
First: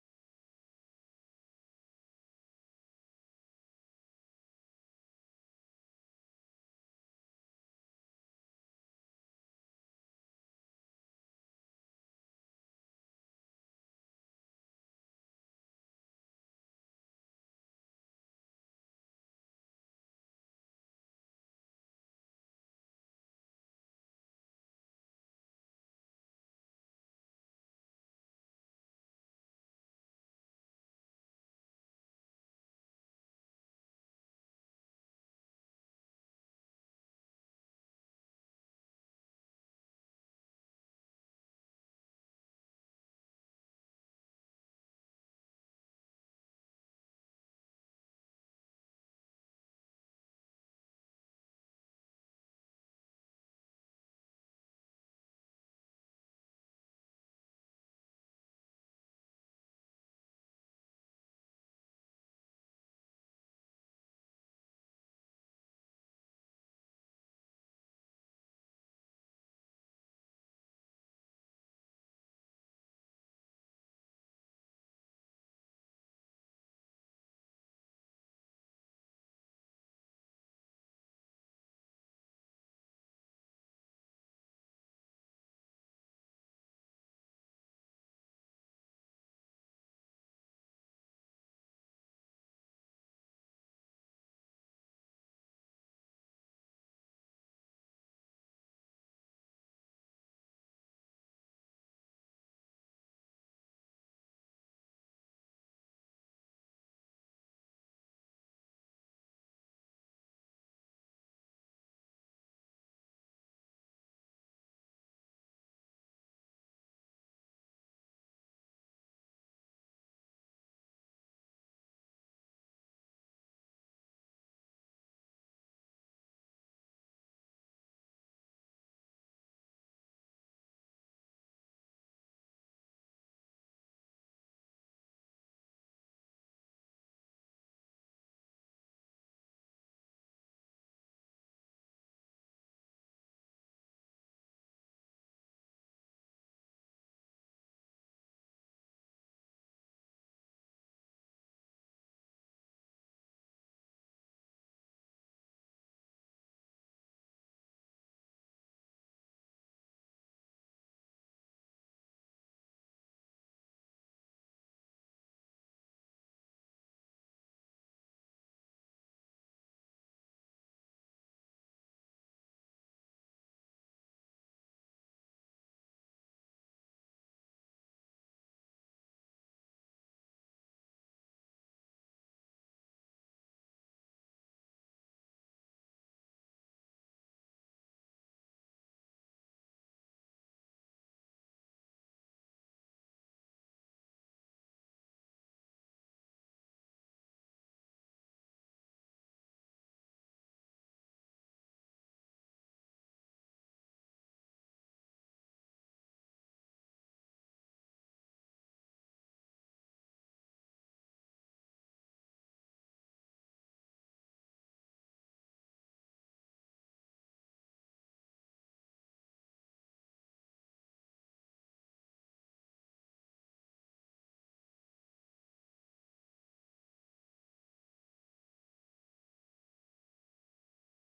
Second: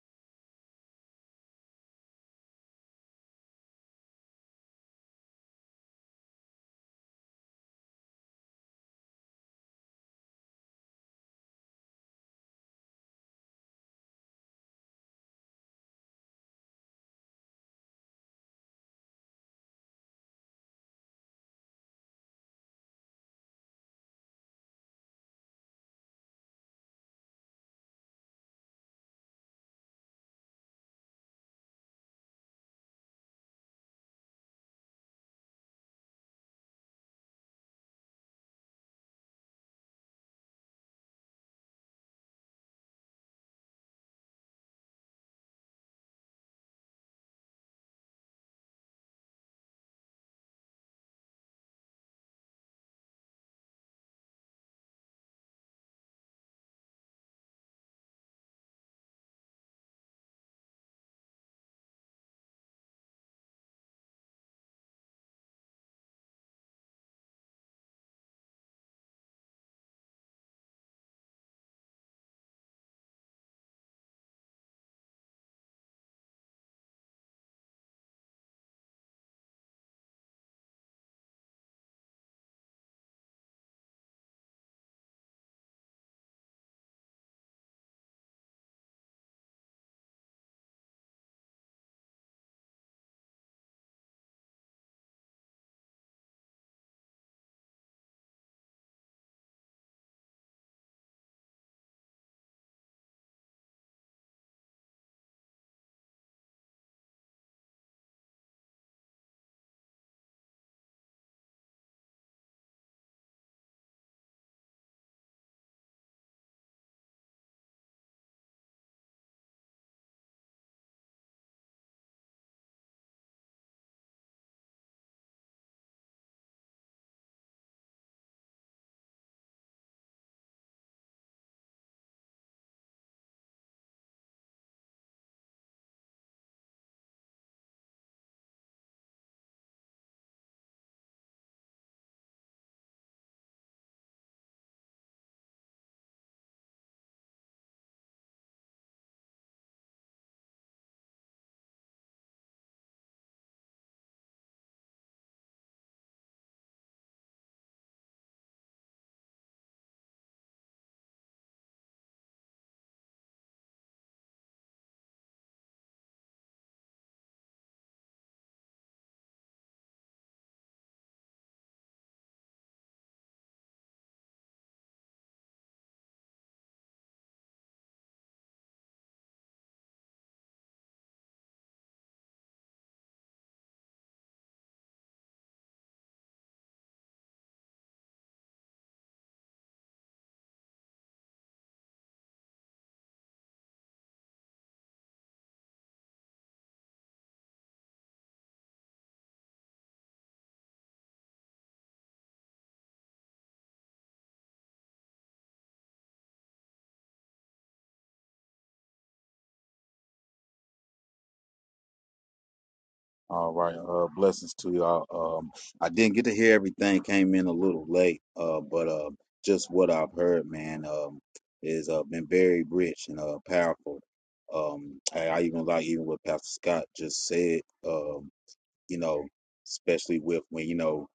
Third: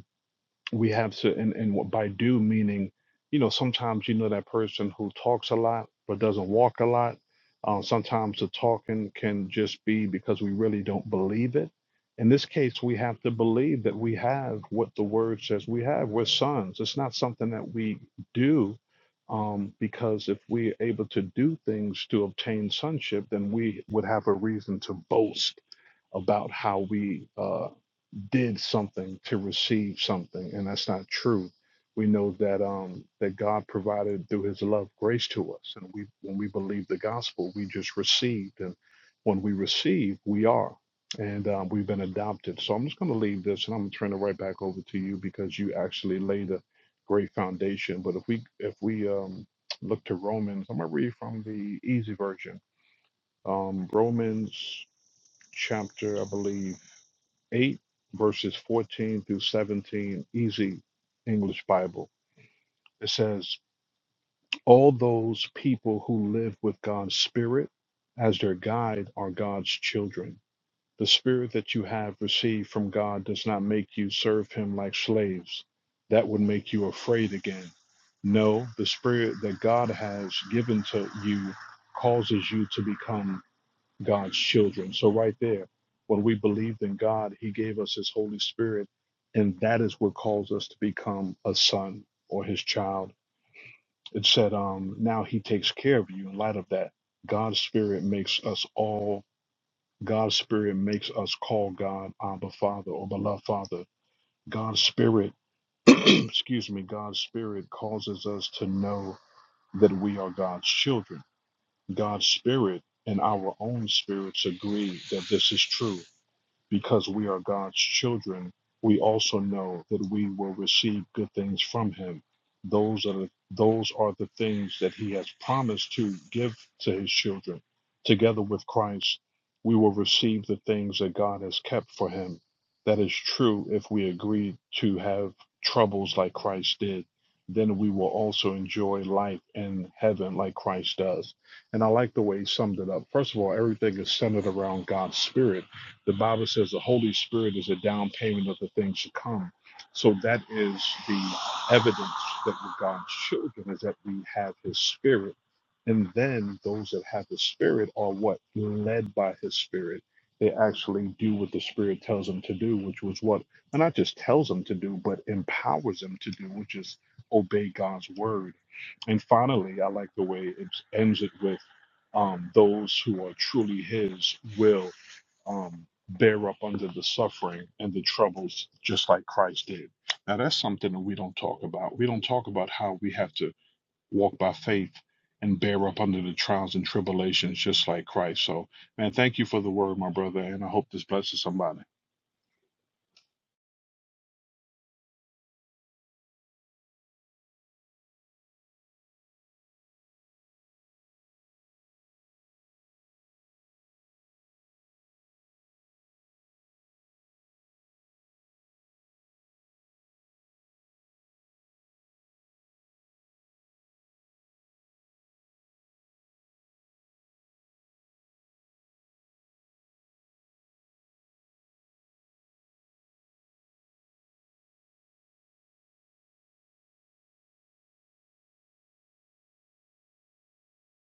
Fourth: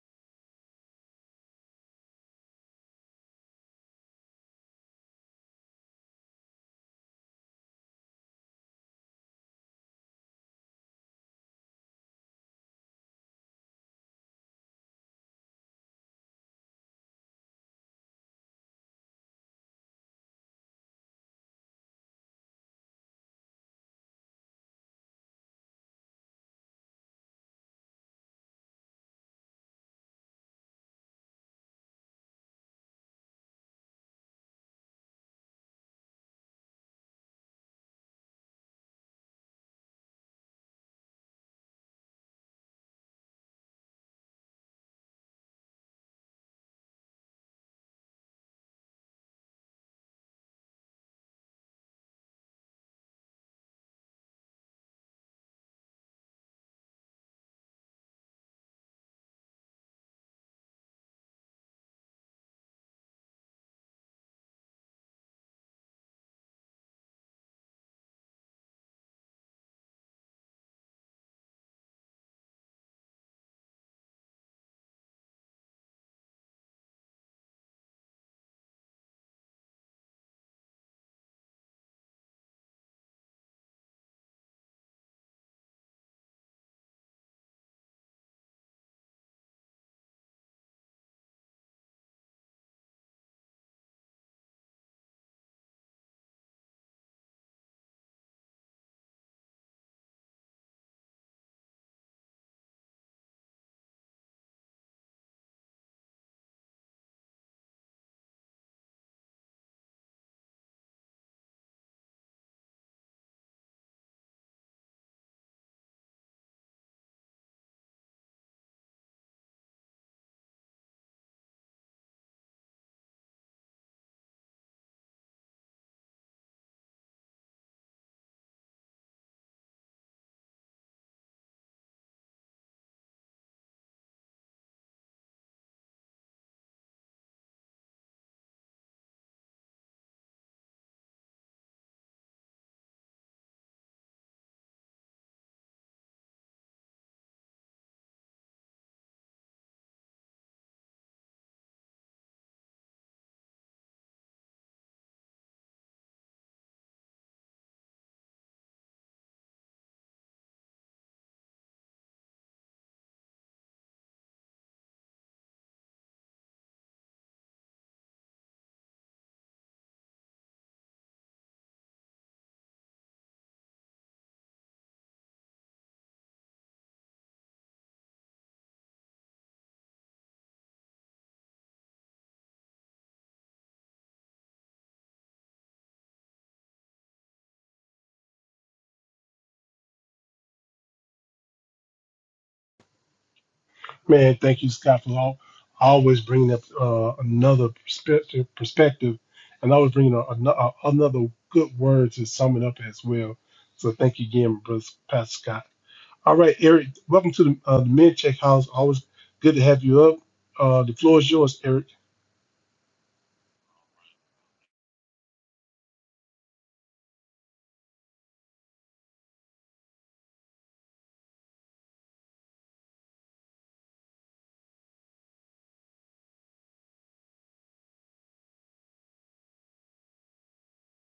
S2: we have to and, and what by do meaning you know sometimes you know that person who talks a lot but doesn't walk a lot um, sometimes the talking can just be because we really don't believe it in this case we have to believe that we have what the word says we have we're sons it's not something that we do um, because if we're able to do things to obtain sonship then we would have a reason to boast about how we uh, did something to receive something, and that's not true. We know that um, that God provided through His love grace to us, and we when we believe the gospel, we just received, and when we receive, we are, and um, we've been adopted. So I'm just going to leave this, and I'm going to turn it right back over to you because you actually laid a great foundation. But if we if we um, look to Romans, I'm going to read from the easy version, um, Romans chapter, I believe. 8, verses 14 through 17, easy English Bible. It says, All those people who live with God's Spirit as their guide are God's children. The Spirit that you have received from God does not make you serve Him like slaves. That would make you afraid again. No, the Spirit that God has given to you causes you to become God's children. So, right there, when we believed in God, He gave us His Holy Spirit, and that is what calls us to become a son or His child. It said, um, Now He takes care of you in light of that. God's Spirit makes us all, God's Spirit makes us call God Abba Father or Beloved Father. God's Spirit, excuse me, God's Spirit causes us to know that we are God's children. God's Spirit and our own spirits agree that this is true because we are God's children, we also know that we will receive good things from him. Those are the, those are the things that he has promised to give to his children. Together with Christ, we will receive the things that God has kept for him. That is true if we agree to have troubles like Christ did. Then we will also enjoy life in heaven like Christ does. And I like the way he summed it up. First of all, everything is centered around God's Spirit the Bible says the Holy Spirit is a down payment of the things to come. So that is the evidence that we're God's children is that we have his spirit. And then those that have the spirit are what? Led by his spirit. They actually do what the spirit tells them to do, which was what? And not just tells them to do, but empowers them to do, which is obey God's word. And finally, I like the way it ends it with um, those who are truly his will um, bear up under the suffering and the troubles just like Christ did. Now, that's something that we don't talk about. We don't talk about how we have to walk by faith and bear up under the trials and tribulations just like Christ. So, man, thank you for the word, my brother, and I hope this blesses somebody.
S1: Man, thank you, Scott, for all, always bringing up uh, another perspective, perspective, and always bringing a, ano- a, another good word to sum it up as well. So thank you again, Brother Pastor Scott. All right, Eric, welcome to the, uh, the Men Check House. Always good to have you up. Uh, the floor is yours, Eric.
S3: All right. Uh, blessings to y'all. Um, I didn't get to hear everything. Came in a little late. Uh, but uh, just what I've heard, man, um, is uh been very rich and uh powerful. Um, I, I even like even what Pastor Scott just said. Um, you know, especially with when you know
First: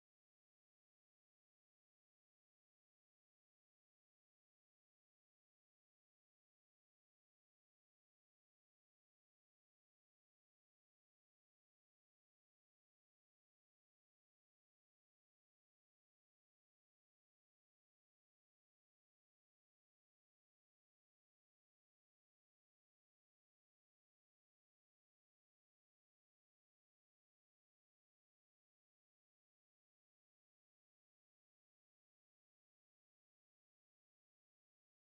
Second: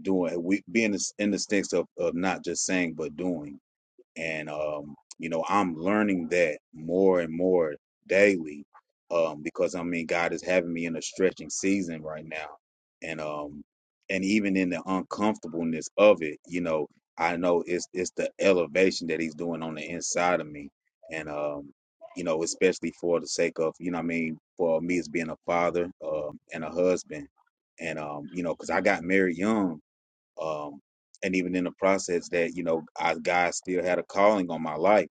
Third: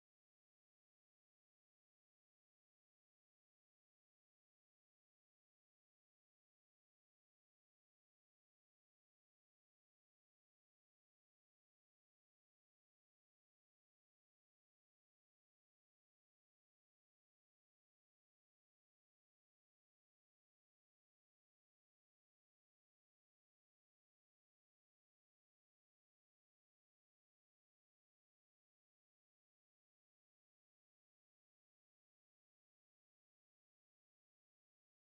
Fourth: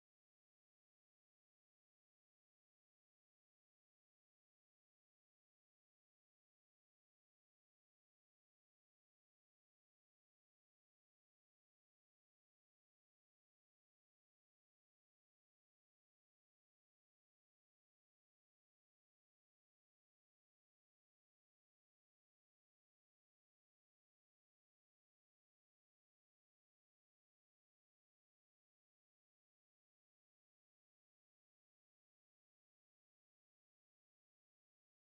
S3: doing we being in the sense of of not just saying but doing and um, you know i'm learning that more and more daily um, because i mean god is having me in a stretching season right now and um and even in the uncomfortableness of it you know i know it's it's the elevation that he's doing on the inside of me and um you know especially for the sake of you know what i mean for me as being a father um, and a husband and um you know because i got married young um, and even in the process that you know I, God still had a calling on my life,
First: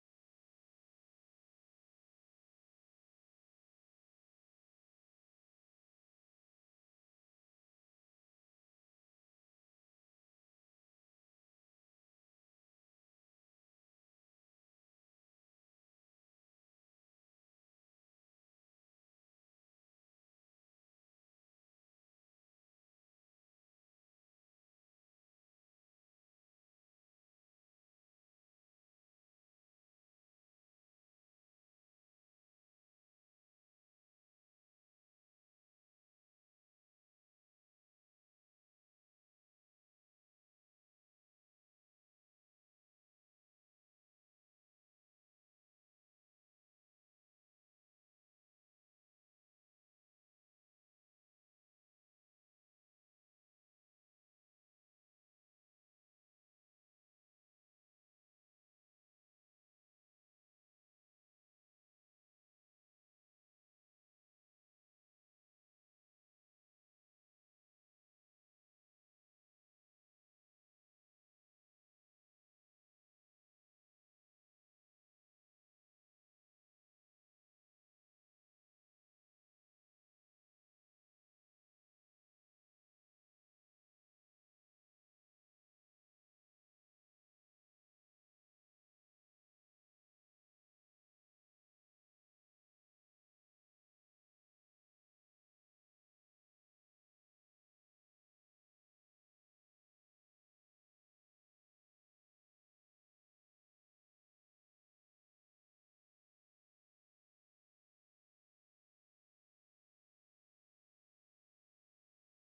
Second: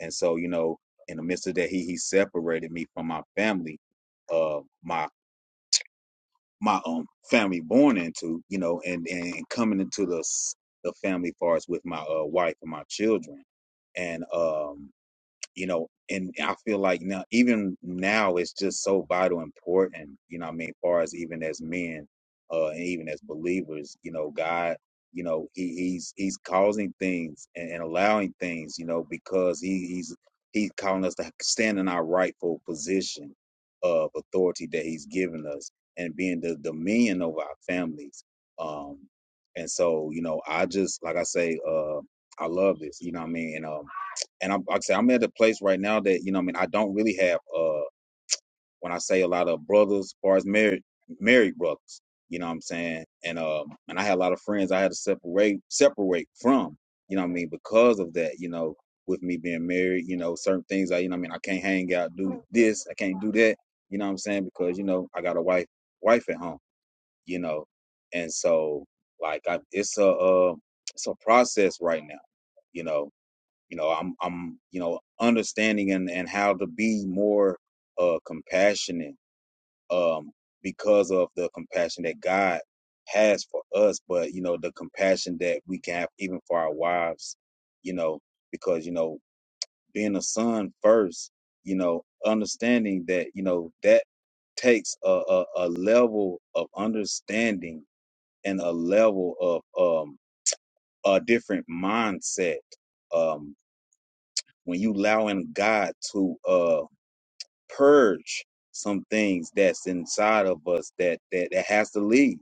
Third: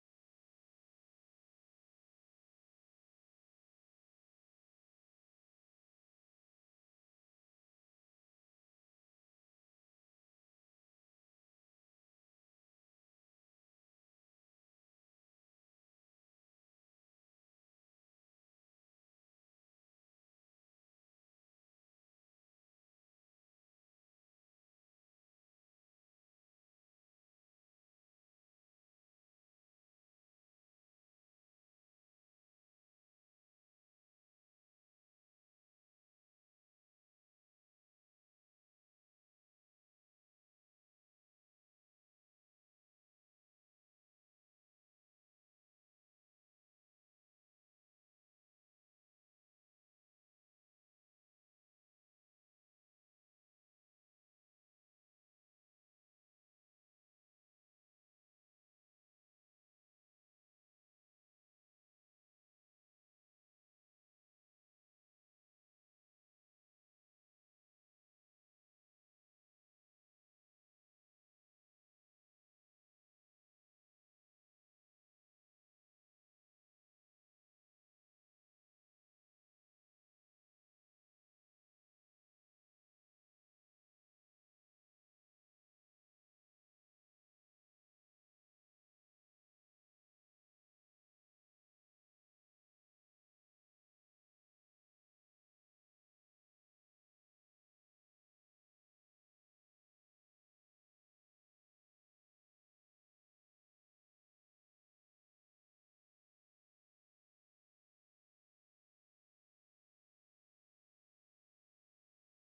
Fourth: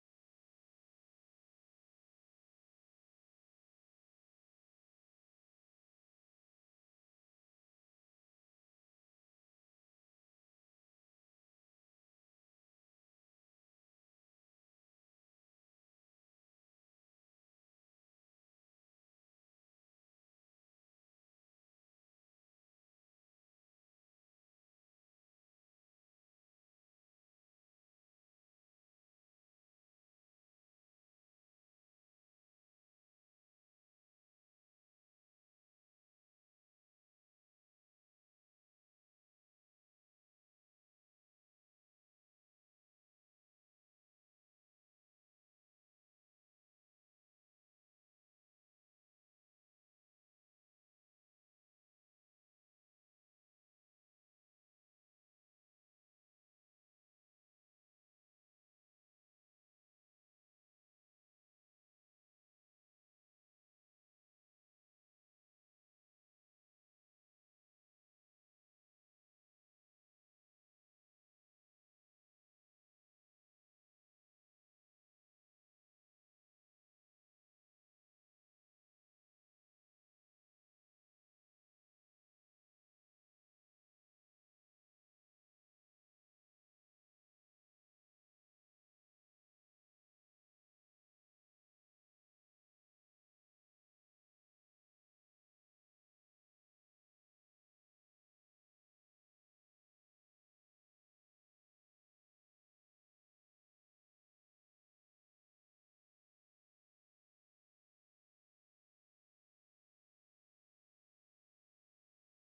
S3: and so you know in the midst of that he he separated me from my family, uh, my my um family born into you know and and coming into the s- the family far as with my uh, wife and my children, and um you know, and I feel like now, even now, it's just so vital important, you know, what I mean, far as even as men, uh, and even as believers, you know, God, you know, he, he's he's causing things and, and allowing things, you know, because he, he's he's calling us to stand in our rightful position of authority that he's given us and being the dominion over our families. Um, and so, you know, I just like I say, uh, I love this, you know, what I mean, And um, and I'm like I say I'm at a place right now that you know what I mean I don't really have uh when I say a lot of brothers as far as married married brothers you know what I'm saying and um and I had a lot of friends I had to separate separate from you know what I mean because of that you know with me being married you know certain things I you know what I mean I can't hang out do this I can't do that you know what I'm saying because you know I got a wife wife at home you know and so like I, it's a uh, it's a process right now you know you know i'm i'm you know understanding and and how to be more uh compassionate um because of the compassion that god has for us but you know the compassion that we can have even for our wives you know because you know being a son first you know understanding that you know that takes a a, a level of understanding and a level of um a different mindset um when you allowing God to uh purge some things that's inside of us that that, that has to leave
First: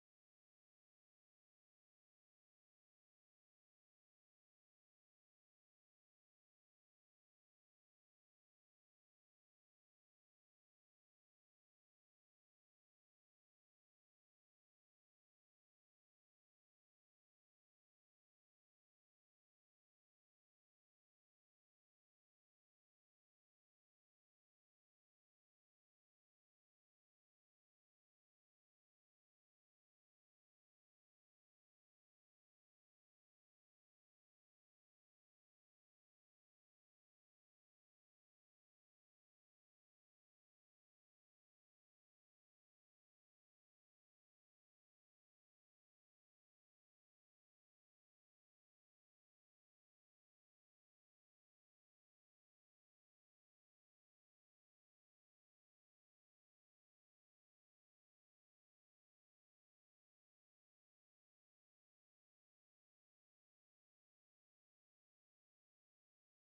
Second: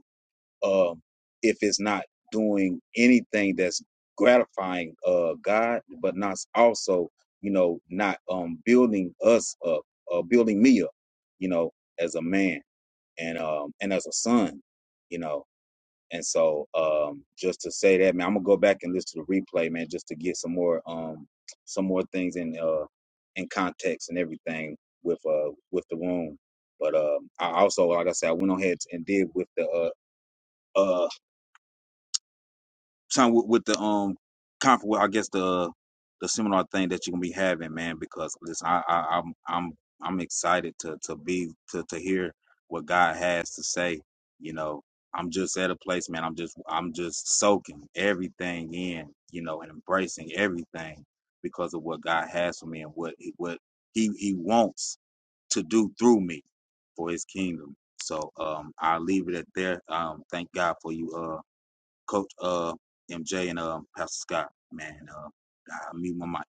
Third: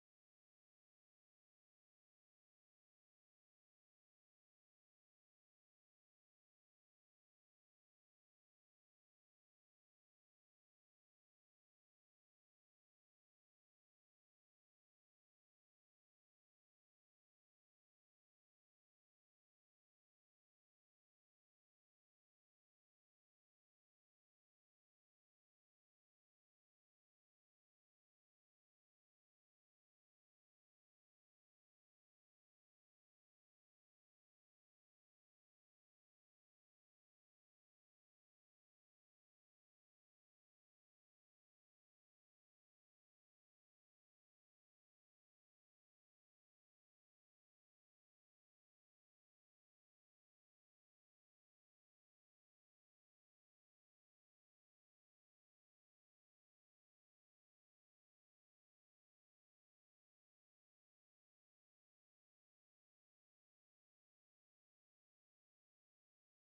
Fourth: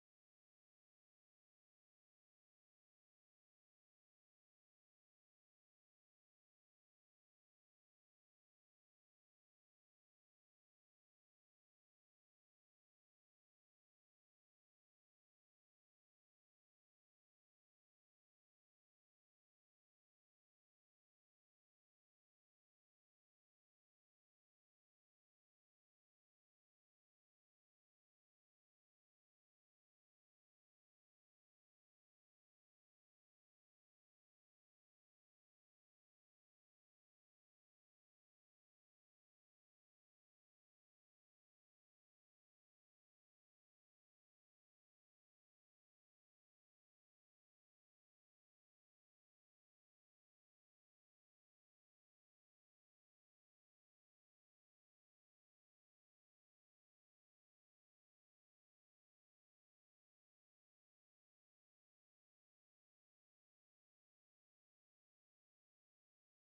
S3: um if it's not doing anything that's gratifying uh God but not also you know not um building us up uh building me up you know as a man and um and as a son you know and so, um, just to say that, man, I'm gonna go back and listen to the replay, man, just to get some more, um, some more things in, uh, in context and everything with, uh, with the room. But um, I also, like I said, I went on ahead and did with the, uh, uh, time with, with the um conference, well, I guess the the seminar thing that you're gonna be having, man, because listen, I, I I'm I'm I'm excited to to be to to hear what God has to say. You know, I'm just at a place, man. I'm just I'm just soaking everything in, you know, and embracing everything because of what God has for me and what he, what he he wants to do through me for his kingdom. So um I'll leave it at there. Um thank God for you uh. Coach uh, MJ and uh, Pastor Scott, man. Uh, I mute my mic.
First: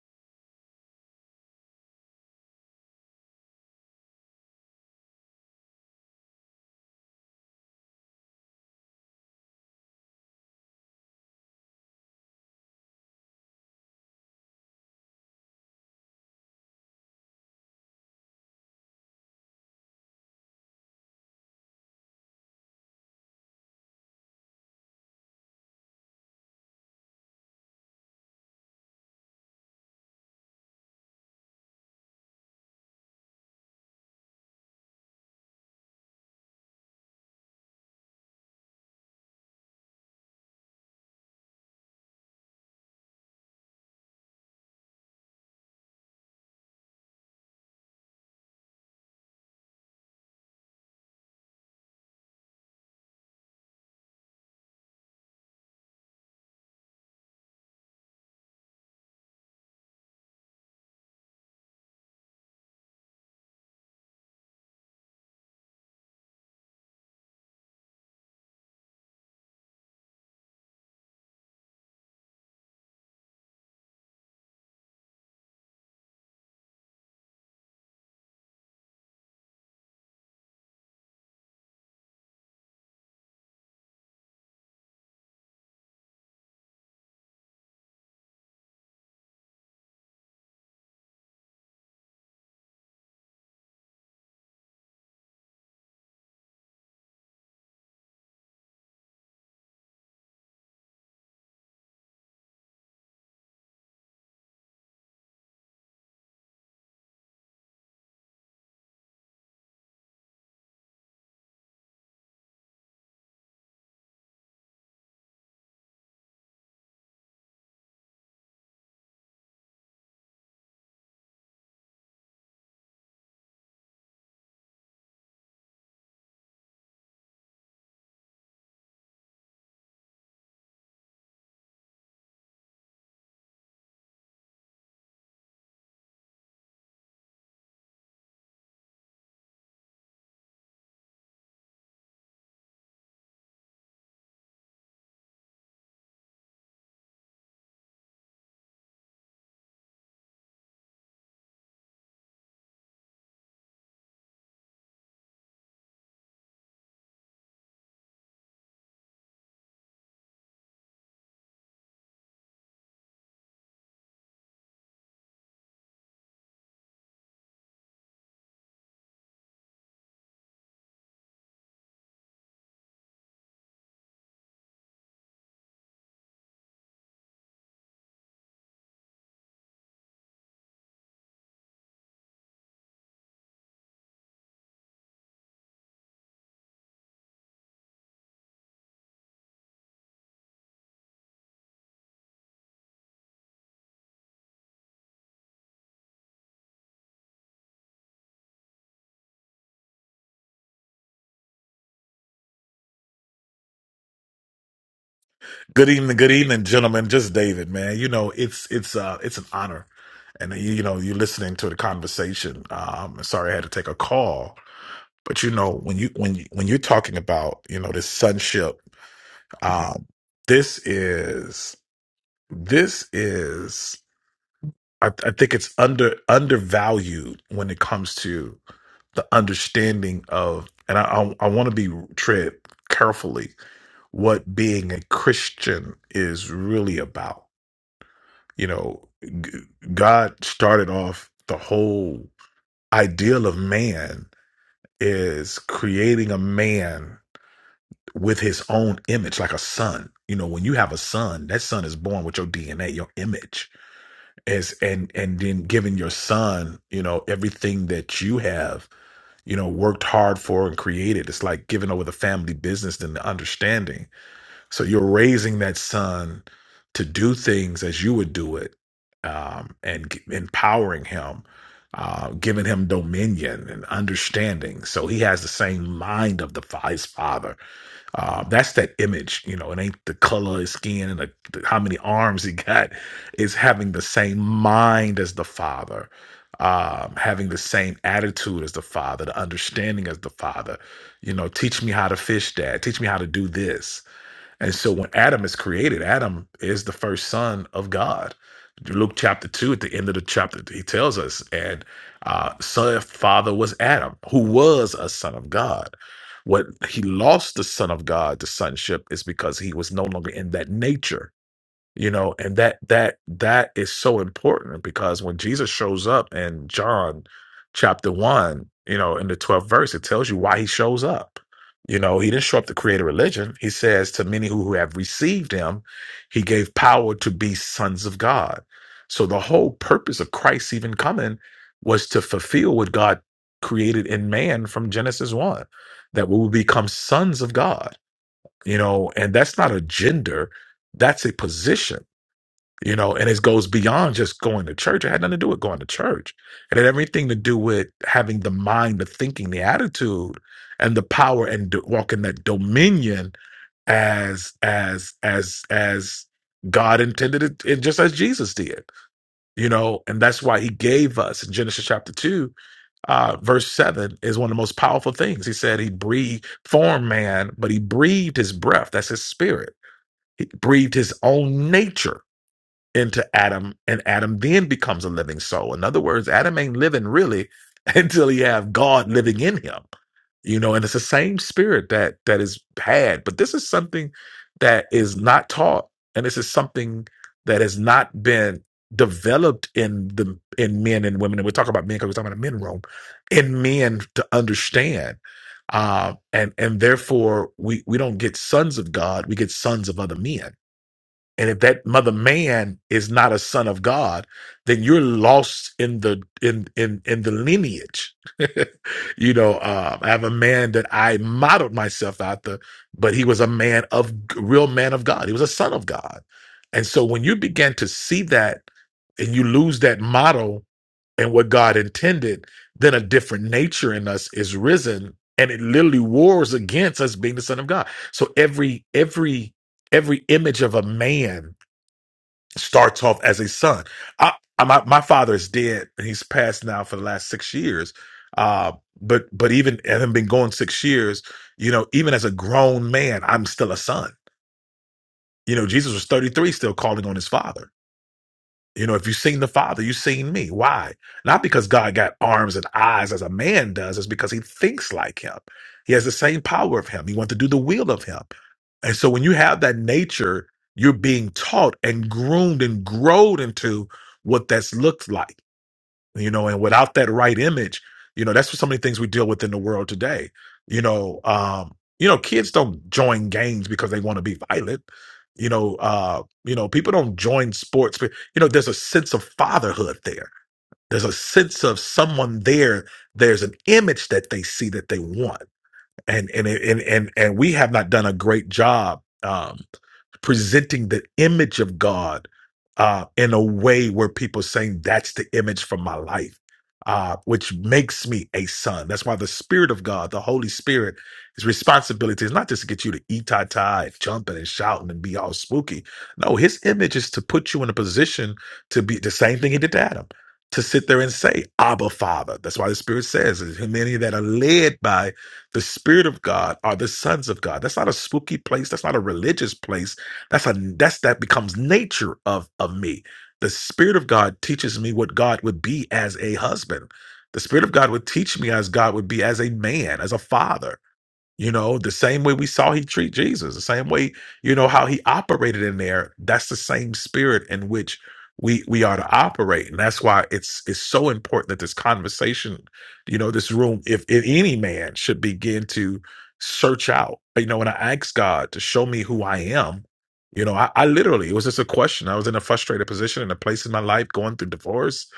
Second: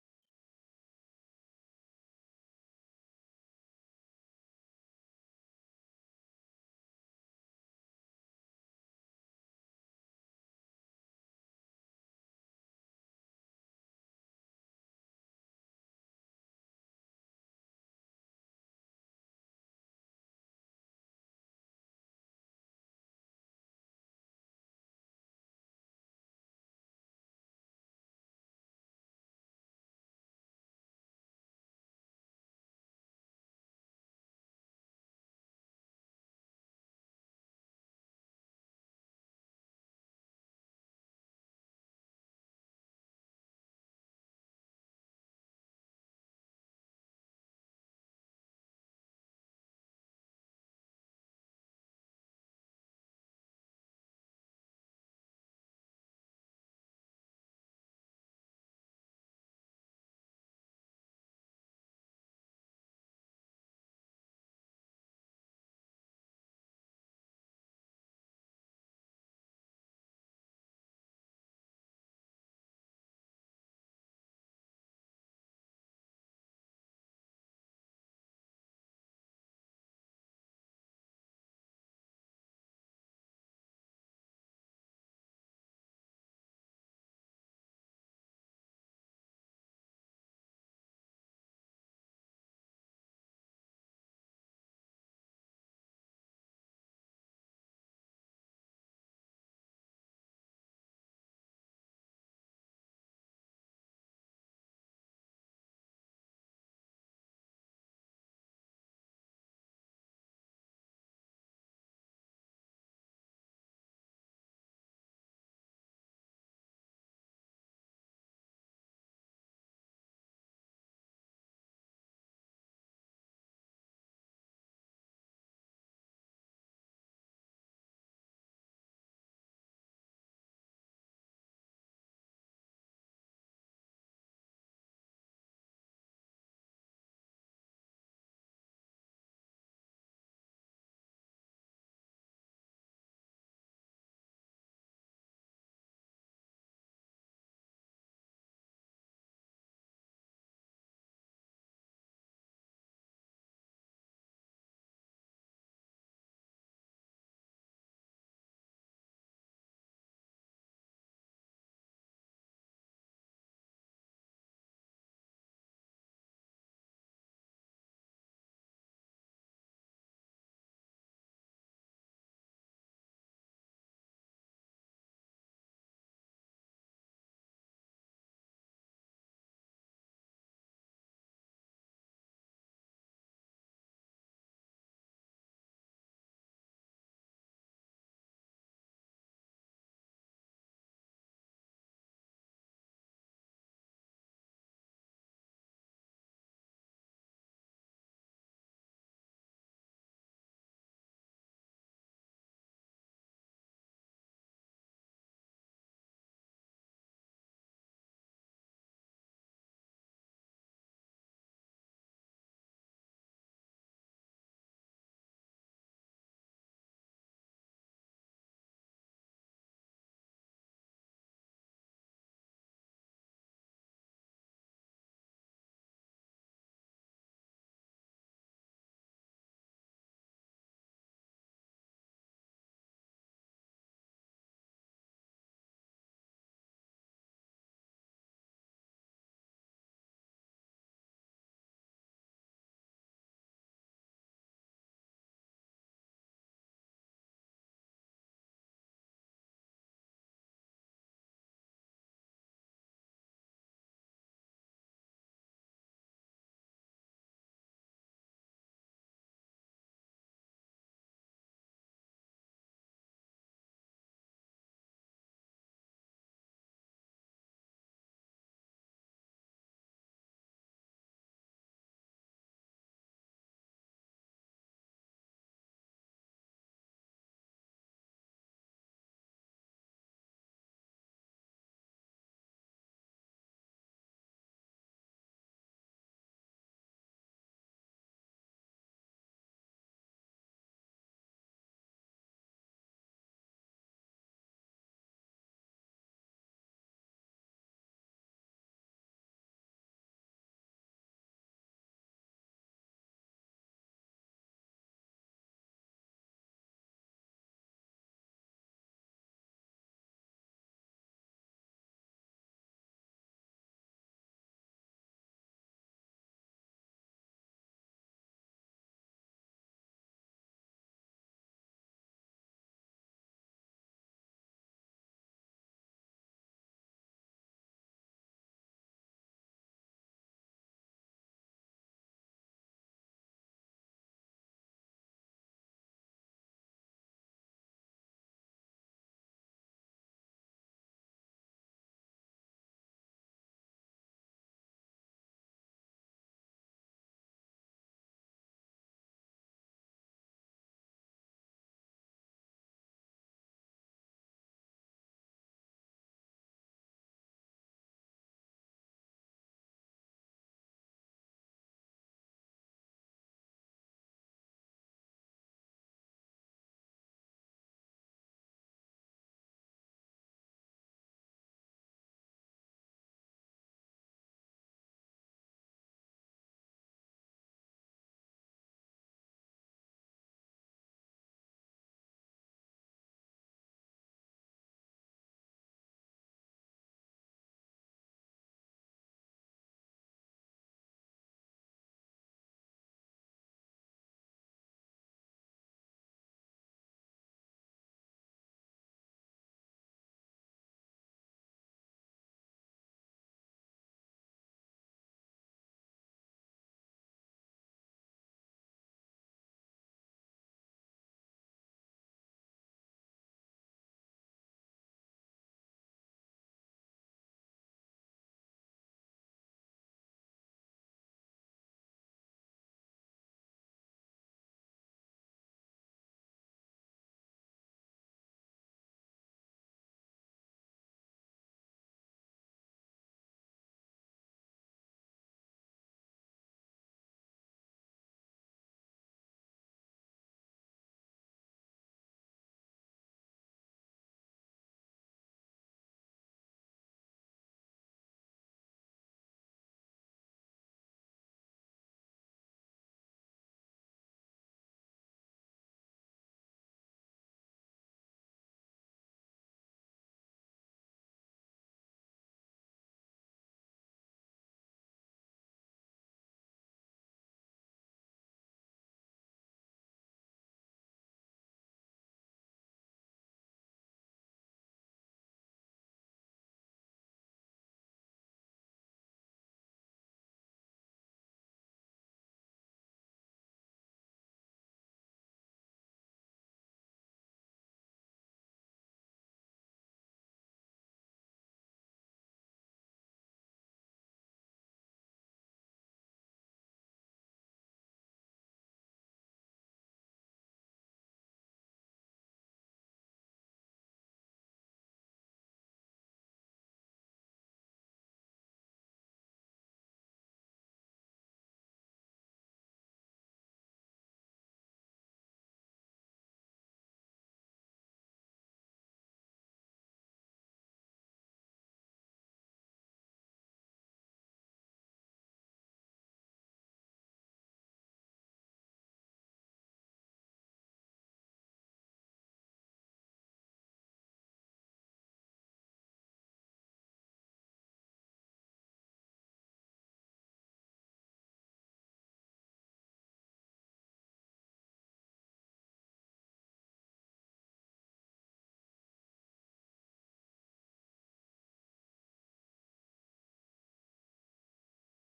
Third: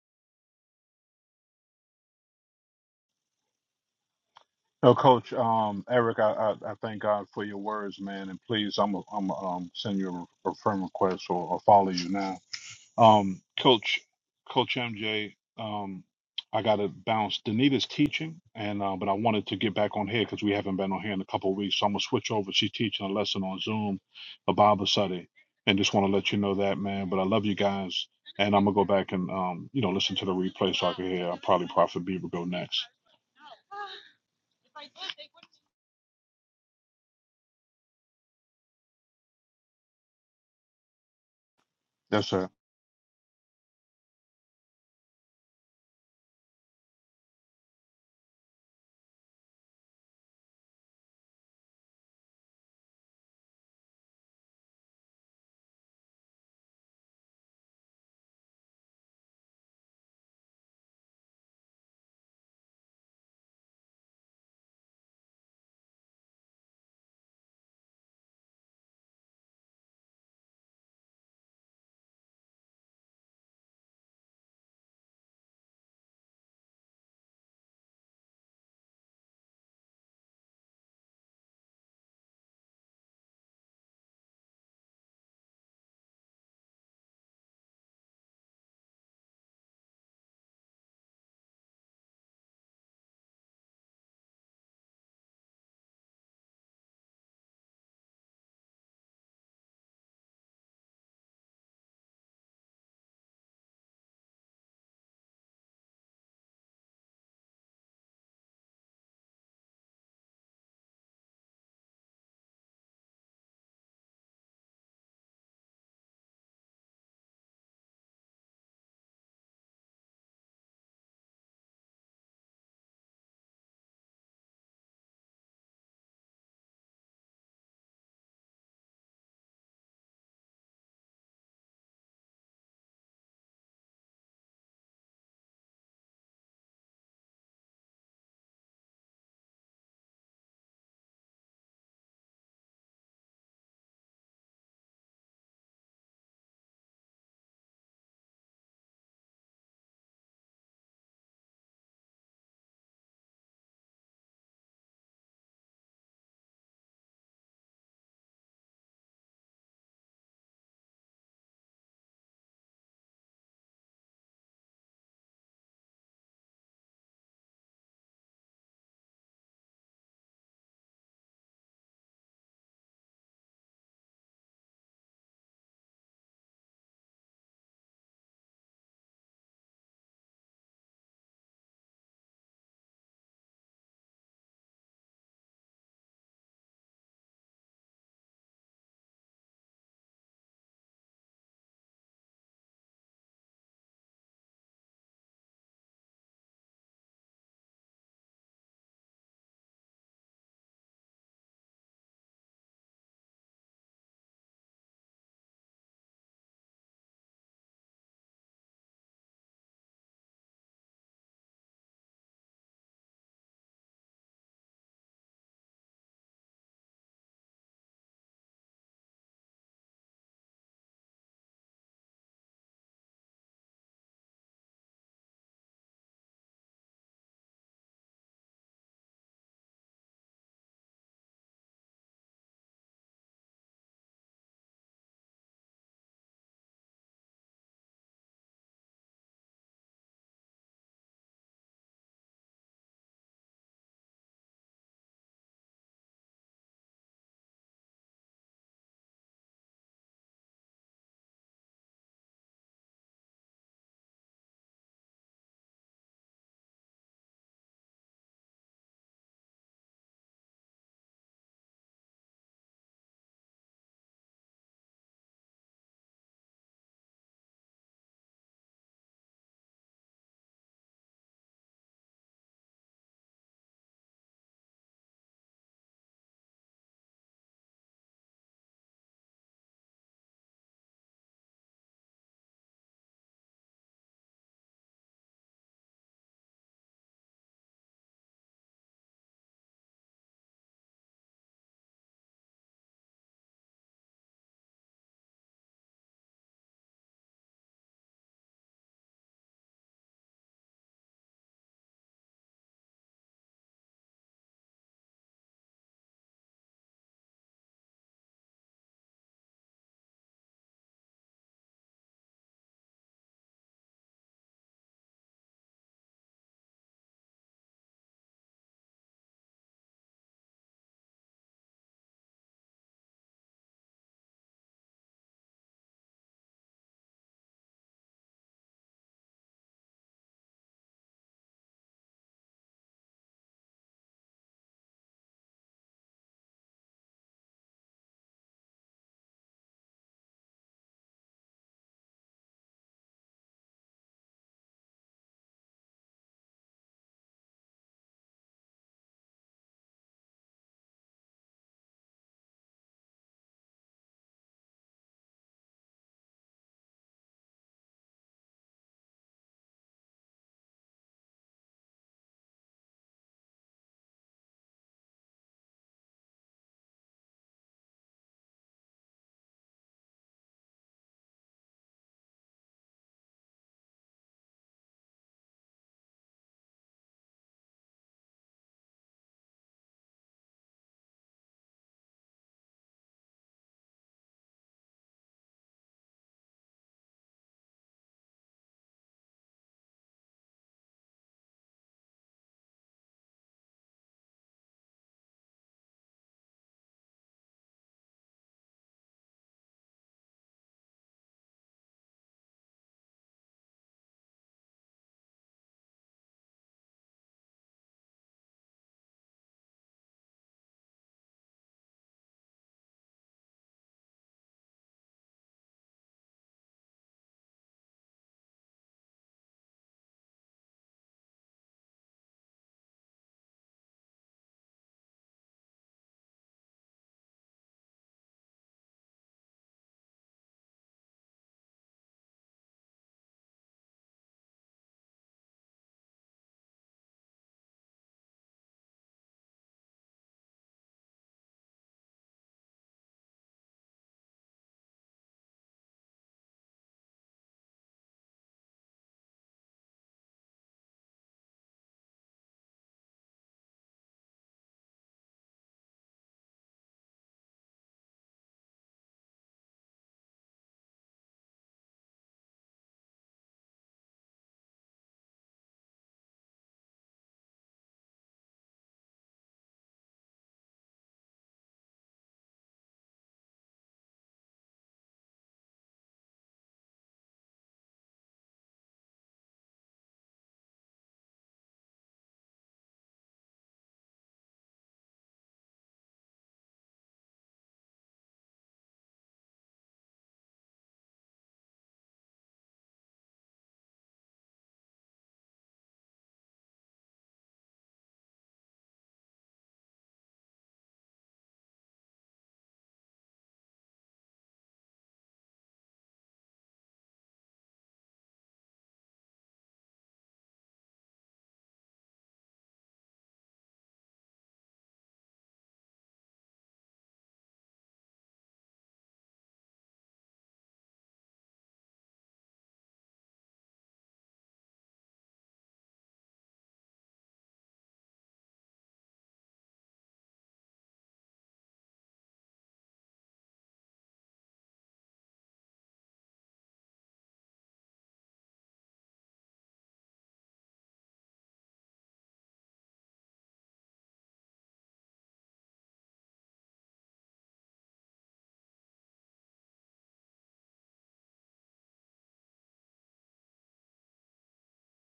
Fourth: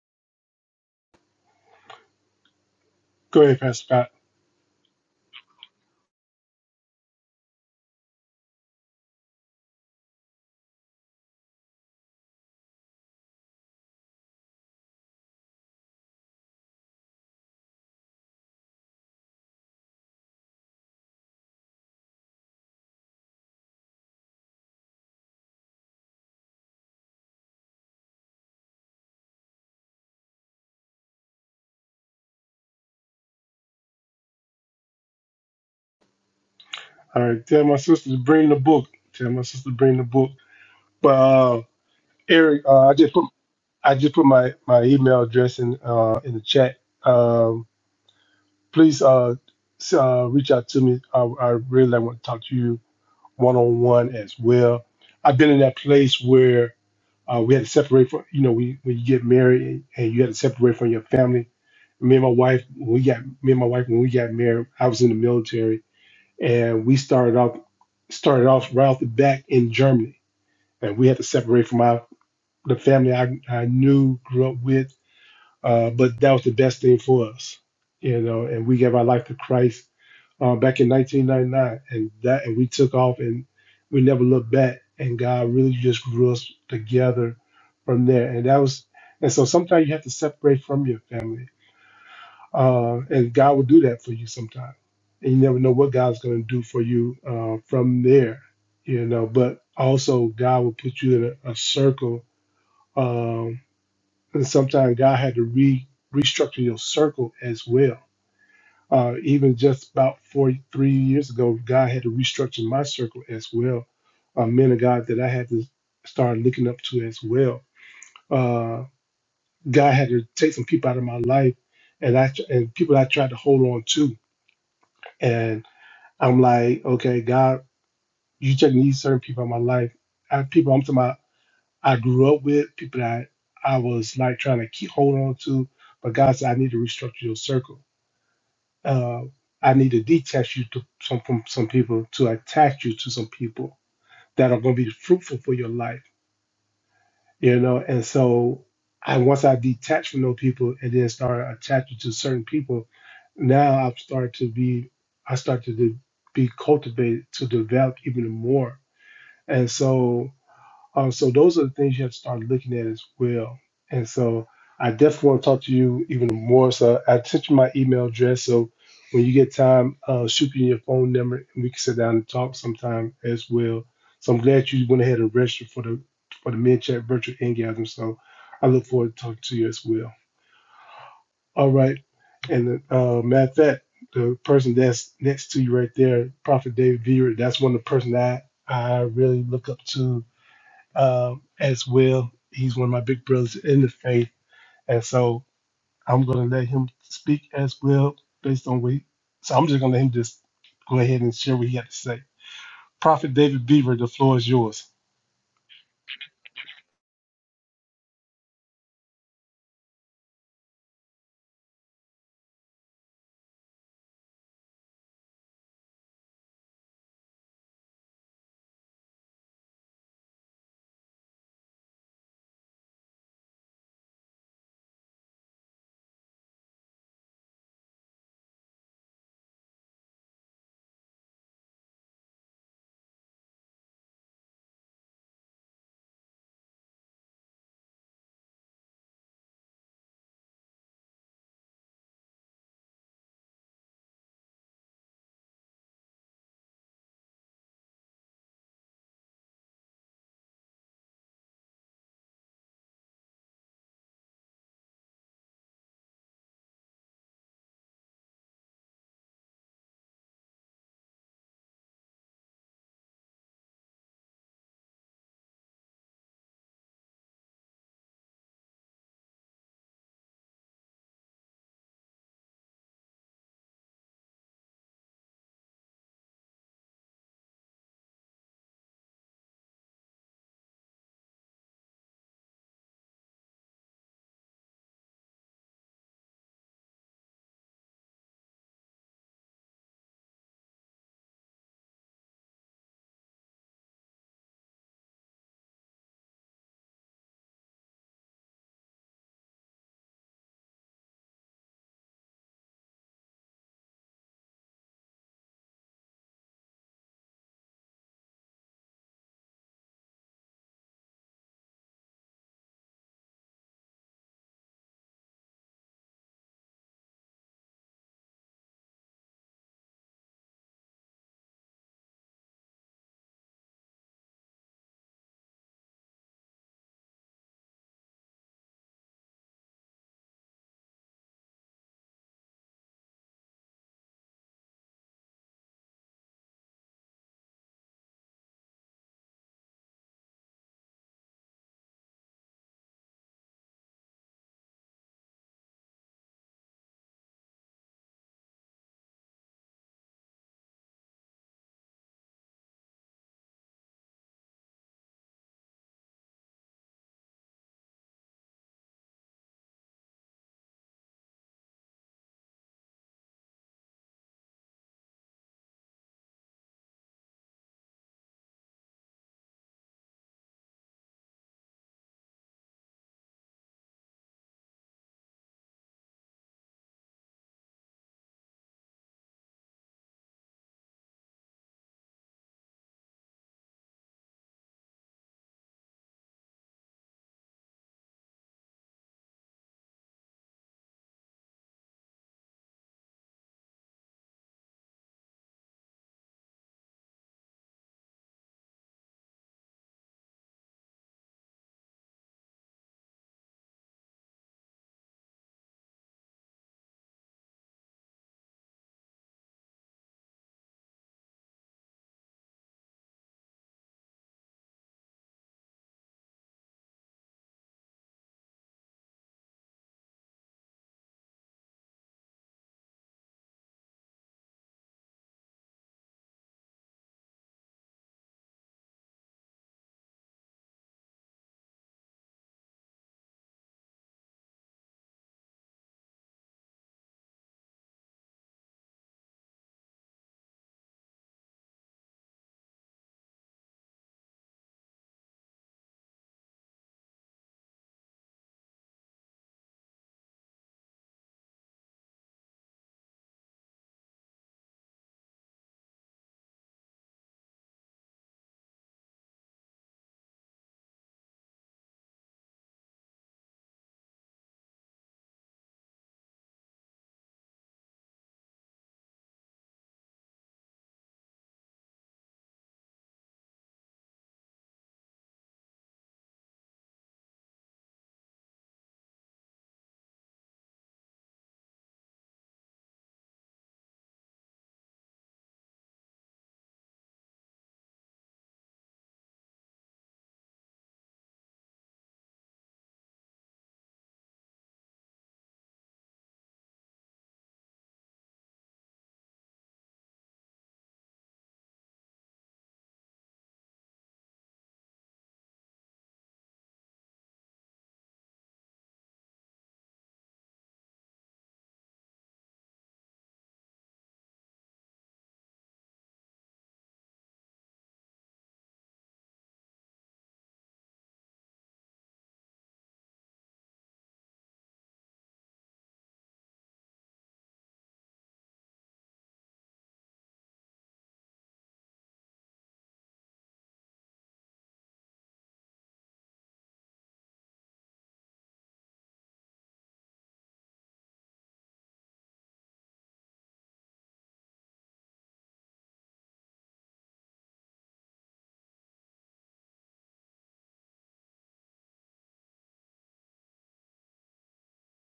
S1: Go ahead, Pastor Scott.
S2: Oh, Coach um, Eric, I, I, I thank God for your words, man, and please, I'm i I'm a, um send you a, a friend request or, or follow you now. Um, Coach, Coach MJ, um, I got to bounce. Danita's teaching, and uh, but I wanted to get back on here because we haven't been on here in a couple of weeks. So I'm gonna switch over. She's teaching a lesson on Zoom, a Bible study, and just want to let you know that, man. But I love you guys, and I'm gonna go back and um, you know, listen to the replay so I can hear. I'll probably Prophet Beaver go next.
S1: All right, tell my sister to bring the book. Tell my sister to bring the book. But uh,
S2: Yes, sir.
S1: Eric, uh, I just put I just put my, my email address in uh, in the chat. Um, please uh, s- uh, reach out to me. I, I really want to talk to you one on one as well. I've been in that place where uh, we had to separate from, you know, we, when you get married and, and you had to separate from your family. Me and my wife, when we got me and my wife when we got married. I was in the military, and we started off started off right off the bat in Germany, and we had to separate from our the family I, I knew, grew up with uh, but that was the best thing for us, you know. And we gave our life to Christ uh, back in 1999, and that and we took off and we never looked back. And God really just grew us together from there. And that was, and so sometimes you have to separate from your family, uh, and God will do that for you sometimes. And you never know what God's going to do for you uh, from there, you know. But also, God will put you in a, a circle. um, and sometimes God had to re restructure your circle as well. Uh, even just about four, three years ago, God had to restructure my circle as well. Uh, men of God that I had to start looking up to as well. Uh, God had to take some people out of my life, and I and people I tried to hold on to. And I'm like, okay, God, you take these certain people out of my life. I, people, I'm talking about I grew up with, people that I was like trying to keep hold on to. But God said, I need to restructure your circle. Uh, I need to detach you to some, from some people, to attach you to some people that are going to be fruitful for your life, you know. And so, I once I detached from those people and then started attaching to certain people, now I've started to be, I started to be cultivated to develop even more. And so, Uh, so those are the things you have to start looking at as well. And so I definitely want to talk to you even more. So I sent you my email address. So when you get time, uh, shoot me your phone number and we can sit down and talk sometime as well. So I'm glad you went ahead and registered for the for the Men Chat Virtual Ingathering. So I look forward to talking to you as well. All right. And uh, matter of fact, the person that's next to you right there, Prophet David Beard, that's one of the person that I really look up to um, as well. He's one of my big brothers in the faith, and so I'm going to let him speak as well based on what. He, so I'm just going to let him just go ahead and share what he had to say. Prophet David Beaver, the floor is yours.
S4: Good evening, good evening, gentlemen. Just David, man. You know, it's it's uh it's an honor, and uh, you, you know you're listening to the conversation. Um, sorry I had to take a call, but you know when you when you, when you're talking about you know this sonship, um, this is this is I, I think it's under undervalued when it comes to the understanding of, and I I, I want to be tread carefully what being a Christian is really about You know, g- God started off the whole ideal of man is creating a man with his own image, like a son. You know, when you have a son, that son is born with your DNA, your image, as and and then giving your son, you know, everything that you have, you know, worked hard for and created. It's like giving over the family business and the understanding so you're raising that son to do things as you would do it, um, and g- empowering him, uh, giving him dominion and understanding. So he has the same mind of the fa- his father. Uh, that's that image. You know, it ain't the color of his skin and the, the- how many arms he got. It's having the same mind as the father. Um, having the same attitude as the father, the understanding as the father, you know, teach me how to fish, dad. Teach me how to do this and so when Adam is created, Adam is the first son of God. Luke chapter 2, at the end of the chapter, he tells us, and uh, son, father was Adam, who was a son of God. What he lost the son of God, the sonship, is because he was no longer in that nature you know and that that that is so important because when jesus shows up in john chapter 1 you know in the 12th verse it tells you why he shows up you know he didn't show up to create a religion he says to many who who have received him he gave power to be sons of god so the whole purpose of christ even coming was to fulfill what god created in man from genesis 1 that we will become sons of god you know and that's not a gender that's a position you know, and it goes beyond just going to church. It had nothing to do with going to church. It had everything to do with having the mind, the thinking, the attitude, and the power, and do, walking that dominion as as as as God intended it, and just as Jesus did. You know, and that's why He gave us in Genesis chapter two, uh, verse 7 is one of the most powerful things. He said he breathed, formed man, but he breathed his breath. That's his spirit. He breathed his own nature into Adam, and Adam then becomes a living soul. In other words, Adam ain't living really until he have God living in him. You know, and it's the same spirit that that is had. But this is something that is not taught, and this is something that has not been developed in the in men and women. And we're talking about men because we're talking about a men room in men to understand. Uh, and and therefore we we don't get sons of God, we get sons of other men and if that mother man is not a son of God, then you're lost in the in in in the lineage. you know, uh, I have a man that I modeled myself after, but he was a man of real man of God. He was a son of God. And so when you begin to see that and you lose that model and what God intended, then a different nature in us is risen and it literally wars against us being the son of God. So every every every image of a man starts off as a son. I, I my, my father is dead. and He's passed now for the last six years. Uh, but but even having been going six years, you know, even as a grown man, I'm still a son. You know, Jesus was 33, still calling on his father you know, if you've seen the Father, you've seen me. Why? Not because God got arms and eyes as a man does, it's because he thinks like him. He has the same power of him. He wants to do the will of him. And so when you have that nature, you're being taught and groomed and growed into what that's looked like you know and without that right image you know that's what so many things we deal with in the world today you know um you know kids don't join gangs because they want to be violent you know uh you know people don't join sports but you know there's a sense of fatherhood there there's a sense of someone there there's an image that they see that they want and and and and, and we have not done a great job Um, presenting the image of God uh, in a way where people saying that's the image for my life, uh, which makes me a son. That's why the Spirit of God, the Holy Spirit, his responsibility is not just to get you to eat tie tie, jumping and shouting and be all spooky. No, his image is to put you in a position to be the same thing he did to Adam. To sit there and say, Abba Father. That's why the Spirit says, "And many that are led by the Spirit of God are the sons of God. That's not a spooky place. That's not a religious place that's a that's that becomes nature of of me. The Spirit of God teaches me what God would be as a husband. The Spirit of God would teach me as God would be as a man, as a father. You know, the same way we saw he treat Jesus, the same way, you know, how he operated in there, that's the same spirit in which we we are to operate. And that's why it's it's so important that this conversation, you know, this room, if, if any man should begin to search out, you know, when I ask God to show me who I am, you know, I, I literally it was just a question. I was in a frustrated position in a place in my life going through divorce.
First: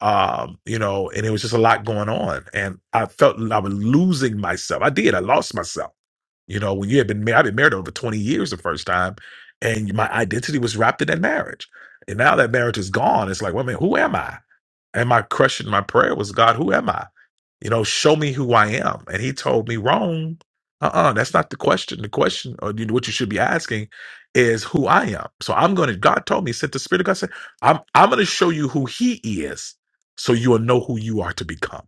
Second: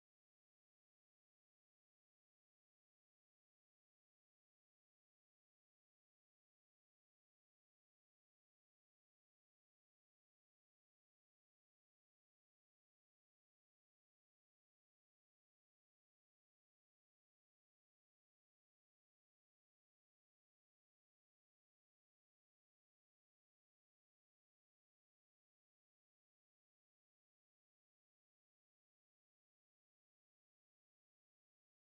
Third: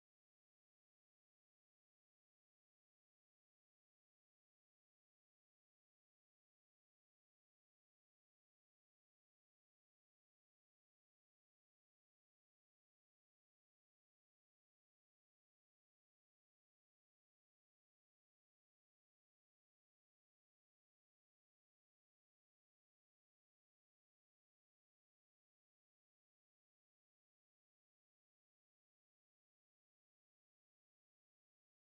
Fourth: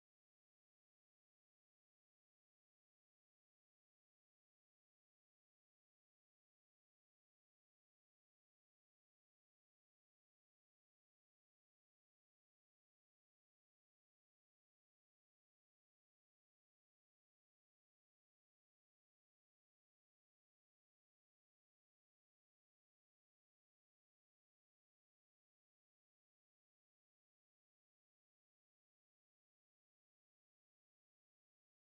S4: Um, you know, and it was just a lot going on. And I felt I was losing myself. I did, I lost myself you know, when you had been married, I've been married over 20 years the first time, and my identity was wrapped in that marriage. And now that marriage is gone, it's like, well, man, who am I? And my question, my prayer was, God, who am I? You know, show me who I am. And he told me, wrong. Uh-uh, that's not the question. The question, or you- what you should be asking, is who I am. So I'm gonna. God told me, sent the Spirit of God said, I'm I'm gonna show you who He is, so you'll know who you are to become.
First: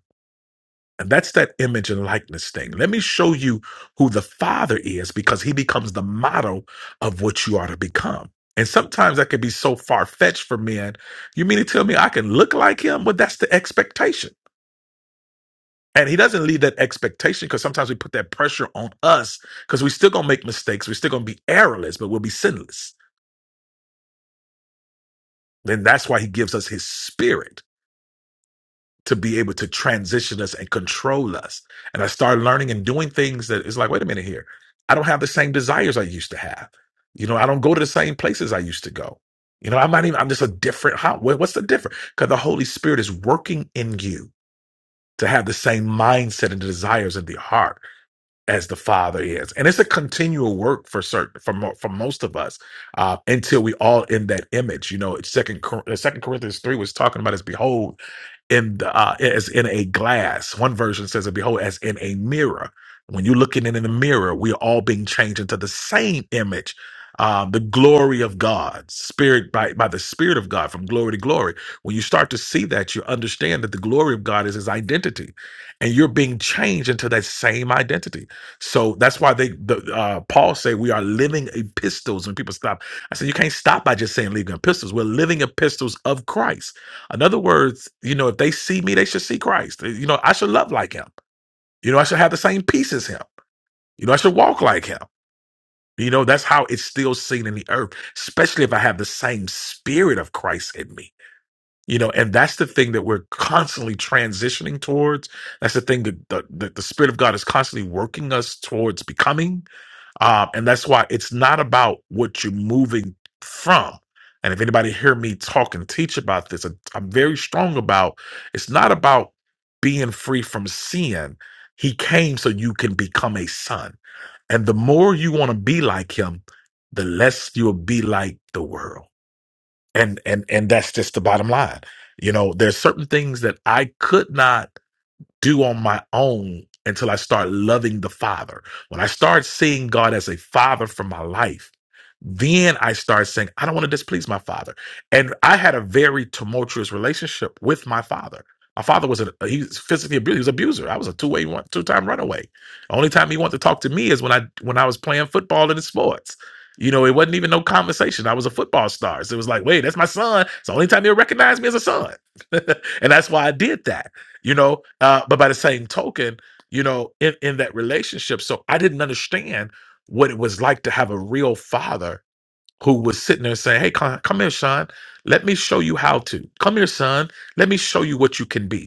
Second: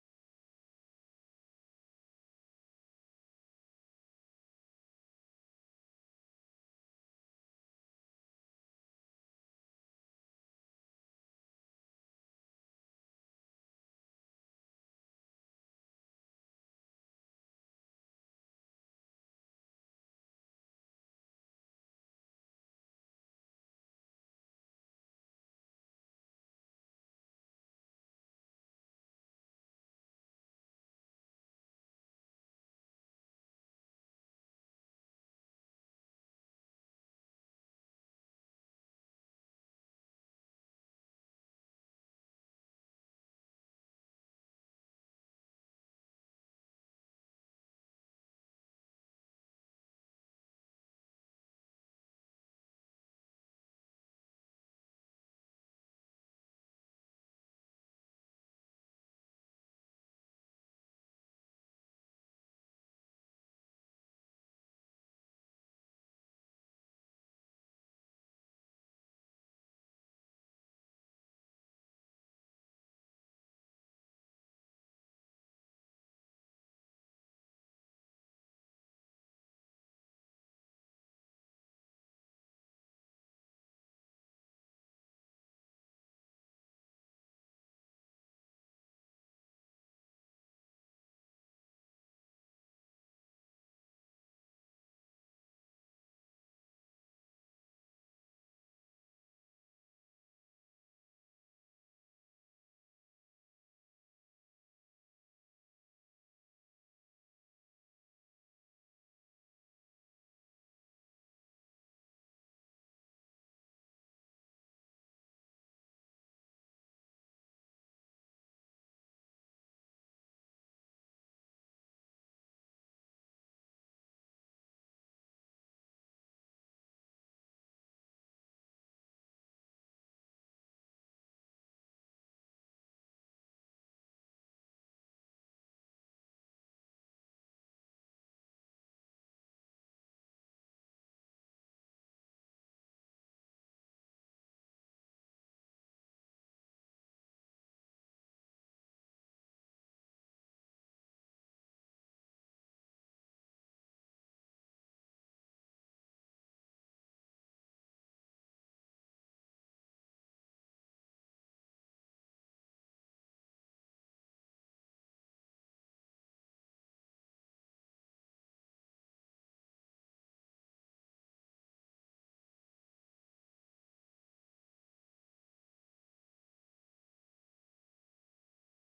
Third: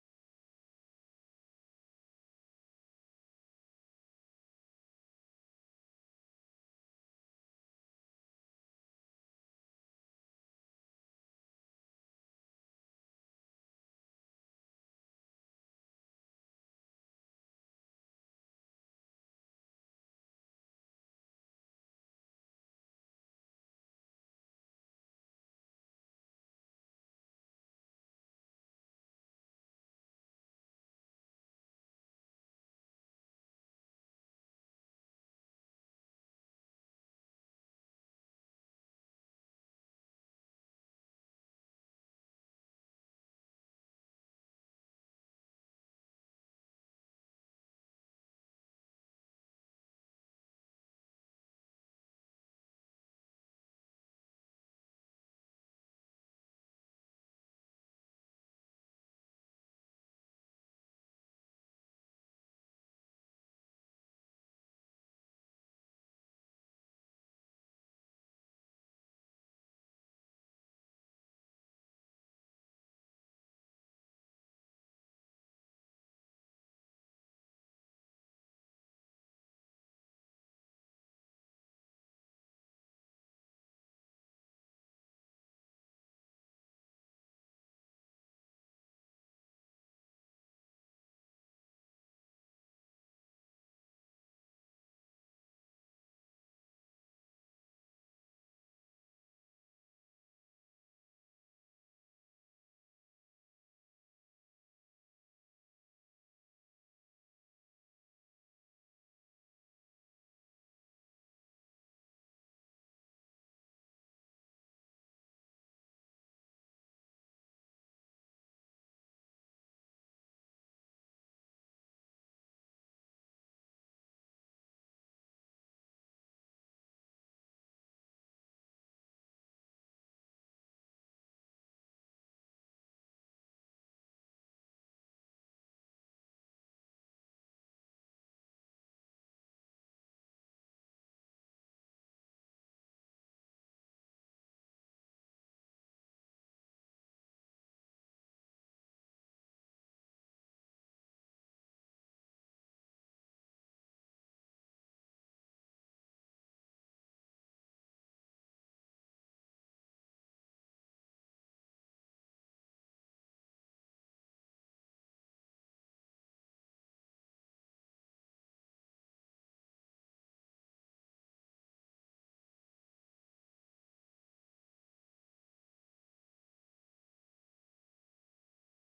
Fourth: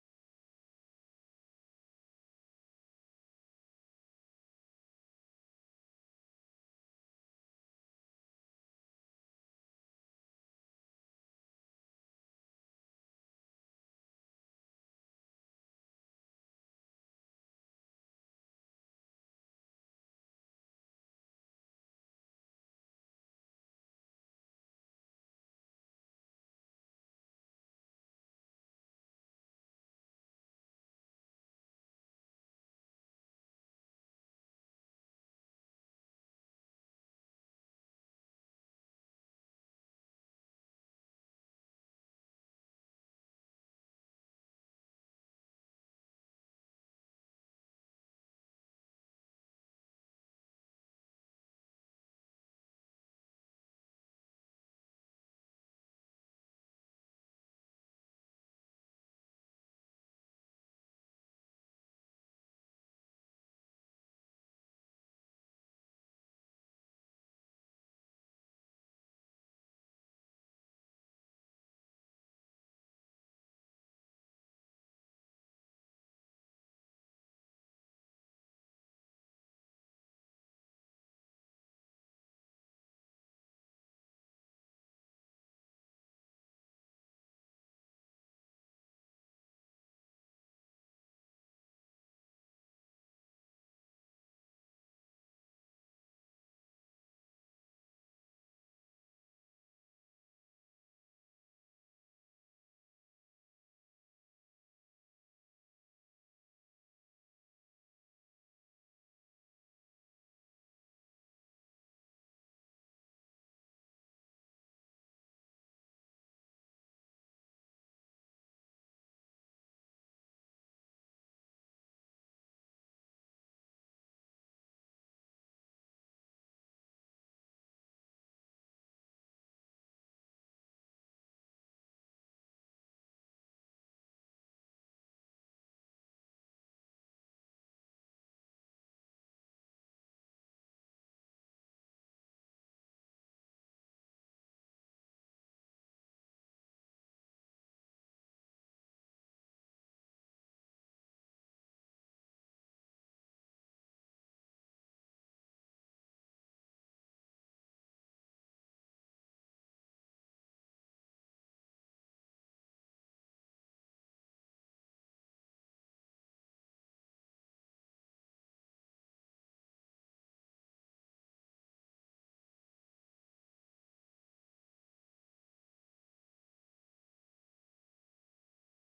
S4: And that's that image and likeness thing. Let me show you who the Father is because he becomes the model of what you are to become. And sometimes that can be so far fetched for men. You mean to tell me I can look like him? Well, that's the expectation. And he doesn't leave that expectation because sometimes we put that pressure on us because we're still going to make mistakes. We're still going to be errorless, but we'll be sinless. Then that's why he gives us his spirit to be able to transition us and control us. And I started learning and doing things that it's like, wait a minute here. I don't have the same desires I used to have. You know, I don't go to the same places I used to go. You know, I'm not even, I'm just a different, how, what- what's the difference? Because the Holy Spirit is working in you to have the same mindset and desires of the heart as the Father is, and it's a continual work for certain for mo- for most of us uh, until we all in that image. You know, Second Cor- uh, Second Corinthians three was talking about as behold in the uh, as in a glass. One version says, "Behold, as in a mirror." When you're looking in, in the mirror, we're all being changed into the same image, um, the glory of God, spirit by by the Spirit of God, from glory to glory. When you start to see that, you understand that the glory of God is His identity, and you're being changed into that same identity. So that's why they the uh Paul say we are living epistles when people stop. I said you can't stop by just saying living epistles. We're living epistles of Christ. In other words, you know, if they see me, they should see Christ. You know, I should love like him. You know, I should have the same peace as him. You know, I should walk like him. You know, that's how it's still seen in the earth, especially if I have the same spirit of Christ in me. You know, and that's the thing that we're constantly transitioning towards. That's the thing that the, that the Spirit of God is constantly working us towards becoming um, and that's why it's not about what you're moving from. And if anybody hear me talk and teach about this, i I'm very strong about it's not about being free from sin. He came so you can become a son. And the more you want to be like him, the less you'll be like the world. And and and that's just the bottom line. You know, there's certain things that I could not do on my own until I start loving the Father. When I start seeing God as a Father for my life, then I start saying, I don't want to displease my Father. And I had a very tumultuous relationship with my Father. My father was a he was physically abused. He was an abuser. I was a two way one two time runaway. The only time he wanted to talk to me is when I when I was playing football in the sports. You know, it wasn't even no conversation. I was a football star. So it was like, wait, that's my son. It's the only time he'll recognize me as a son. and that's why I did that you know uh, but by the same token you know in, in that relationship so i didn't understand what it was like to have a real father who was sitting there saying hey come, come here son let me show you how to come here son let me show you what you can be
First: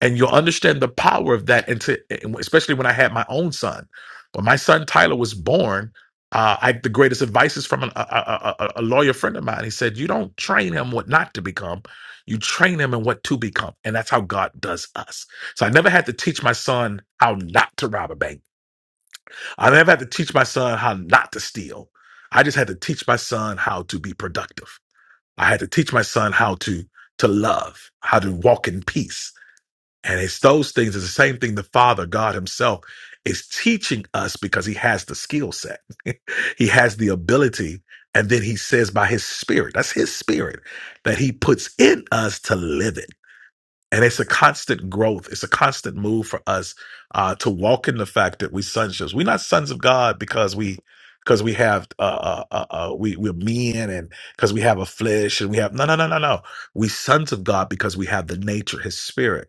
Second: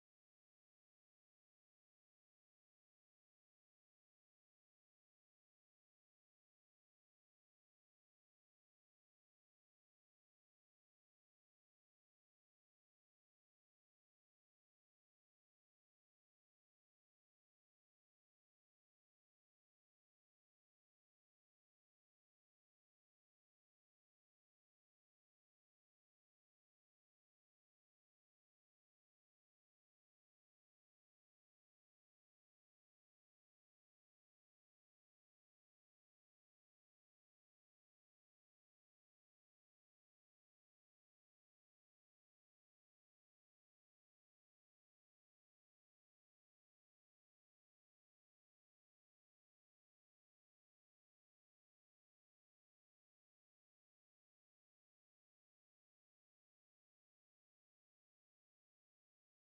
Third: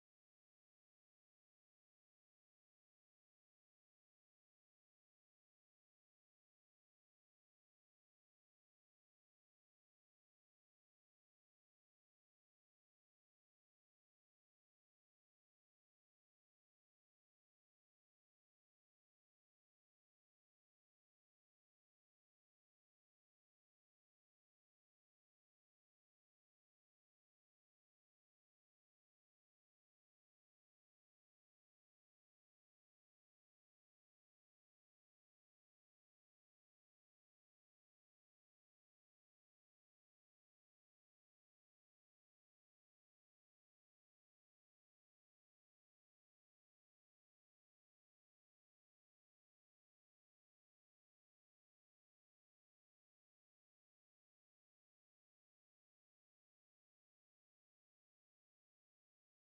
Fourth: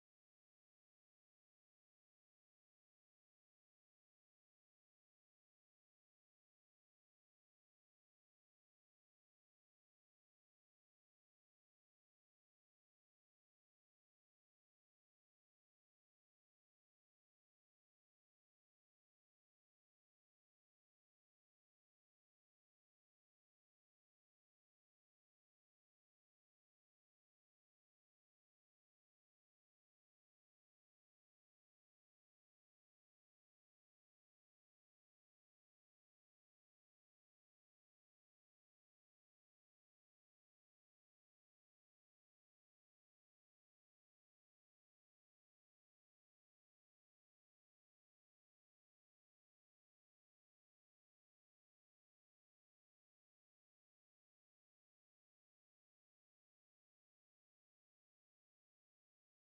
S4: and you'll understand the power of that and to and especially when i had my own son when my son tyler was born uh, i the greatest advice is from an, a, a, a a lawyer friend of mine he said you don't train him what not to become you train him in what to become and that's how god does us so i never had to teach my son how not to rob a bank i never had to teach my son how not to steal i just had to teach my son how to be productive i had to teach my son how to to love how to walk in peace and it's those things, it's the same thing the Father, God Himself, is teaching us because He has the skill set, He has the ability. And then He says by His Spirit, that's His Spirit, that He puts in us to live it. And it's a constant growth. It's a constant move for us uh, to walk in the fact that we sonships. We're not sons of God because we because we have uh, uh, uh, uh, we we're men and because we have a flesh and we have no no no no no. We sons of God because we have the nature, His Spirit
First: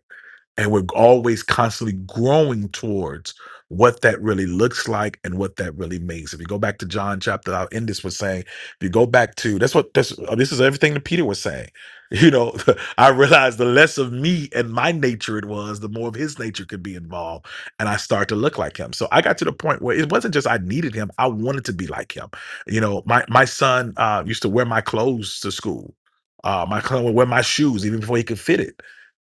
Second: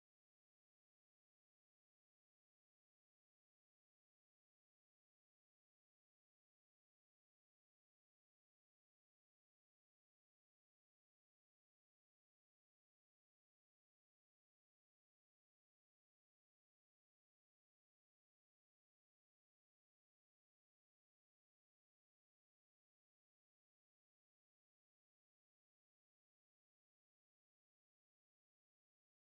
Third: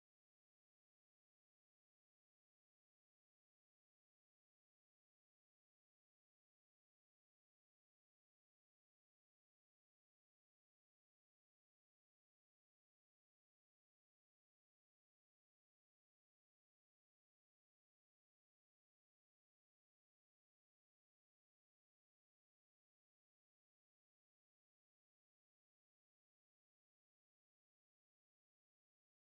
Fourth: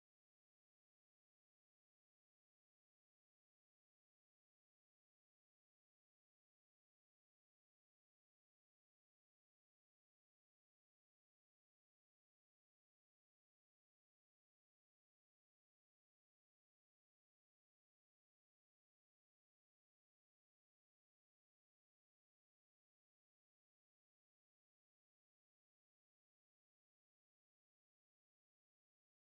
S4: and we're always constantly growing towards what that really looks like and what that really means. If you go back to John chapter, I'll end this with saying, if you go back to that's what that's uh, this is everything that Peter was saying. You know, I realized the less of me and my nature it was, the more of his nature could be involved, and I start to look like him. So I got to the point where it wasn't just I needed him; I wanted to be like him. You know, my my son uh, used to wear my clothes to school. Uh, my son would wear my shoes even before he could fit it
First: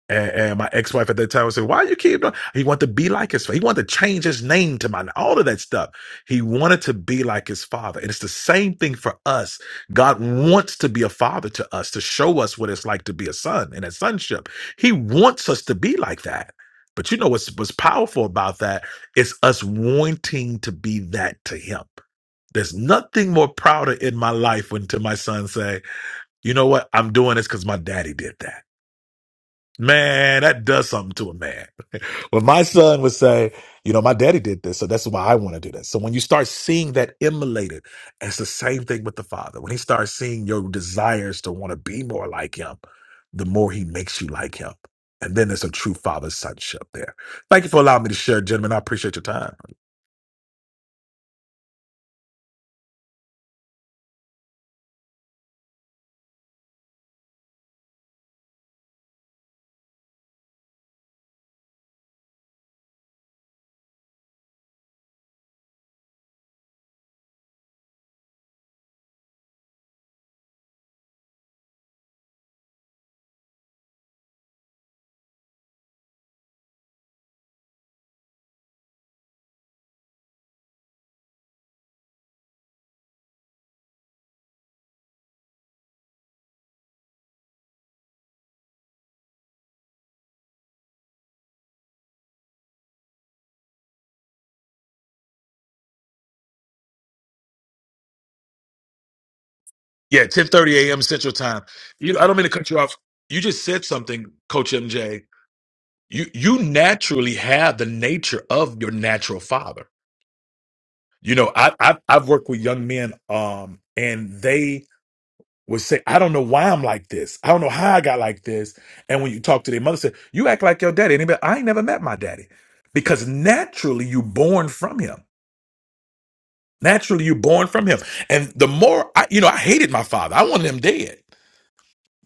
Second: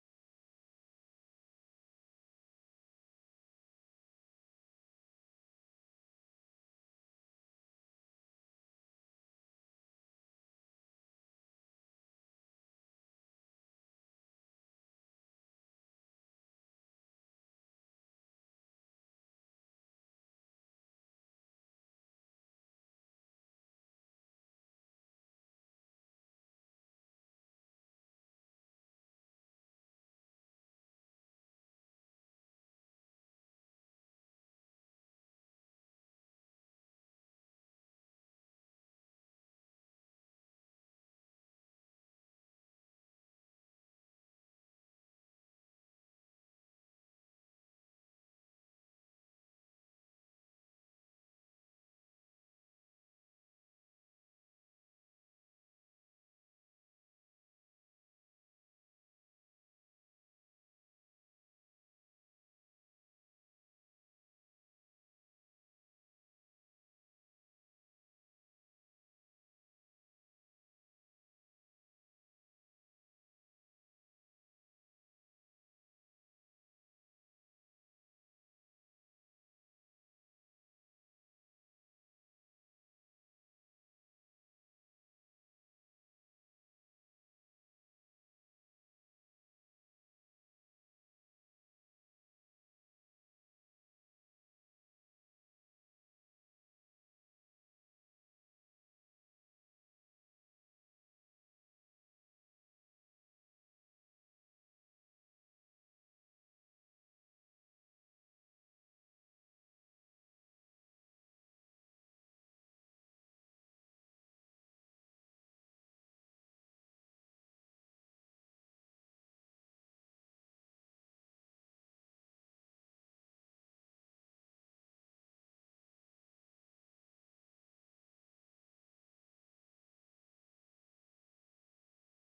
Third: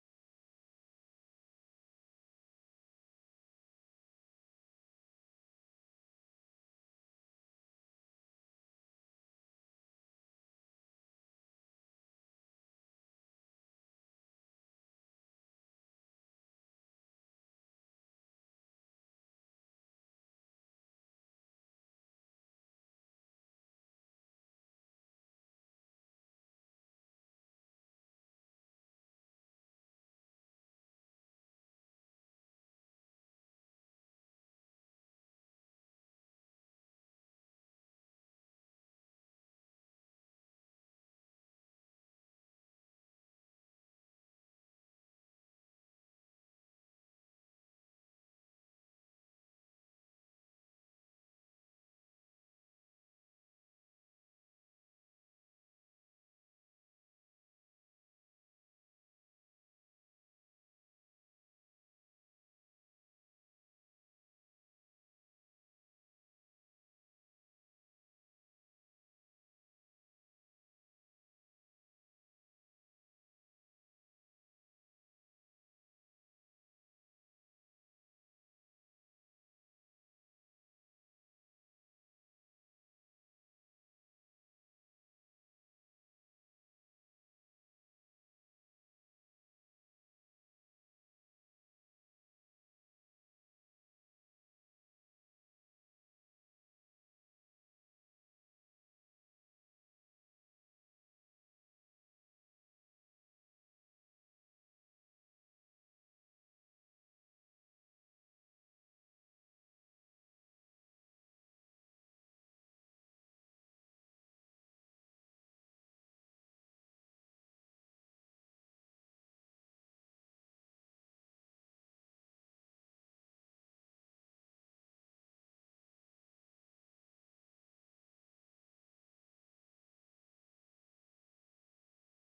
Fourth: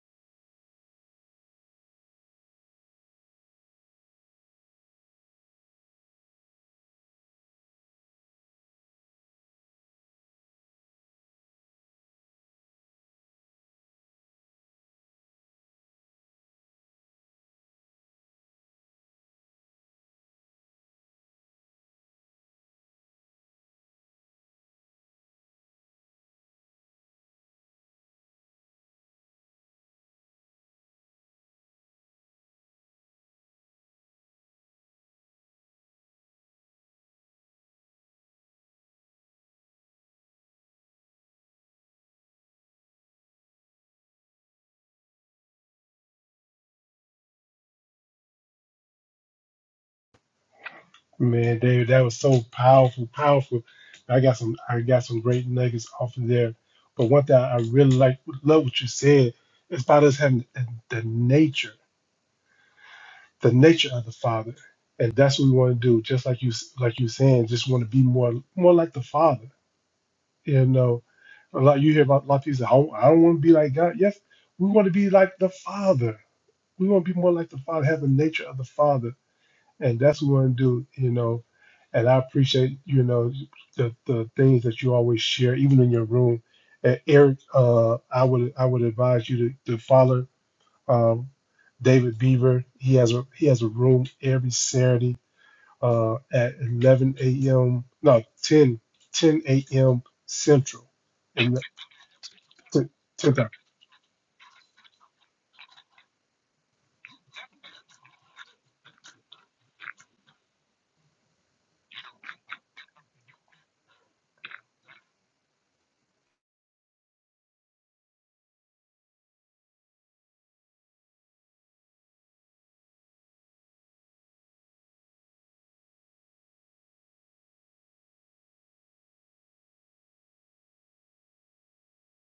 S4: and, and my ex-wife at that time would say, why you keep doing? He wanted to be like his, father. he wanted to change his name to mine, all of that stuff. He wanted to be like his father. And it's the same thing for us. God wants to be a father to us, to show us what it's like to be a son and a sonship. He wants us to be like that. But you know what's, what's powerful about that? It's us wanting to be that to him. There's nothing more prouder in my life when to my son say, you know what? I'm doing this because my daddy did that. Man, that does something to a man. when my son would say, you know, my daddy did this, so that's why I want to do this. So when you start seeing that immolated, it's the same thing with the father. When he starts seeing your desires to want to be more like him, the more he makes you like him. And then there's a true father sonship there. Thank you for allowing me to share, gentlemen. I appreciate your time.
S1: Man, David, that was so powerful, powerful. I got some, I got some great nuggets off of there. But one thing I really like, love what you said. is about us having the the nature. the nature of the Father, and that's what we want to do. Just like you, like you saying, just want to be more, more like the Father. You know, a lot you hear about a lot of people say, "I don't, I don't want to be like God." Yes, we want to be like the Father. We want to be more like the Father, have the nature of the Father, and that's what we want to do. You know, and I appreciate you know the the things that you always share, even in your room. And Eric, uh, I would I would advise you to, to follow. Um, David Beaver, he has a he has a room every Saturday uh, at 11 a.m. No, 10 10 a.m.
S4: Yeah, 10:30
S1: Central,
S4: a.m. Central
S1: and
S4: Time. You I don't mean to cut you
S1: to,
S4: off.
S1: to
S4: You
S1: the
S4: just said something, Coach MJ. You you naturally have the nature of your natural father You know, I, I I've worked with young men, um, and they would say, "I don't know why I'm like this. I don't know how I got like this." And when you talk to their mother, say, "You act like your daddy." Anybody? I ain't never met my daddy, because naturally you born from him. Naturally you born from him. And the more I, you know, I hated my father. I wanted him dead.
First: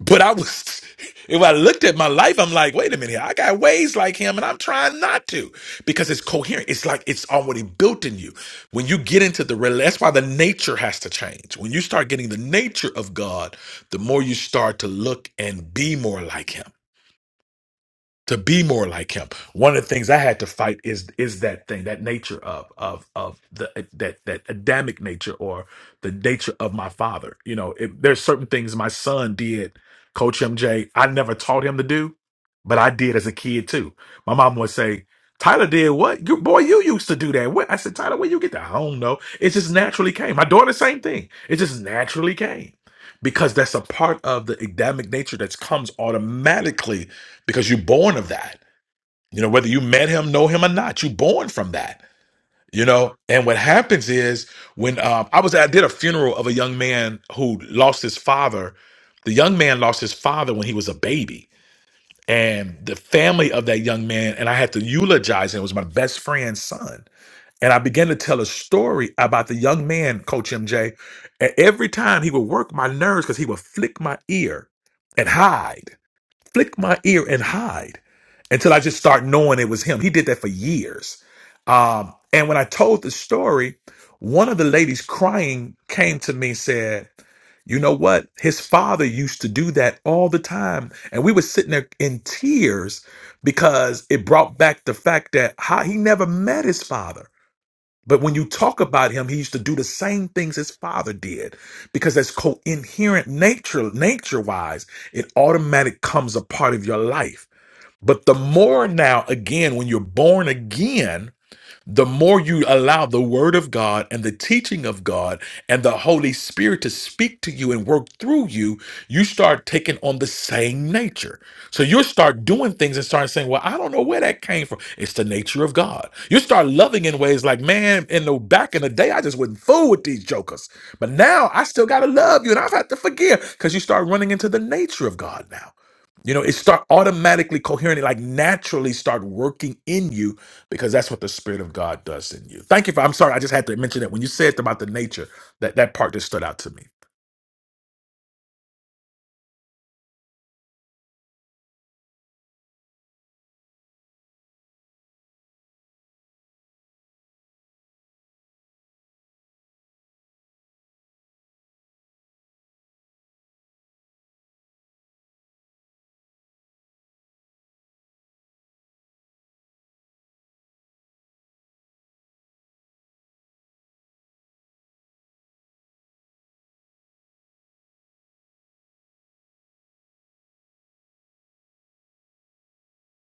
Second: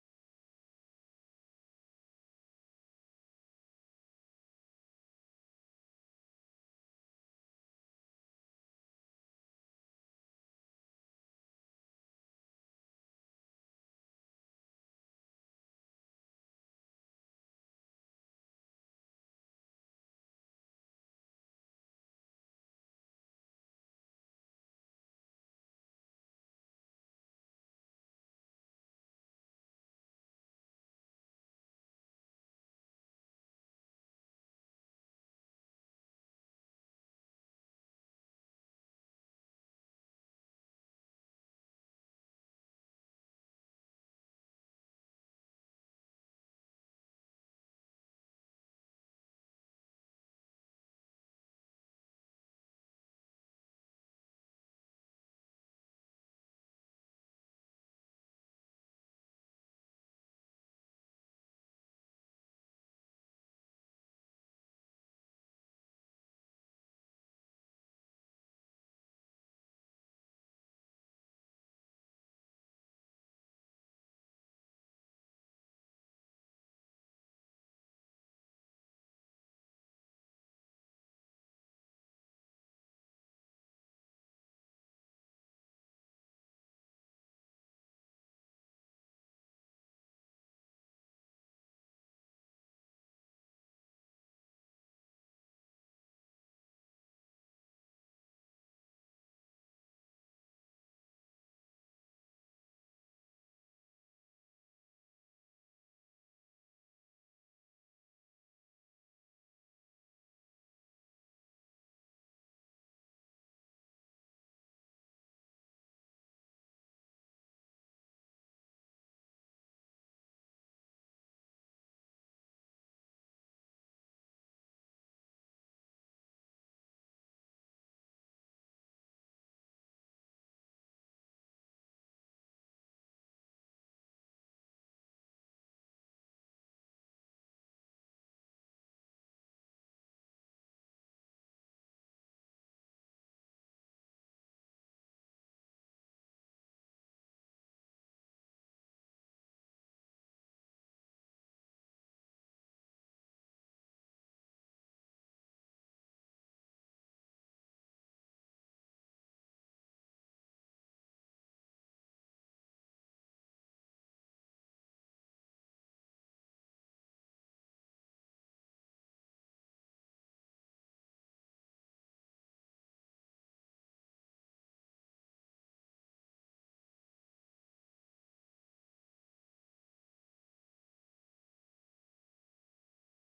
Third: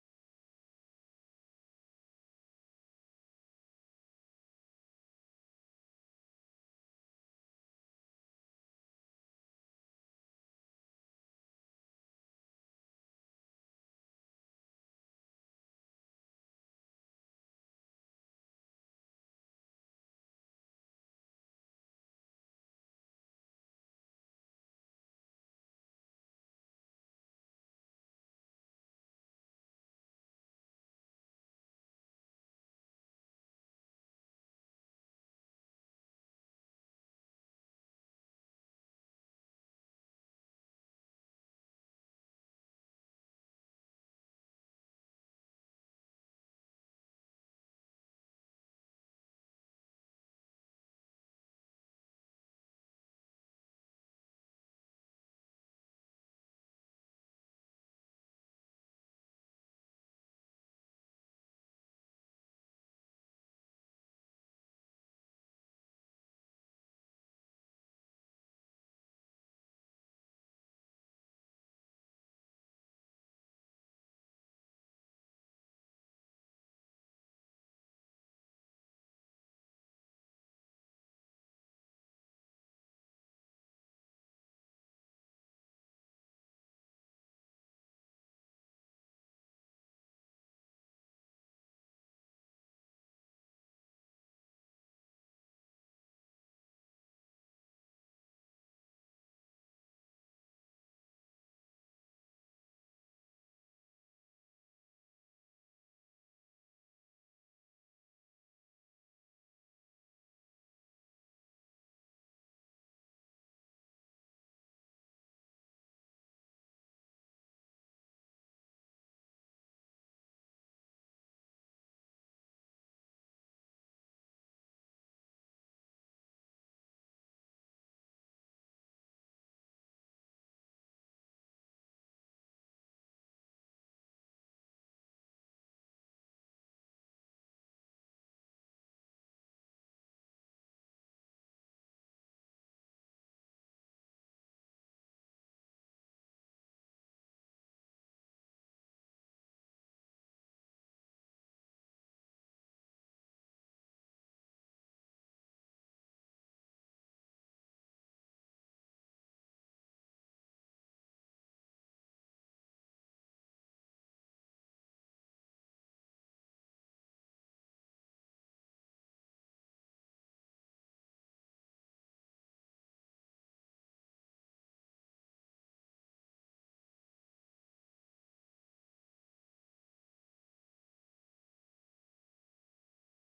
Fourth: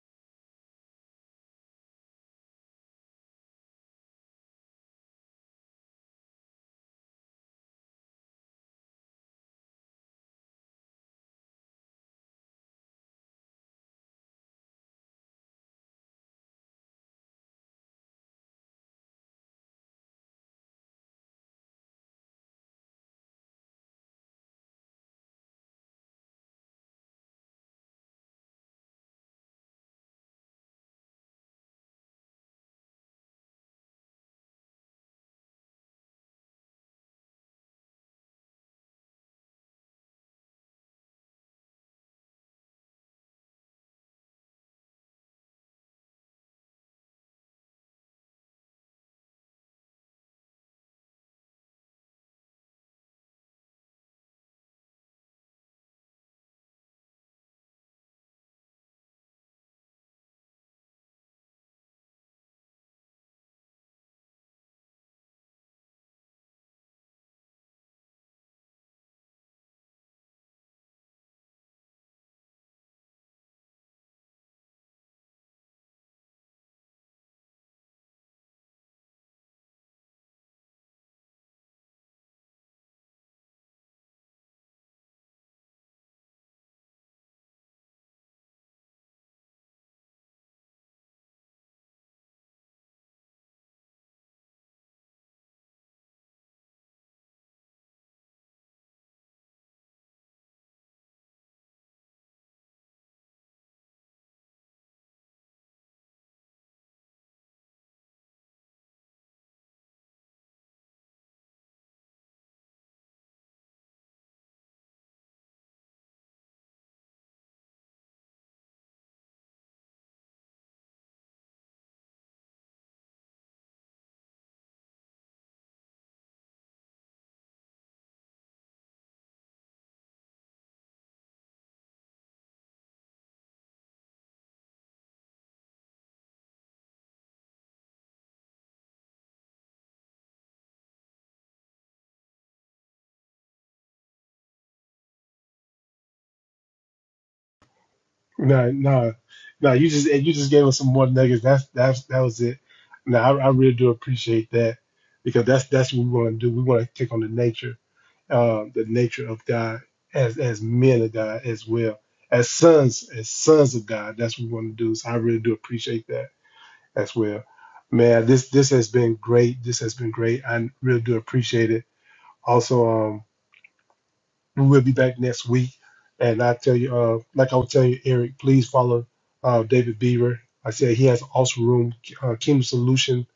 S4: But I was, if I looked at my life, I'm like, wait a minute, I got ways like him and I'm trying not to because it's coherent. It's like it's already built in you. When you get into the, rela- that's why the nature has to change. When you start getting the nature of God, the more you start to look and be more like him to be more like him. One of the things I had to fight is is that thing, that nature of of of the that that Adamic nature or the nature of my father. You know, it, there's certain things my son did, Coach MJ. I never taught him to do, but I did as a kid too. My mom would say. Tyler did what? You, boy, you used to do that. What? I said, Tyler, where you get that? I don't know. It just naturally came. My daughter, same thing. It just naturally came because that's a part of the Adamic nature that comes automatically because you're born of that. You know, whether you met him, know him or not, you're born from that. You know, and what happens is when um, I was I did a funeral of a young man who lost his father. The young man lost his father when he was a baby, and the family of that young man and I had to eulogize him. It was my best friend's son, and I began to tell a story about the young man, Coach MJ. And every time he would work my nerves because he would flick my ear and hide flick my ear and hide until I just start knowing it was him. He did that for years. Um, and when I told the story, one of the ladies crying came to me and said, You know what? His father used to do that all the time. And we were sitting there in tears because it brought back the fact that how he never met his father but when you talk about him, he used to do the same things his father did because that's coherent nature, nature wise, it automatic comes a part of your life. But the more now, again, when you're born again, the more you allow the word of God and the teaching of God and the Holy Spirit to speak to you and work through you, you start taking on the same nature. So you'll start doing things and start saying, Well, I don't know where that came from. It's the nature of God. You start loving in ways like, man, in the back in the day, I just wouldn't fool with these jokers. But now I still gotta love you and I've had to forgive because you start running into the nature of God now. You know, it start automatically coherently, like naturally start working in you because that's what the Spirit of God does in you. Thank you for. I'm sorry, I just had to mention that when you said about the nature, that that part just stood out to me.
S1: no no no you just you just gave us some more nuggets. That's that's that was it. No, I, I really do appreciate that because that's that's what we want to do. We want to take on the nature uh, the nature of God as as men of God as well as sons as sons of God. That's what we want to do. So I really do appreciate that. as well. Man, this this has been great. This has been great. I really do appreciate it. Also, um, we will be back next week, and I tell you, uh, like I was telling you, Eric, please follow uh, David Beaver. I said he has an awesome room, uh, Kingdom Solution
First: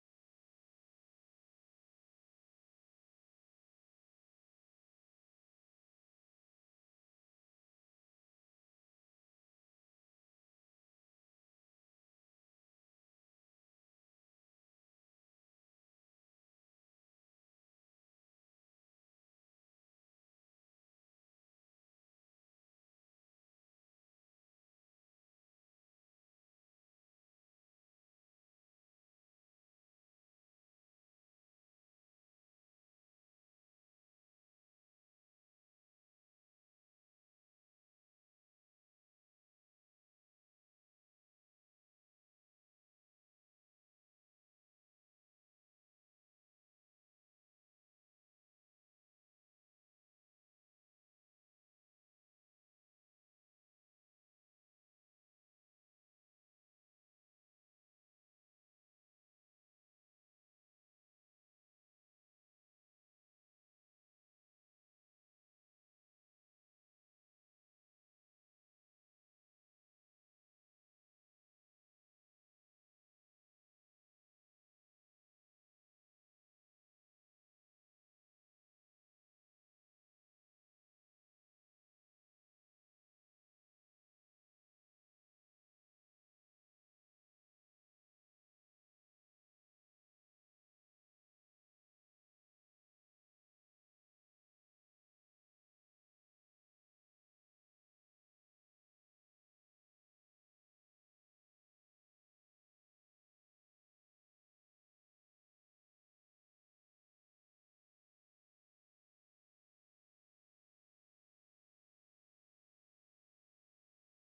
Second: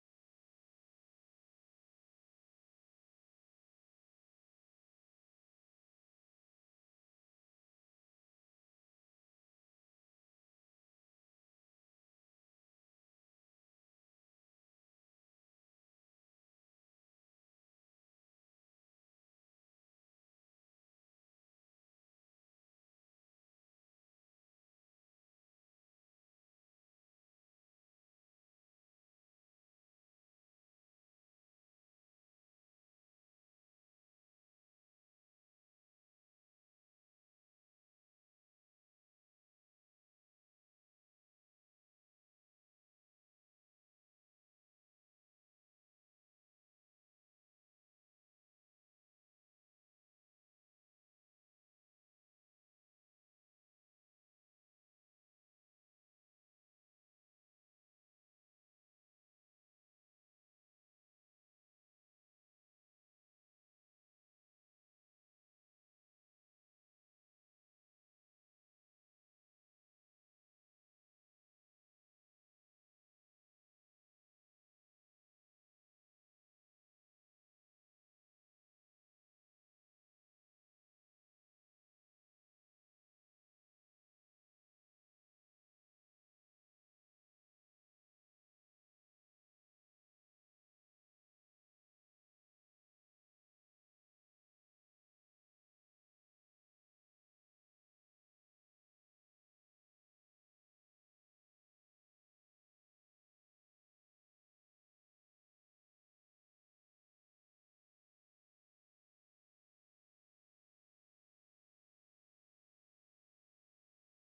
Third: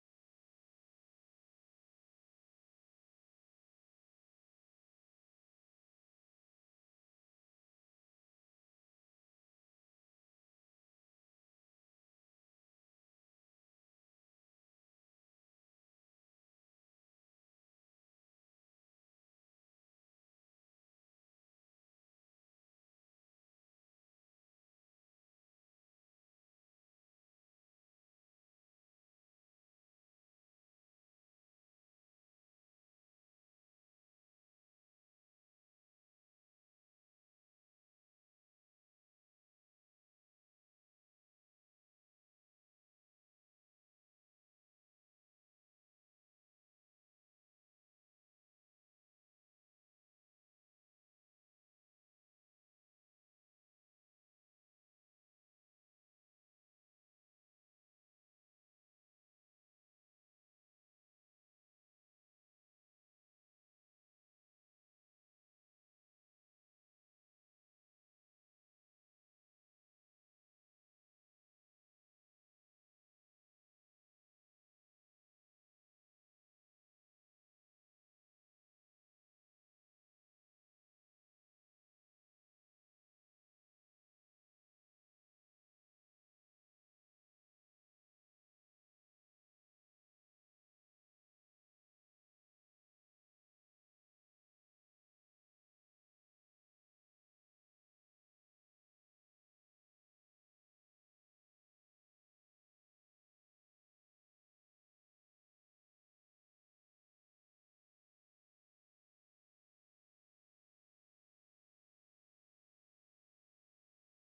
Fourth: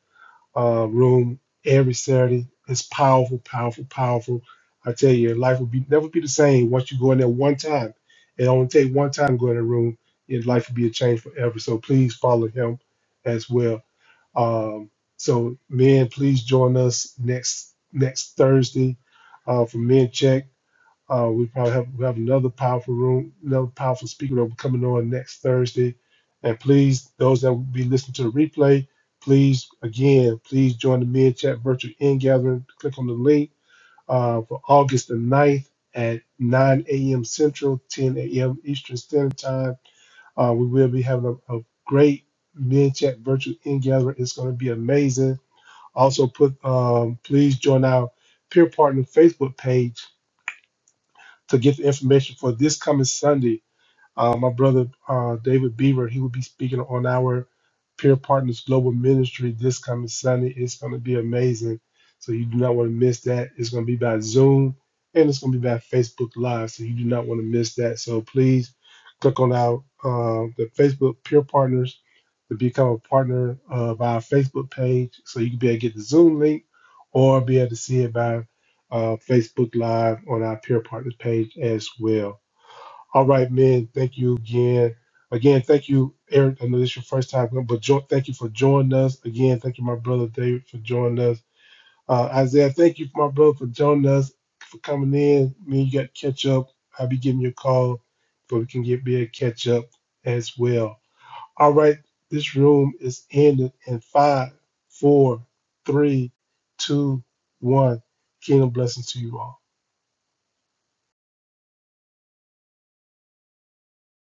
S1: uh, room every Saturday. It's powerful, powerful, powerful. I tell you, life will be never be the same once you go in there one time. It only take one time to go in the room, and life will be a change forever. So please follow him as well. Um, so, men, please join us next next Thursday uh, for Men Check. Uh, we probably have we have another powerful room, another powerful speaker that will be coming on next Thursday. And please, those that will be listening to the replay, please again, please join the Men Check virtual in gathering. Click on the link uh, for August the ninth at 9 a.m. Central, 10 a.m. Eastern Standard Time. Uh, we will be having a, a great Men Chat virtual in gathering. It's going to be amazing. Also, put um, please join our peer partner Facebook page to get the information for this coming Sunday. Uh, my brother uh, David Beaver, he will be speaking on our Peer Partners Global Ministry this coming Sunday. It's going to be amazing. So you do not want to miss that. It's going to be by Zoom and it's going to be by Facebook Live. So you do not want to miss that. So please click on our uh, the Facebook Peer Partners to become a partner of our Facebook page. So you can be able to get the Zoom link or be able to see it by uh, Facebook Live on our Peer Partners page as well. All right, man. Thank you again. Again, thank you, Eric. I know this is your first time, but jo- thank you for joining us. Again, thank you, my brother David, for joining us. Uh, Isaiah, thank you, my brother, for joining us, for coming in. Me and you got to catch up. I'll be giving you a call so we can get be a catch up as well. All right, this room is ended in five, four, three, two, one. Kingdom blessings to you all.